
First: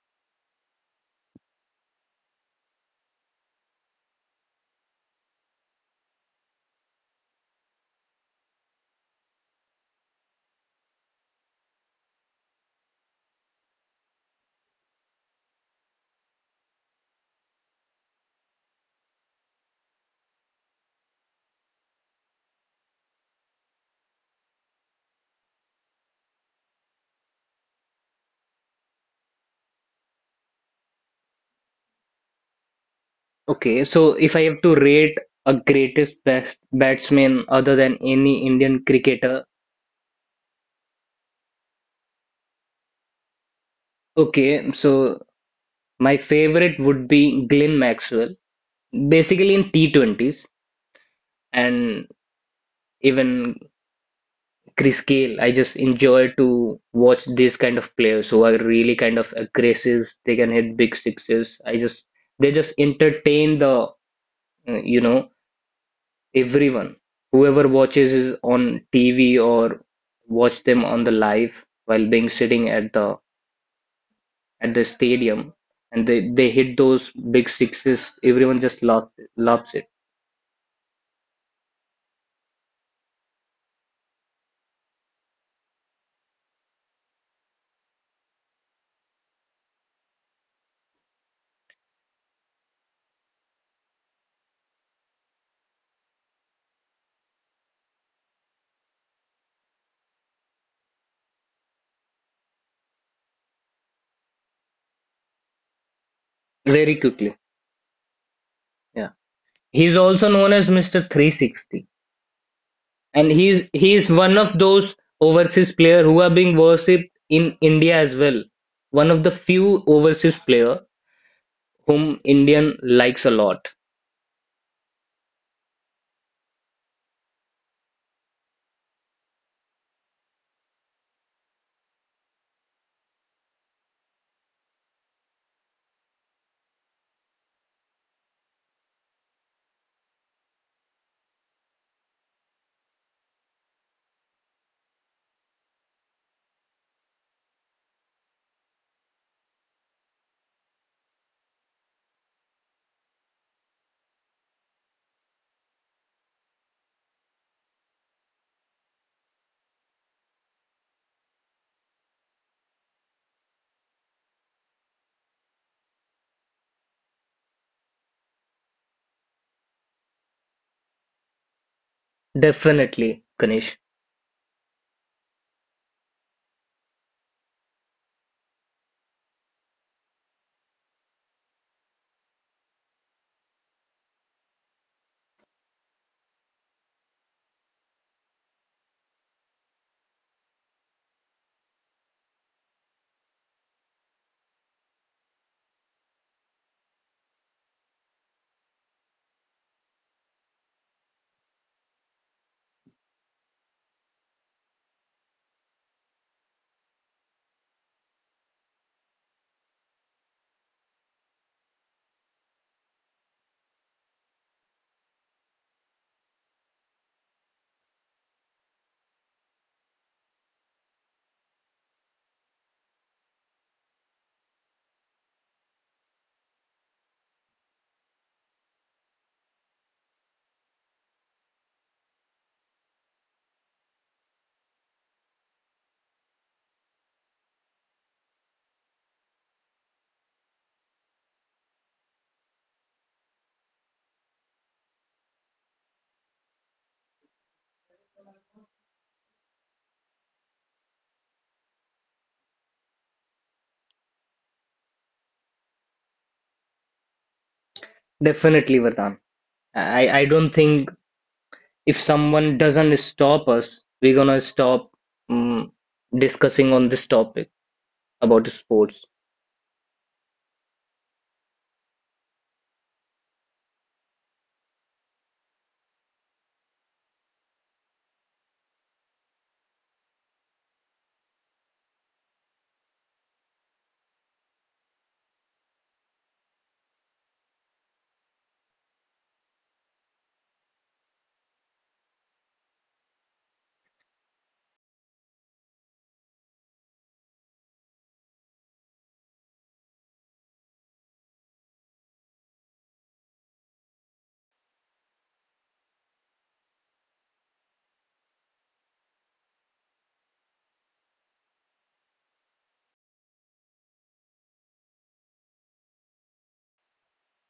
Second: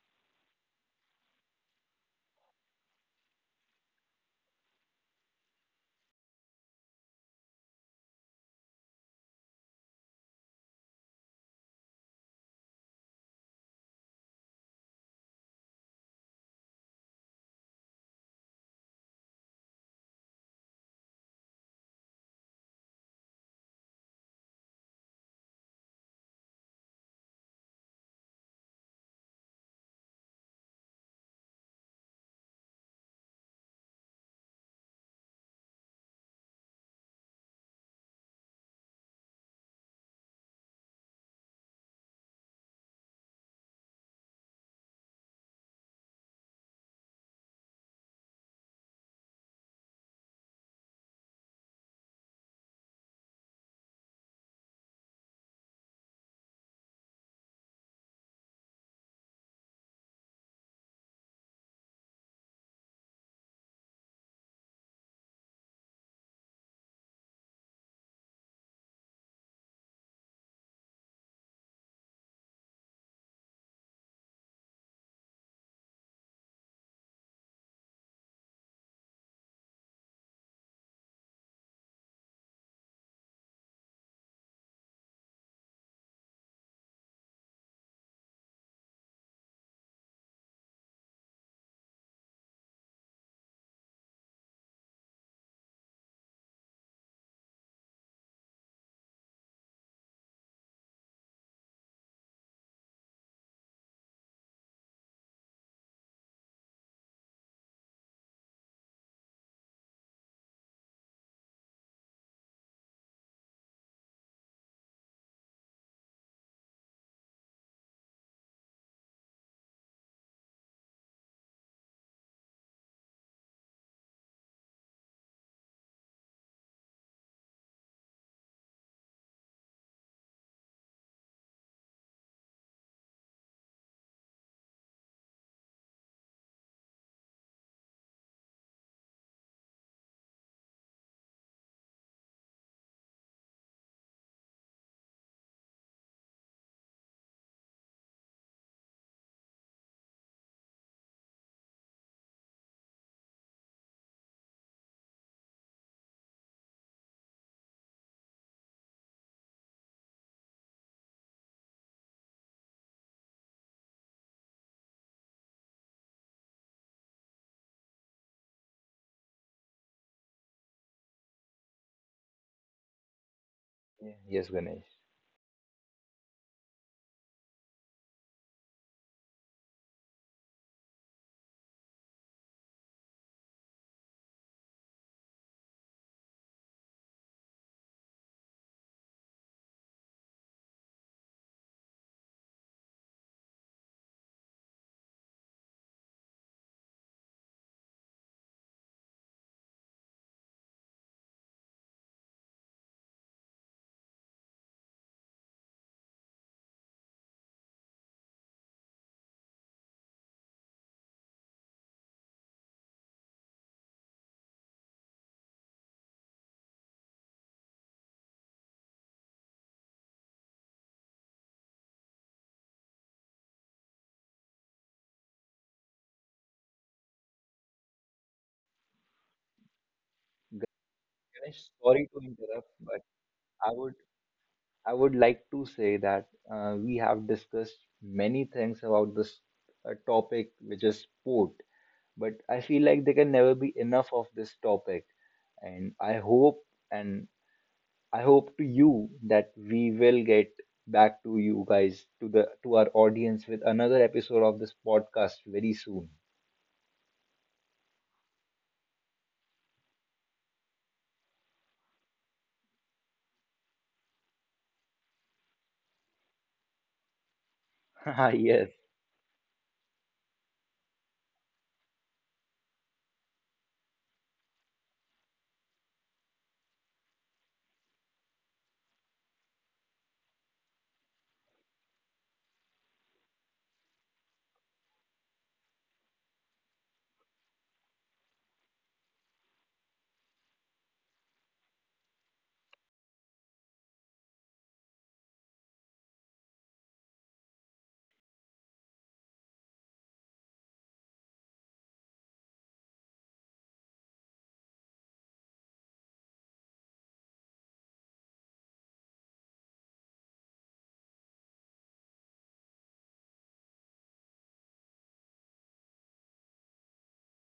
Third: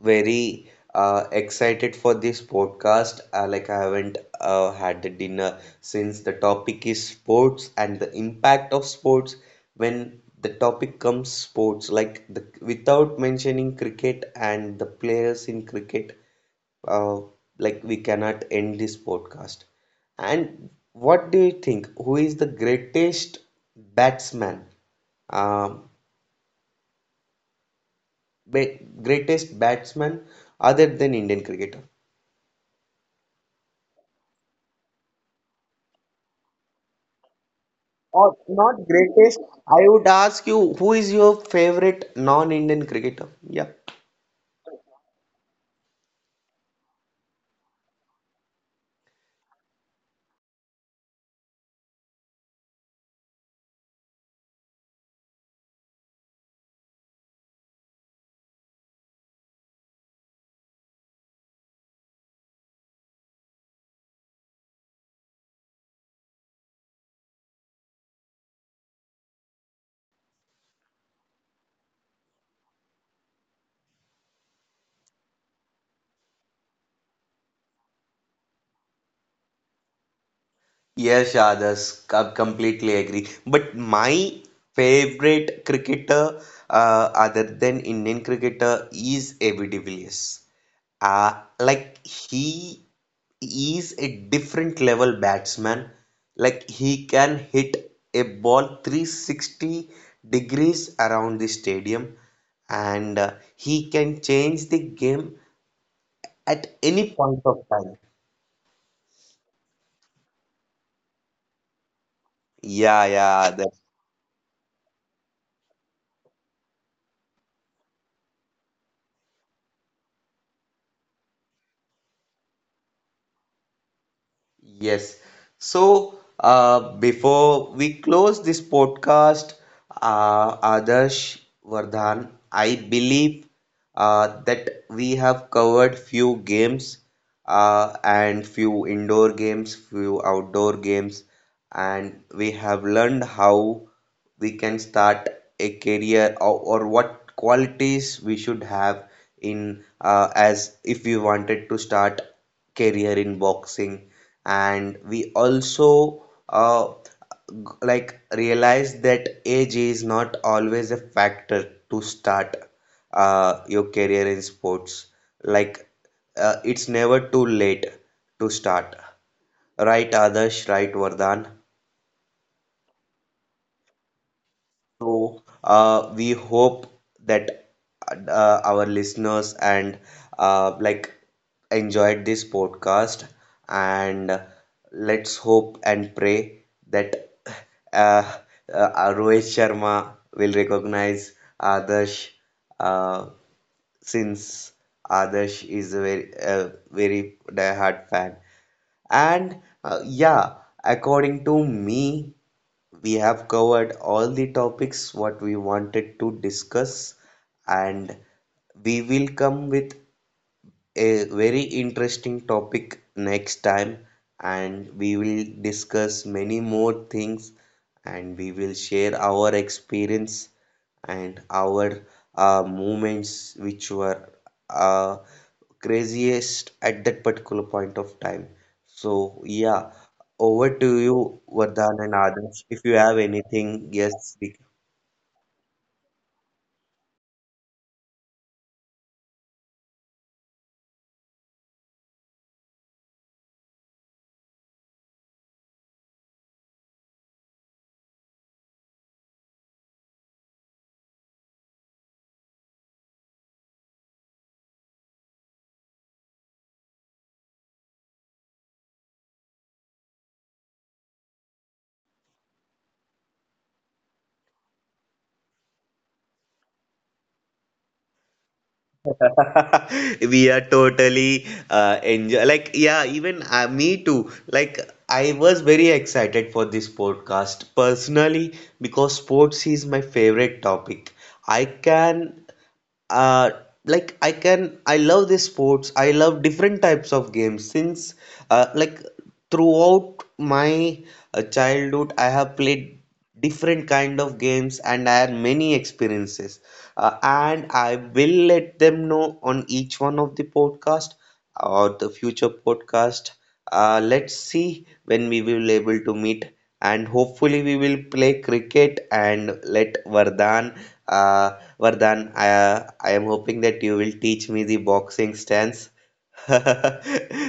S1: very excited for this podcast. Like I haven't had the dinner since the topic is sports and the impact of sports. When the topic comes sports, like the, without mentioning cricket and the players in cricket, uh, like we cannot end this podcast. And what do you think? Who is the greatest batsman? Um ba- Greatest batsman other than Indian cricketer?
S3: Okay. So if I have to rate a greatest best batsman other than
S1: Or
S3: any
S1: not
S3: Indian
S1: greatest,
S3: cricketer,
S1: I would ask you, who is your favorite non-Indian cricketer? Yeah.
S3: okay. So my favorite would be Glenn Maxwell, basically in T20s, and even Chris Gayle. I just enjoy to watch these kind of players who are really kind of aggressive. They can hit big sixes. I just They just entertain the you know, everyone, whoever watches is on TV or watch them on the live while being sitting at the stadium, and they hit those big sixes. Everyone just loves it
S1: Yes, Adas, I completely agree. But my favorite cricketer, other than Indian cricketer, is AB de Villiers. Uh, like he is a different level batsman. Like he can hit a ball 360 degrees around the stadium, and he can change the game at
S3: very
S1: any
S3: quickly.
S1: point of time.
S3: Yeah, he's also known as Mr. 360,
S1: Yeah,
S3: and
S1: yeah, Adas.
S3: he's one of those overseas player who are being worshipped in India as well. One of the few overseas player whom Indian likes a lot.
S1: Yes. So, before we close this podcast, Adarsh, Vardhan, I believe that we have covered few games, and few indoor games, few outdoor games, and we have learned how we can start a career, or what qualities we should have in, as if we wanted to start career in boxing, and we also uh, like realize that age is not always a factor to start your career in sports, like it's never too late to start, right Adarsh, right Vardhan?
S3: Definitely, Ganesh.
S2: Yeah, yes, Ganesh.
S1: So, we hope that our listeners and like enjoyed this podcast, and let's hope and pray that uh, uh, Rohit Sharma will recognize Adarsh, uh, since Adarsh is a very diehard fan. And yeah, according to me, we have covered all the topics what we wanted to discuss, and we will come with a very interesting topic next time, and we will discuss many more things, and we will share our experience and our moments which were uh, craziest at that particular point of time. So, yeah, over to you,
S2: Ganesh,
S1: Vardhan
S2: sorry
S1: and
S2: to
S1: Adarsh.
S2: interrupt,
S1: If you
S2: but
S1: have
S2: I
S1: anything,
S2: would,
S1: yes, we.
S2: I would like to say that we have discussed many things about this topic, which is sport. But I feel like there can never be enough of this topic, and and I hope to you that we will get back to you guys, to the to our audience, with another episode of this podcast very soon.
S3: Definitely, Vardhan. I don't think if someone doesn't stop us, we're gonna stop um, discussing on this topic
S2: [laughs]
S3: about
S2: Yes,
S3: sports.
S1: [laughs] We are totally enjoy, like yeah, even me too, like I was very excited for this podcast personally, because sports is my favorite topic. I can uh I love this sports, I love different types of games since like throughout my childhood I have played different kind of games, and I had many experiences. And I will let them know on each one of the podcast or the future podcast. Let's see when we will able to meet, and hopefully we will play cricket and let Vardhan, uh, I am hoping that you will teach me the boxing stance [laughs]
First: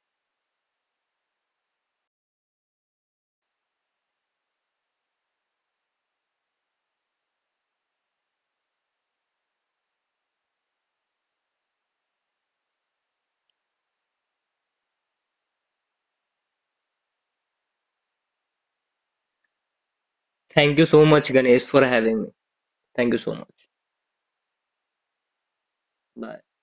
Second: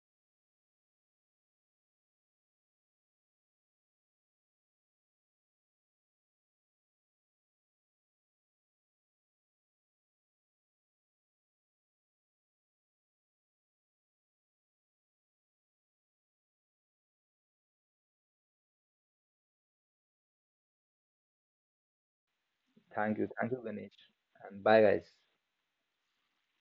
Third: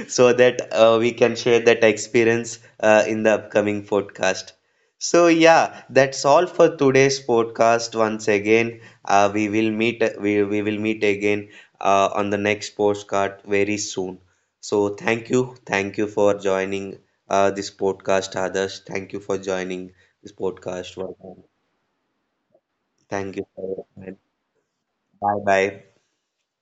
S1: so that we can share that experience in the upcoming podcast. So yeah, that's all for today's podcast once again. We will meet we will meet again on the next postcard very soon. So, thank you. Thank you for joining this podcast, Others. Thank you for joining this
S3: Thank you
S1: podcast.
S3: so much,
S1: Welcome.
S3: Ganesh, for having me. Thank you so
S1: Thank you
S2: thank you,
S1: for
S3: much.
S1: your
S2: Ganesh,
S1: time.
S2: and bye, guys.
S1: Bye bye.
S3: Bye.